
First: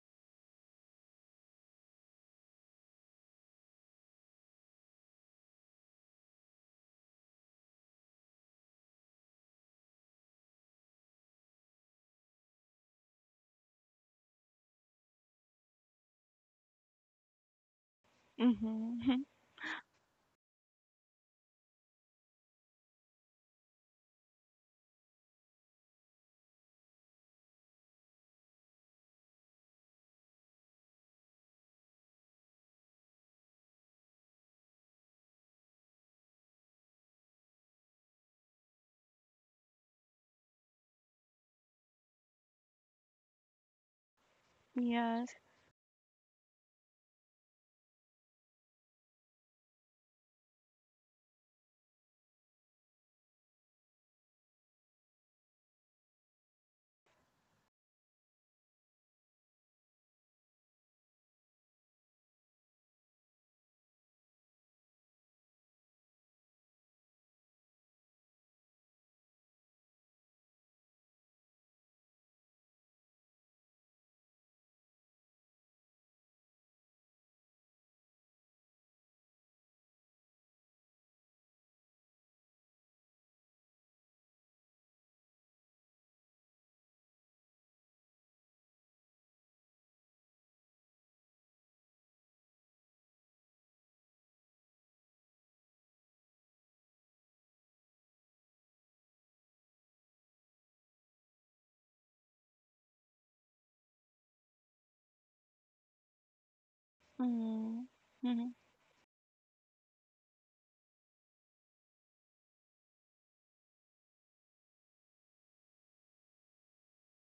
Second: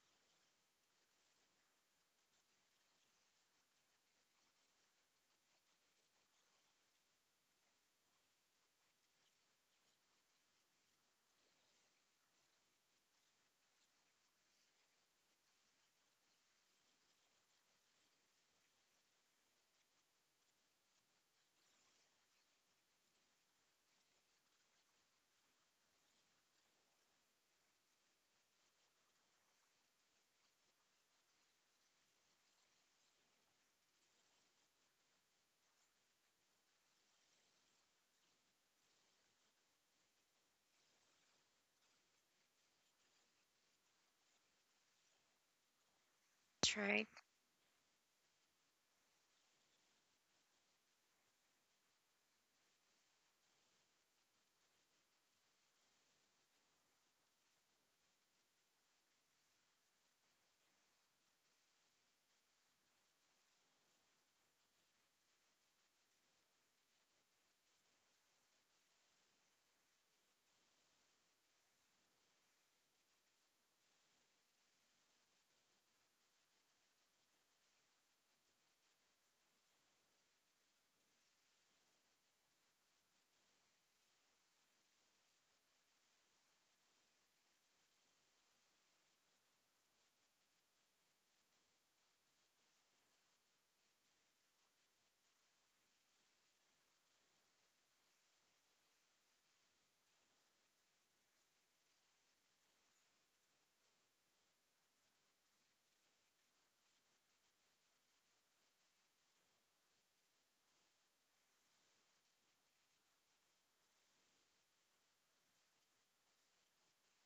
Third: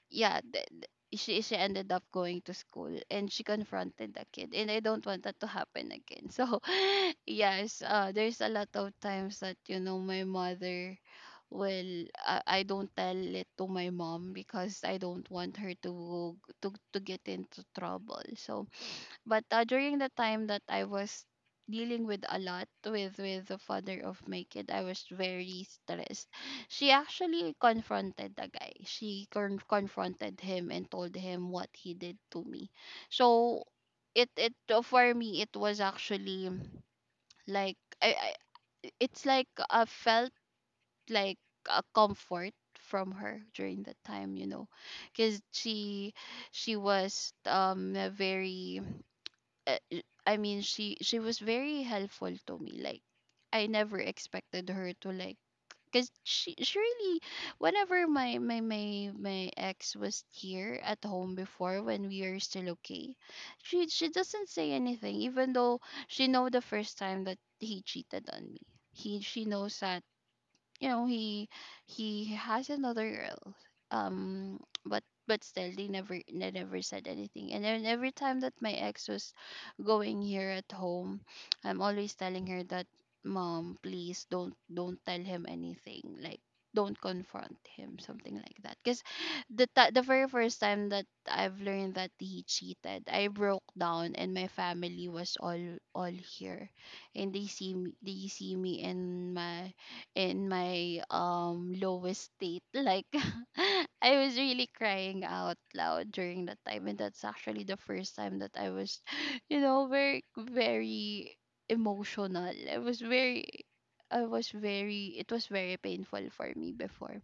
[SPEAKER 1] yeah, th- th- she ended up going to school and she confronted the kid, and I don't want that to happen again. So, yes, there's a lot of times that my mother will, I don't tell it to my mom because I don't want her to to get into trouble. So
[SPEAKER 2] Mm-hmm.
[SPEAKER 1] but during the time that I was dealing with a lot with the father of my kid, I was very stressed. She actually confronted the guy. She confronted him and told him what he did to me. So it for me it was actually like I it's like I felt like a comfort from her during that time,
[SPEAKER 2] yes.
[SPEAKER 1] because she
[SPEAKER 3] That's right.
[SPEAKER 1] was very, I mean she was very helpful to me. Like I never expected her to, like, cuz she really, whenever my ex was here at home before when we are still okay, she doesn't say anything, even though she know the first time that he cheated on me. He She knows that you know he he has another girl. um but still, they never, they never said anything. And then every time that my ex was going here at home, I'm always telling her that, "Mom, please don't, tell him anything, like don't confront him," something like that. Because the very first time that I've learned that he cheated, I broke down and my family was all here, and they see me in my lowest state. Like, I was really crying out loud during that time, and that's actually the
[SPEAKER 2] Mm-hmm.
[SPEAKER 1] first time
[SPEAKER 2] Mm-hmm.
[SPEAKER 1] that I was very very emotional. I was very, I was very, it was very painful for me before.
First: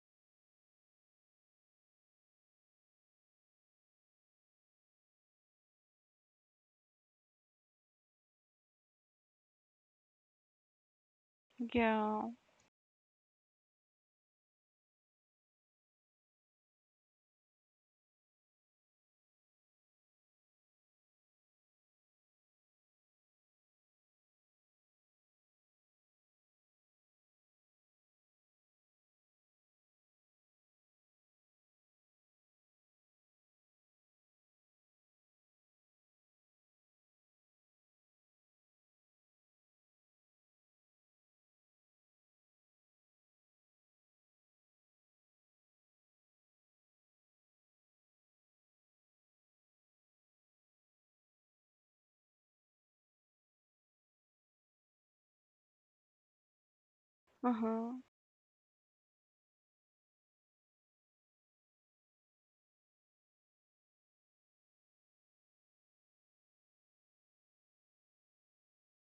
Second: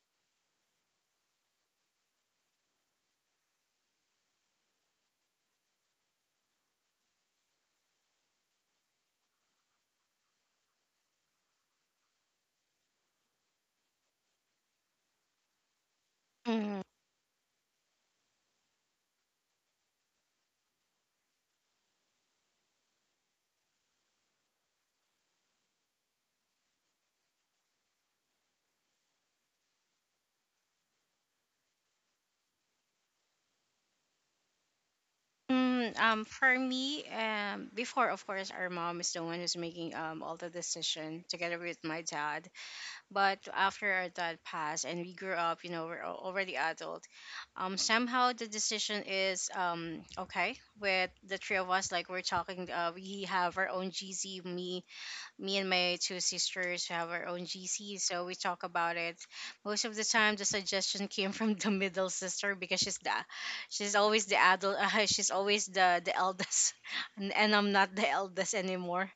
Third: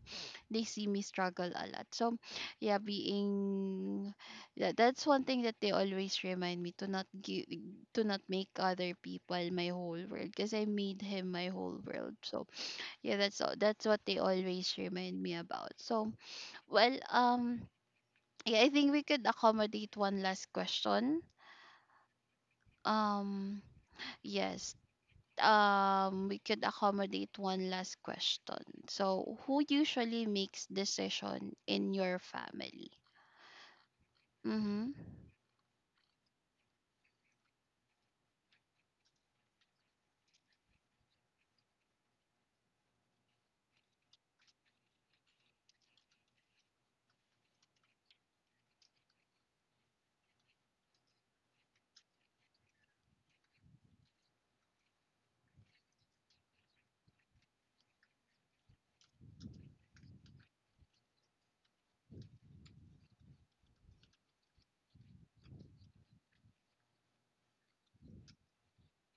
[SPEAKER 1] They see me struggle a lot. So yeah, being that's one thing that they always remind me, to not give, to not make other people my whole world, because I made him my whole world.
[SPEAKER 2] Yeah.
[SPEAKER 1] So yeah, that's all, that's what they always remind me about. So,
[SPEAKER 3] Mm.
[SPEAKER 1] well, yeah, I think we could accommodate one last question. Um, yes, we could accommodate one last question. So, who usually makes decision in your family? Mm-hmm.
[SPEAKER 3] Mm, for me, before, of course, our mom is the one who's making, all the decision, together with my dad. But after our dad passed and we grew up, we're already adult. Somehow the decision is, okay with the three of us. Like, we're talking, we have our own GC. Me, and my two sisters have our own GC,
[SPEAKER 2] Uh-huh.
[SPEAKER 3] so we talk about it. Most of the time, the suggestion came from the middle sister because she's always the adult. She's always the eldest, and I'm not the eldest anymore.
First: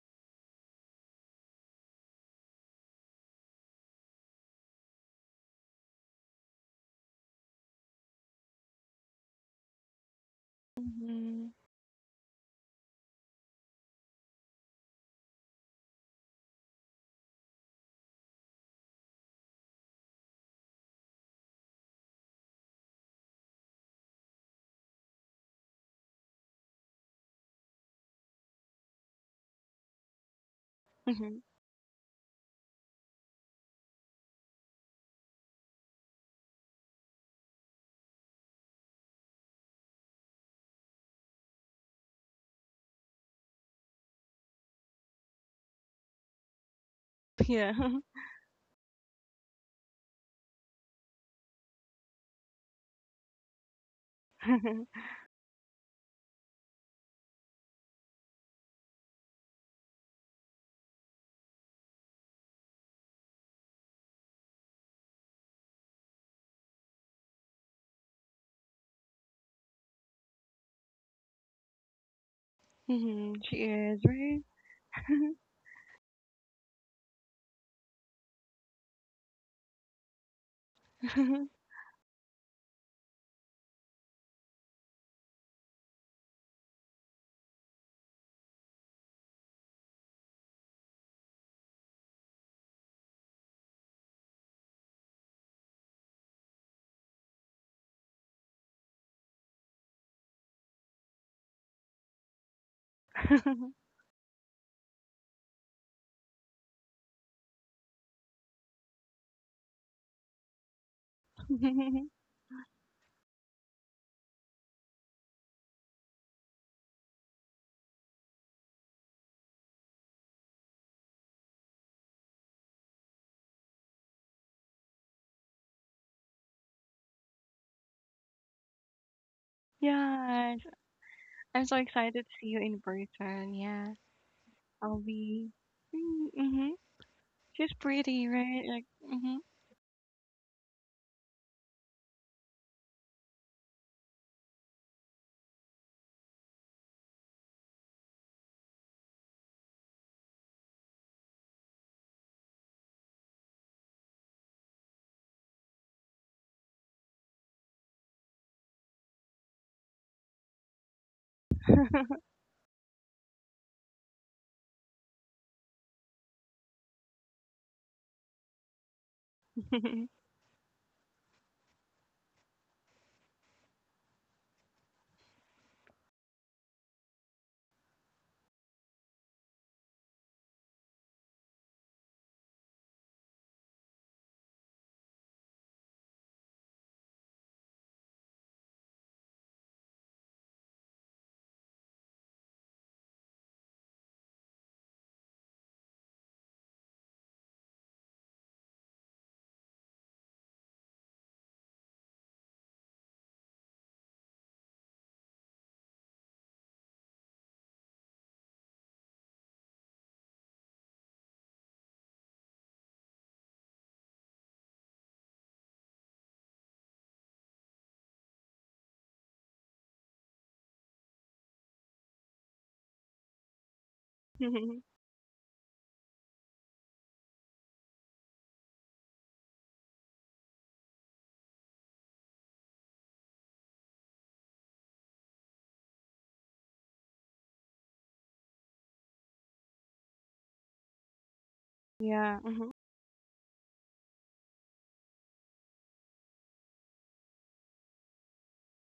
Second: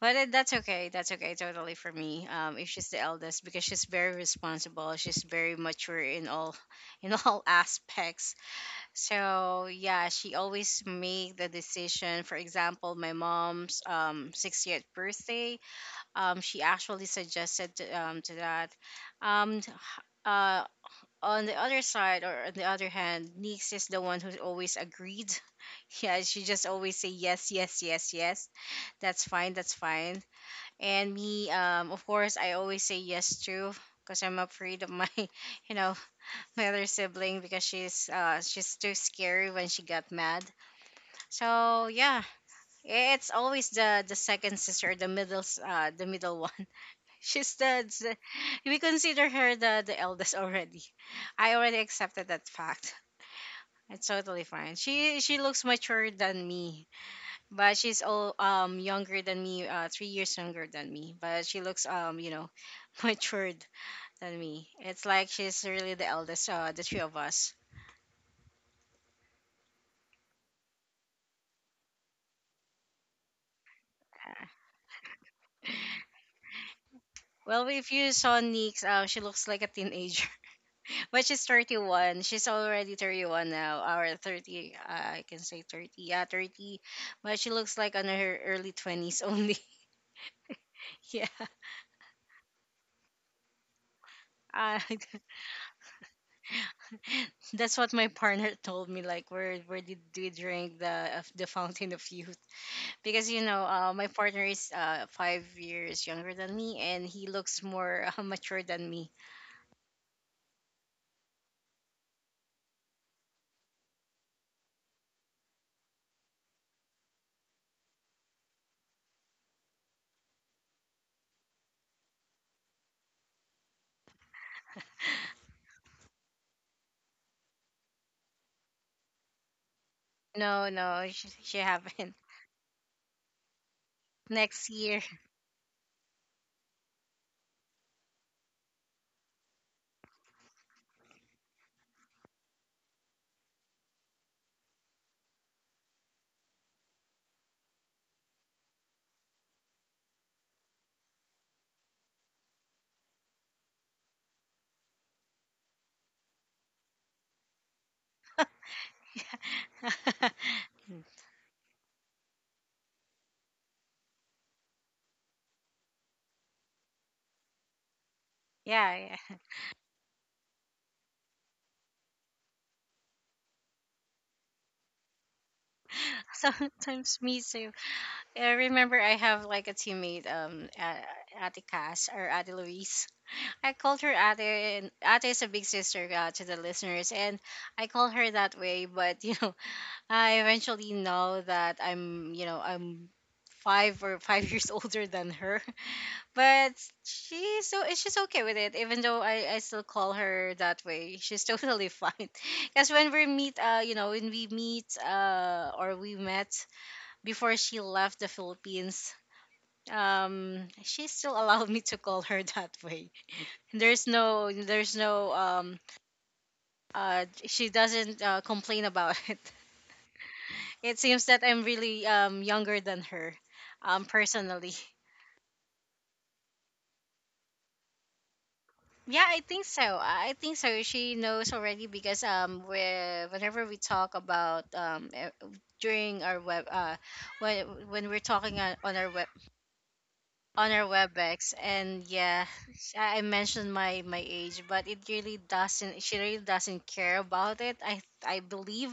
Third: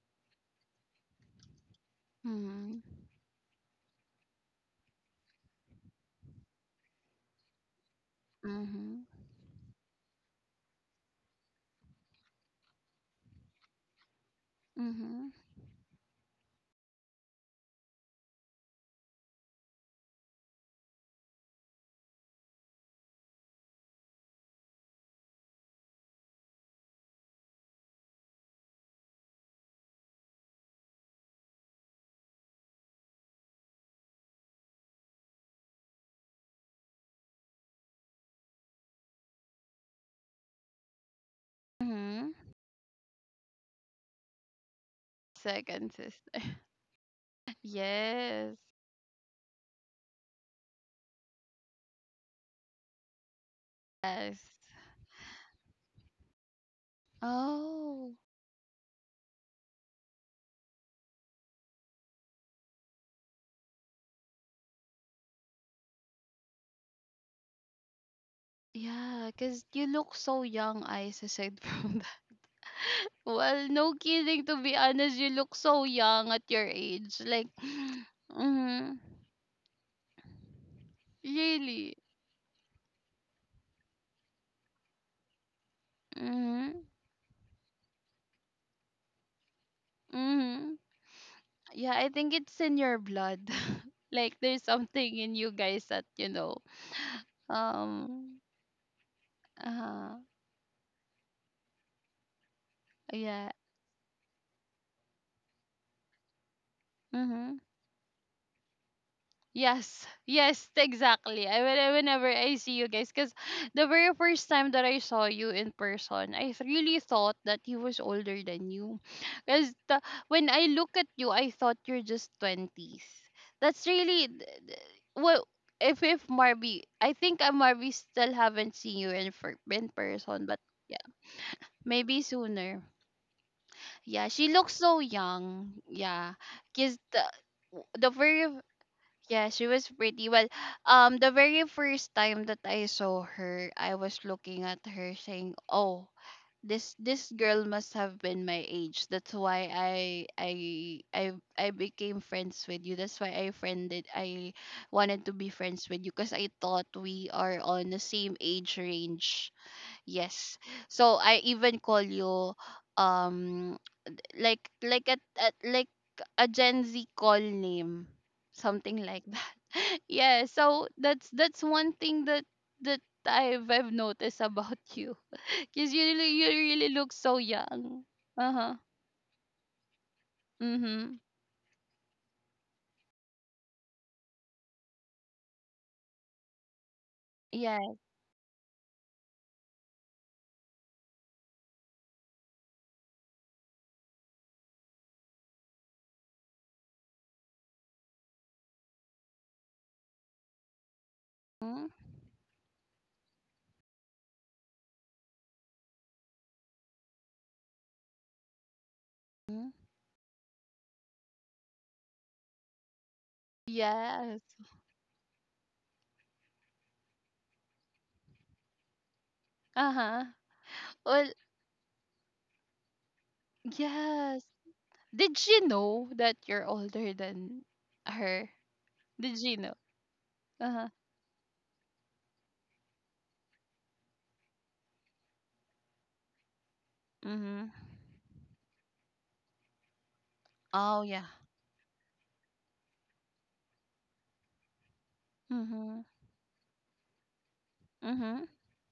[SPEAKER 3] But that's okay. That's okay totally for me. If she's
[SPEAKER 1] Mm-hmm.
[SPEAKER 3] the eldest, because she's very responsible, she's very mature in all in all aspects.
[SPEAKER 1] Mm-hmm.
[SPEAKER 3] So yeah, she always make the
[SPEAKER 2] Mm-hmm.
[SPEAKER 3] decision. For example, my mom's 60th
[SPEAKER 1] Mm-hmm.
[SPEAKER 3] birthday, she actually suggested to that. Um, t- uh, on the other side, or on the other hand, niece is the one who's always agreed. Yeah, she just always say yes, yes, yes, yes. That's fine. That's fine. And
[SPEAKER 2] Mm-hmm.
[SPEAKER 3] me, of course, I always say yes to, because I'm afraid of my, you know, my other sibling, because she's too scary when she got mad. So yeah,
[SPEAKER 1] Mm-hmm.
[SPEAKER 3] it's always the second sister, the middle s- uh
[SPEAKER 1] Second
[SPEAKER 3] the middle
[SPEAKER 1] sister.
[SPEAKER 3] one. She's
[SPEAKER 2] Yeah.
[SPEAKER 3] the
[SPEAKER 1] Yes.
[SPEAKER 3] we consider her the eldest already. I already accepted that fact. It's
[SPEAKER 1] Yes.
[SPEAKER 3] totally fine. She looks mature than me, but she's
[SPEAKER 1] Oh,
[SPEAKER 3] all younger than me, 3 years younger than me. But she looks, matured than me. It's like she's really the eldest, the three of us.
[SPEAKER 1] yeah, because you look so young, I aside from.
[SPEAKER 2] Mm-hmm. She
[SPEAKER 1] Well, no
[SPEAKER 2] is, right?
[SPEAKER 1] kidding. To be honest, you look so young at your age. Like,
[SPEAKER 3] Well, if you saw Nix,
[SPEAKER 1] mm-hmm.
[SPEAKER 3] she looks like a teenager, but she's
[SPEAKER 1] Really.
[SPEAKER 3] 31. She's already 31 now, or 30. I can say 30. Yeah, 30.
[SPEAKER 1] Mm-hmm.
[SPEAKER 3] But she looks like on her early 20s only.
[SPEAKER 1] Mm-hmm.
[SPEAKER 3] Yeah,
[SPEAKER 1] Yeah, I think it's in your blood. Like, there's
[SPEAKER 3] uh,
[SPEAKER 1] something in you guys that you know.
[SPEAKER 3] that's what my
[SPEAKER 1] Um.
[SPEAKER 3] partner told me. Like, where did
[SPEAKER 1] Uh.
[SPEAKER 3] we drink the of the fountain of youth? Because,
[SPEAKER 1] Yeah.
[SPEAKER 3] my partner is, 5 years younger than me, and he
[SPEAKER 1] Mm-hmm.
[SPEAKER 3] looks more mature than me.
[SPEAKER 1] Yes, yes, exactly. Whenever I see you guys, because the very first time that I saw you in person, really thought that he was older than you. Because when I look at you, I thought you're just twenties. That's really th- th- well. If Marby, I think I Marby still haven't seen you in person,
[SPEAKER 2] Yes.
[SPEAKER 1] but
[SPEAKER 3] No,
[SPEAKER 1] yeah,
[SPEAKER 3] no, she
[SPEAKER 2] I'm so
[SPEAKER 3] haven't.
[SPEAKER 1] maybe
[SPEAKER 2] excited to see you in
[SPEAKER 1] sooner.
[SPEAKER 2] person. Yeah.
[SPEAKER 1] Yeah, she
[SPEAKER 3] Next
[SPEAKER 1] looks
[SPEAKER 2] I'll
[SPEAKER 1] so
[SPEAKER 3] year.
[SPEAKER 2] be.
[SPEAKER 1] young. Yeah,
[SPEAKER 2] Mm-hmm.
[SPEAKER 1] because the
[SPEAKER 2] She's
[SPEAKER 1] the
[SPEAKER 2] pretty,
[SPEAKER 1] very,
[SPEAKER 2] right? Like, mm-hmm.
[SPEAKER 1] yeah, she was pretty. Well, the very first time that I saw her, I was looking at her saying, "Oh, this girl must have been my age. That's why I became friends with you. That's why I friended. I wanted to be friends with you because I thought we are on the same age range. Yes. So I even call you um like a like a Gen Z call name, something
[SPEAKER 3] Yeah,
[SPEAKER 1] like
[SPEAKER 3] yeah.
[SPEAKER 1] that. Yeah, so that's one thing that that I've noticed about you, cause you really look
[SPEAKER 3] Sometimes
[SPEAKER 1] so
[SPEAKER 3] me too.
[SPEAKER 1] young.
[SPEAKER 3] I
[SPEAKER 1] Uh huh.
[SPEAKER 3] remember, I have like a teammate,
[SPEAKER 1] Mhm.
[SPEAKER 3] ate Cass or ate Louise. I called her ate, and ate is a big sister, to the listeners, and I
[SPEAKER 1] Yeah.
[SPEAKER 3] call her that way, but I eventually know that I'm, five years older than her, but she's okay with it. Even though I still call her that way, she's totally fine. Because when we meet, when we meet, or we met before she left the Philippines,
[SPEAKER 1] Mhm.
[SPEAKER 3] she still allowed me to call her that way.
[SPEAKER 1] Yes.
[SPEAKER 3] There's no, she doesn't, complain about it.
[SPEAKER 1] Uh huh.
[SPEAKER 3] It seems
[SPEAKER 1] Well,
[SPEAKER 3] that I'm really younger than her,
[SPEAKER 1] yes.
[SPEAKER 3] personally.
[SPEAKER 2] Mhm.
[SPEAKER 1] Did she know that you're older than her?
[SPEAKER 3] Yeah,
[SPEAKER 1] Did
[SPEAKER 3] I
[SPEAKER 1] she
[SPEAKER 3] think
[SPEAKER 1] know?
[SPEAKER 3] so. I think
[SPEAKER 1] Uh
[SPEAKER 3] so.
[SPEAKER 1] huh.
[SPEAKER 3] She knows already because we whenever we talk about, during our web when
[SPEAKER 1] Mhm.
[SPEAKER 3] when we're talking on our web on our
[SPEAKER 1] Oh yeah.
[SPEAKER 3] webex, and
[SPEAKER 2] Yeah.
[SPEAKER 3] yeah.
[SPEAKER 2] Mhm.
[SPEAKER 3] I mentioned my age, but it really doesn't
[SPEAKER 1] Mhm.
[SPEAKER 3] she really doesn't care about it, I
[SPEAKER 1] Mhm.
[SPEAKER 3] believe.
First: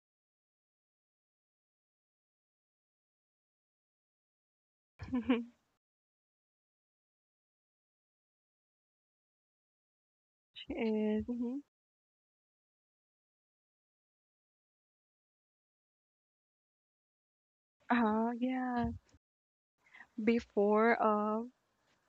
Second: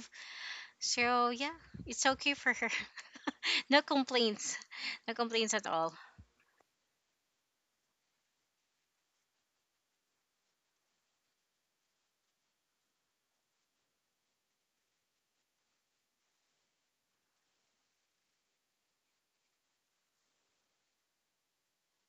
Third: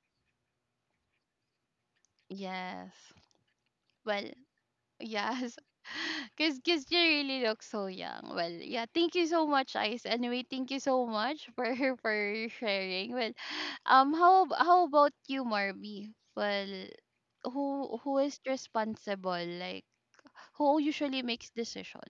[SPEAKER 3] So yeah, it's okay for her.
[SPEAKER 1] Yes.
[SPEAKER 3] No
[SPEAKER 1] Well,
[SPEAKER 3] complaints. No complaints
[SPEAKER 1] yes.
[SPEAKER 3] at all.
[SPEAKER 1] Cause, you really look so young. Well, yeah. Thank you so much, Ice. Anyway, thank
[SPEAKER 2] She
[SPEAKER 1] you so
[SPEAKER 2] is.
[SPEAKER 1] much
[SPEAKER 2] Mhm.
[SPEAKER 1] for for sharing. Well, how about you, Marby? Well, who
[SPEAKER 2] Uh-huh.
[SPEAKER 1] is
[SPEAKER 2] Yeah.
[SPEAKER 1] responsible? Like, who
[SPEAKER 2] Before
[SPEAKER 1] usually
[SPEAKER 2] uh
[SPEAKER 1] makes decision?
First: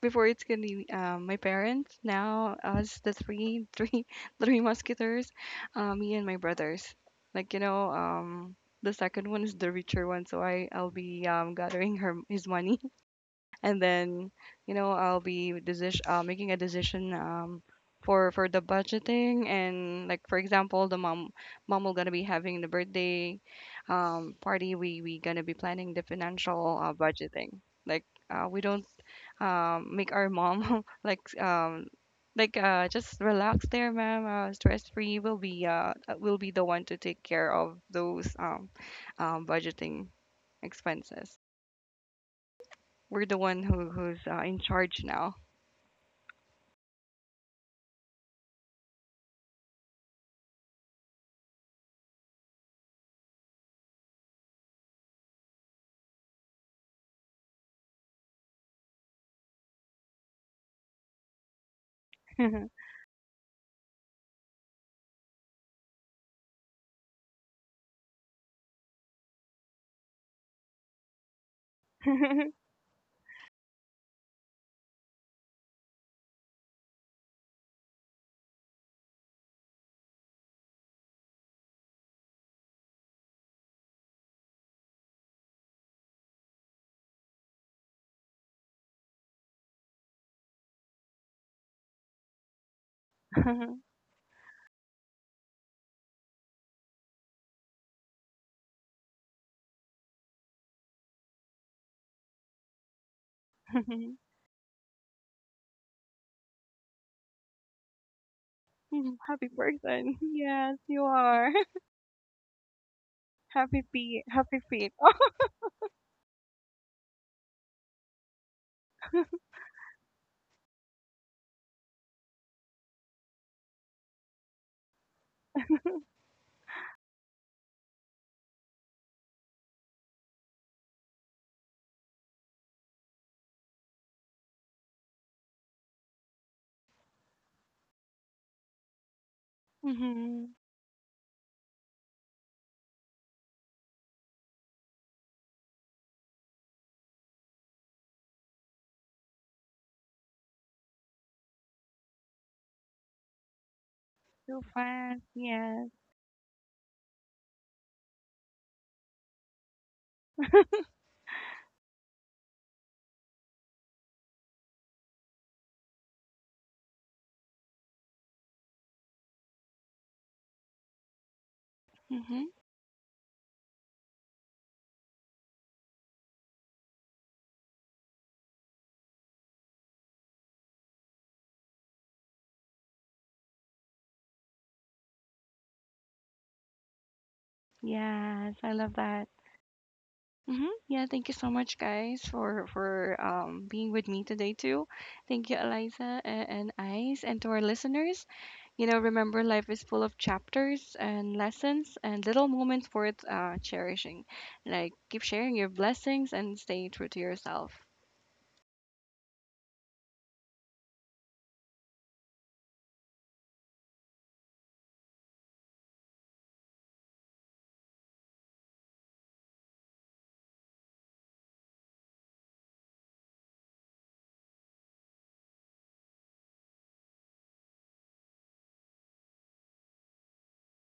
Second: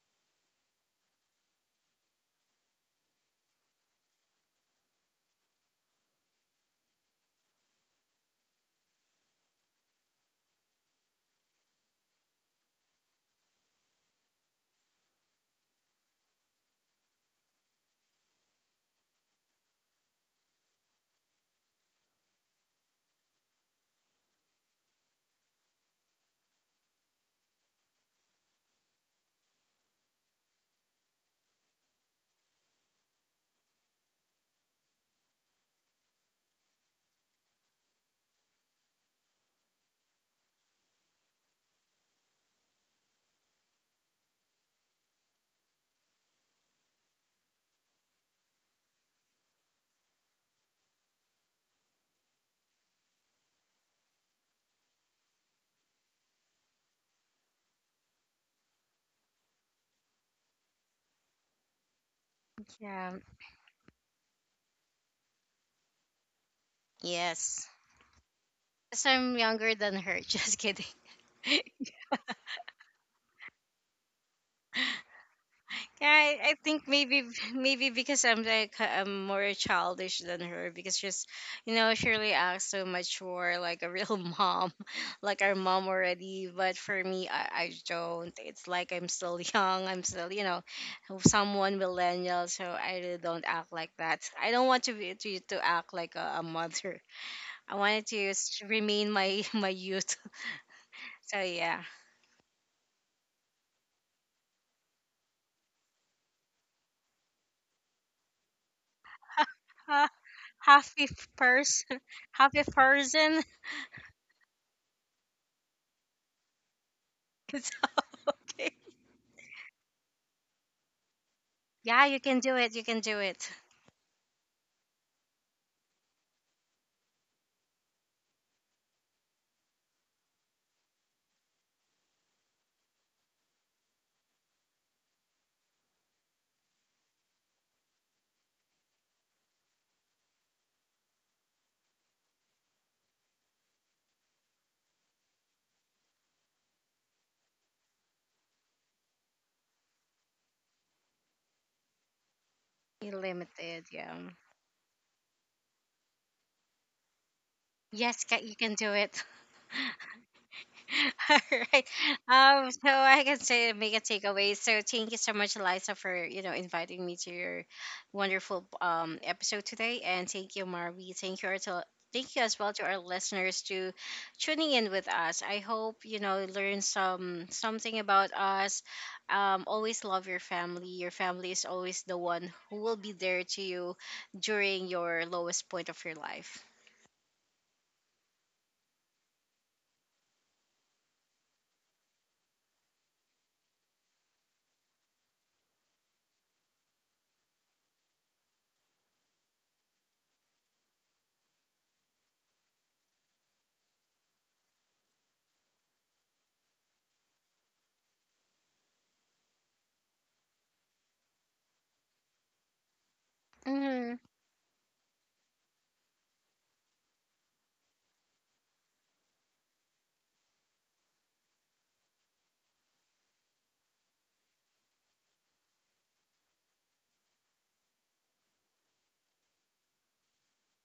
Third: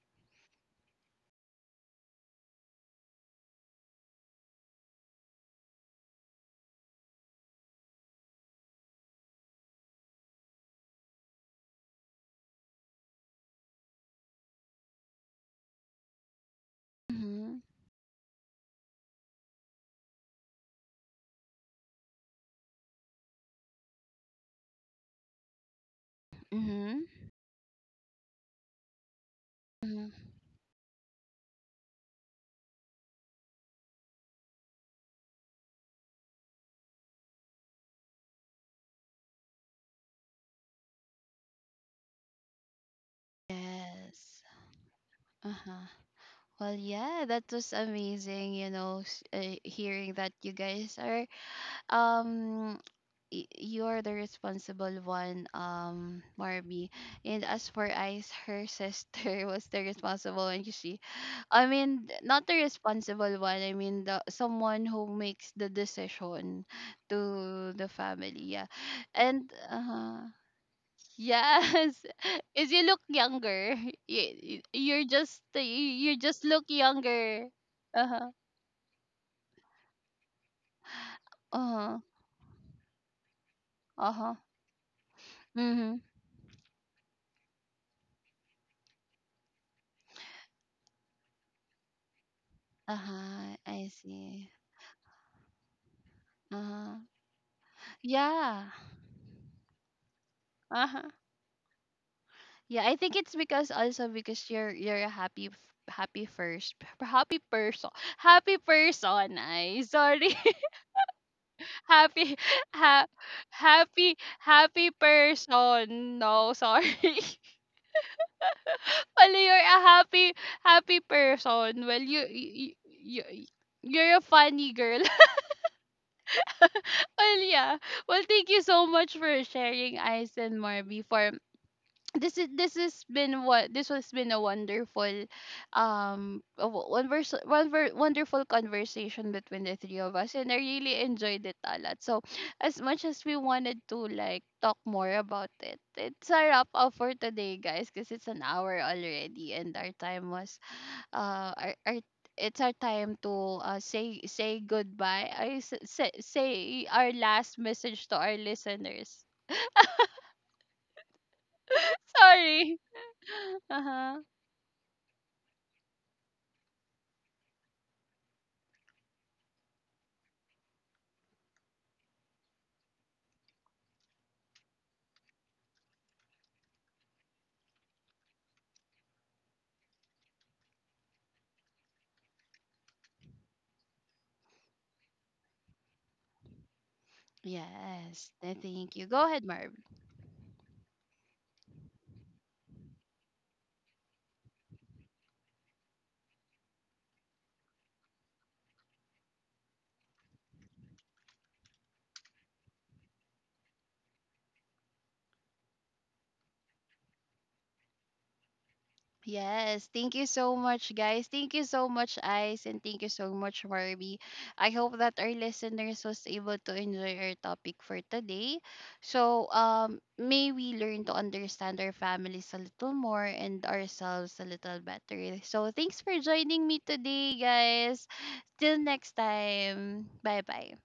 [SPEAKER 2] Before it's gonna be my parents now us the three three musketeers, me and my brothers. Like you know the second one is the richer one, so I I'll be gathering her his money. And then you know I'll be decision making a decision
[SPEAKER 1] Mhm.
[SPEAKER 2] for the budgeting and like for example the mom mom will gonna be having the birthday party we gonna be planning the financial
[SPEAKER 1] Mhm.
[SPEAKER 2] budgeting like we don't
[SPEAKER 1] Mhm.
[SPEAKER 2] make our mom like just relax there ma'am stress free will be the one to take care of those budgeting expenses we're the one who who's
[SPEAKER 1] Yes.
[SPEAKER 2] in charge now.
[SPEAKER 1] Uh-huh. Well, yeah, that was amazing, you know, hearing that you guys are um you're the responsible one, Marby. And as for Ice, her sister was the responsible one. You see, not the
[SPEAKER 3] Yeah.
[SPEAKER 1] responsible one. I mean, the someone who makes the decision
[SPEAKER 3] Yes.
[SPEAKER 1] to the family. Yeah,
[SPEAKER 3] Because I'm
[SPEAKER 1] and
[SPEAKER 3] younger than her. Just kidding.
[SPEAKER 1] yes,
[SPEAKER 2] Happy
[SPEAKER 1] is you look younger. You're just
[SPEAKER 3] Yeah,
[SPEAKER 1] you
[SPEAKER 3] I,
[SPEAKER 1] just
[SPEAKER 3] I
[SPEAKER 1] look
[SPEAKER 3] think maybe
[SPEAKER 1] younger.
[SPEAKER 3] maybe
[SPEAKER 1] Uh
[SPEAKER 3] because
[SPEAKER 1] huh.
[SPEAKER 3] I'm like I'm more childish than her, because she's,
[SPEAKER 1] Uh
[SPEAKER 3] you know,
[SPEAKER 1] huh.
[SPEAKER 3] she really acts so mature, like a
[SPEAKER 1] Uh
[SPEAKER 3] real
[SPEAKER 1] huh.
[SPEAKER 3] mom, like our mom
[SPEAKER 1] Mhm.
[SPEAKER 3] already. But for me, I don't. It's like I'm still young. I'm still, someone millennial. So
[SPEAKER 1] Uh
[SPEAKER 3] I really don't
[SPEAKER 1] huh.
[SPEAKER 3] act
[SPEAKER 1] I
[SPEAKER 3] like that.
[SPEAKER 1] see.
[SPEAKER 3] I don't want to act like a
[SPEAKER 1] Uh huh.
[SPEAKER 3] mother. I wanted to
[SPEAKER 1] Yeah.
[SPEAKER 3] remain my my youth.
[SPEAKER 1] Uh-huh.
[SPEAKER 3] So yeah.
[SPEAKER 1] Yeah, I think it's because also because you're a happy first p- happy person happy person, I
[SPEAKER 2] person.
[SPEAKER 1] sorry,
[SPEAKER 2] Yes,
[SPEAKER 3] Half
[SPEAKER 2] you
[SPEAKER 3] a
[SPEAKER 2] are.
[SPEAKER 3] person,
[SPEAKER 1] happy
[SPEAKER 3] half a
[SPEAKER 1] ha-
[SPEAKER 3] person.
[SPEAKER 2] Happy feet. Happy
[SPEAKER 1] happy
[SPEAKER 2] feet.
[SPEAKER 1] person, no sorry.
[SPEAKER 3] It's okay.
[SPEAKER 1] Well, you're a happy person. Well,
[SPEAKER 3] Yeah, you can do it. You can do
[SPEAKER 1] you,
[SPEAKER 3] it.
[SPEAKER 1] you're a funny girl. Well, yeah, well, thank you so much for sharing, Ice and Marby, for this has been what, this has been a wonderful a wo- wonvers- wonver- wonderful conversation between the three of us,
[SPEAKER 2] Hmm.
[SPEAKER 1] and I really enjoyed it a lot. So as much as we wanted to like talk more about it, it's a wrap up for today, guys, because it's an hour already, and our time was our, it's our time to,
[SPEAKER 3] Unlimited.
[SPEAKER 1] say,
[SPEAKER 3] Yeah.
[SPEAKER 2] Too fast.
[SPEAKER 1] goodbye.
[SPEAKER 2] Yes.
[SPEAKER 1] Say, our last message to
[SPEAKER 3] Yes,
[SPEAKER 1] our
[SPEAKER 3] you can do it.
[SPEAKER 1] listeners.
[SPEAKER 3] All right.
[SPEAKER 1] Sorry.
[SPEAKER 3] So I can say make a
[SPEAKER 1] Uh-huh.
[SPEAKER 3] takeaway. So thank you so much, Eliza, for, inviting me to your wonderful episode today, and thank you, Marvi. Thank you
[SPEAKER 2] Hmm.
[SPEAKER 3] as well to our listeners, to tuning in with us. I hope, learn something about us. Always love your family. Your family is always the one who will be there to you during your lowest point of your life.
[SPEAKER 1] Yes,
[SPEAKER 2] Yes, I love
[SPEAKER 1] thank you. Go
[SPEAKER 2] that.
[SPEAKER 1] ahead, Marv.
[SPEAKER 2] Hmm. Yeah, thank you so much, guys, for being with me today too. Thank you, Eliza and Ice, and to our listeners. You know, remember life is full of chapters and lessons and little moments worth cherishing. Like, keep sharing your blessings and stay true to yourself.
[SPEAKER 1] Yes, thank you so much, guys. Thank you so much, Ice, and thank you so much, Marby.
[SPEAKER 3] Mhm.
[SPEAKER 1] I hope that our listeners was able to enjoy our topic for today. So, may we learn to understand our families a little more and ourselves a little better. So, thanks for joining me today, guys. Till next time. Bye bye.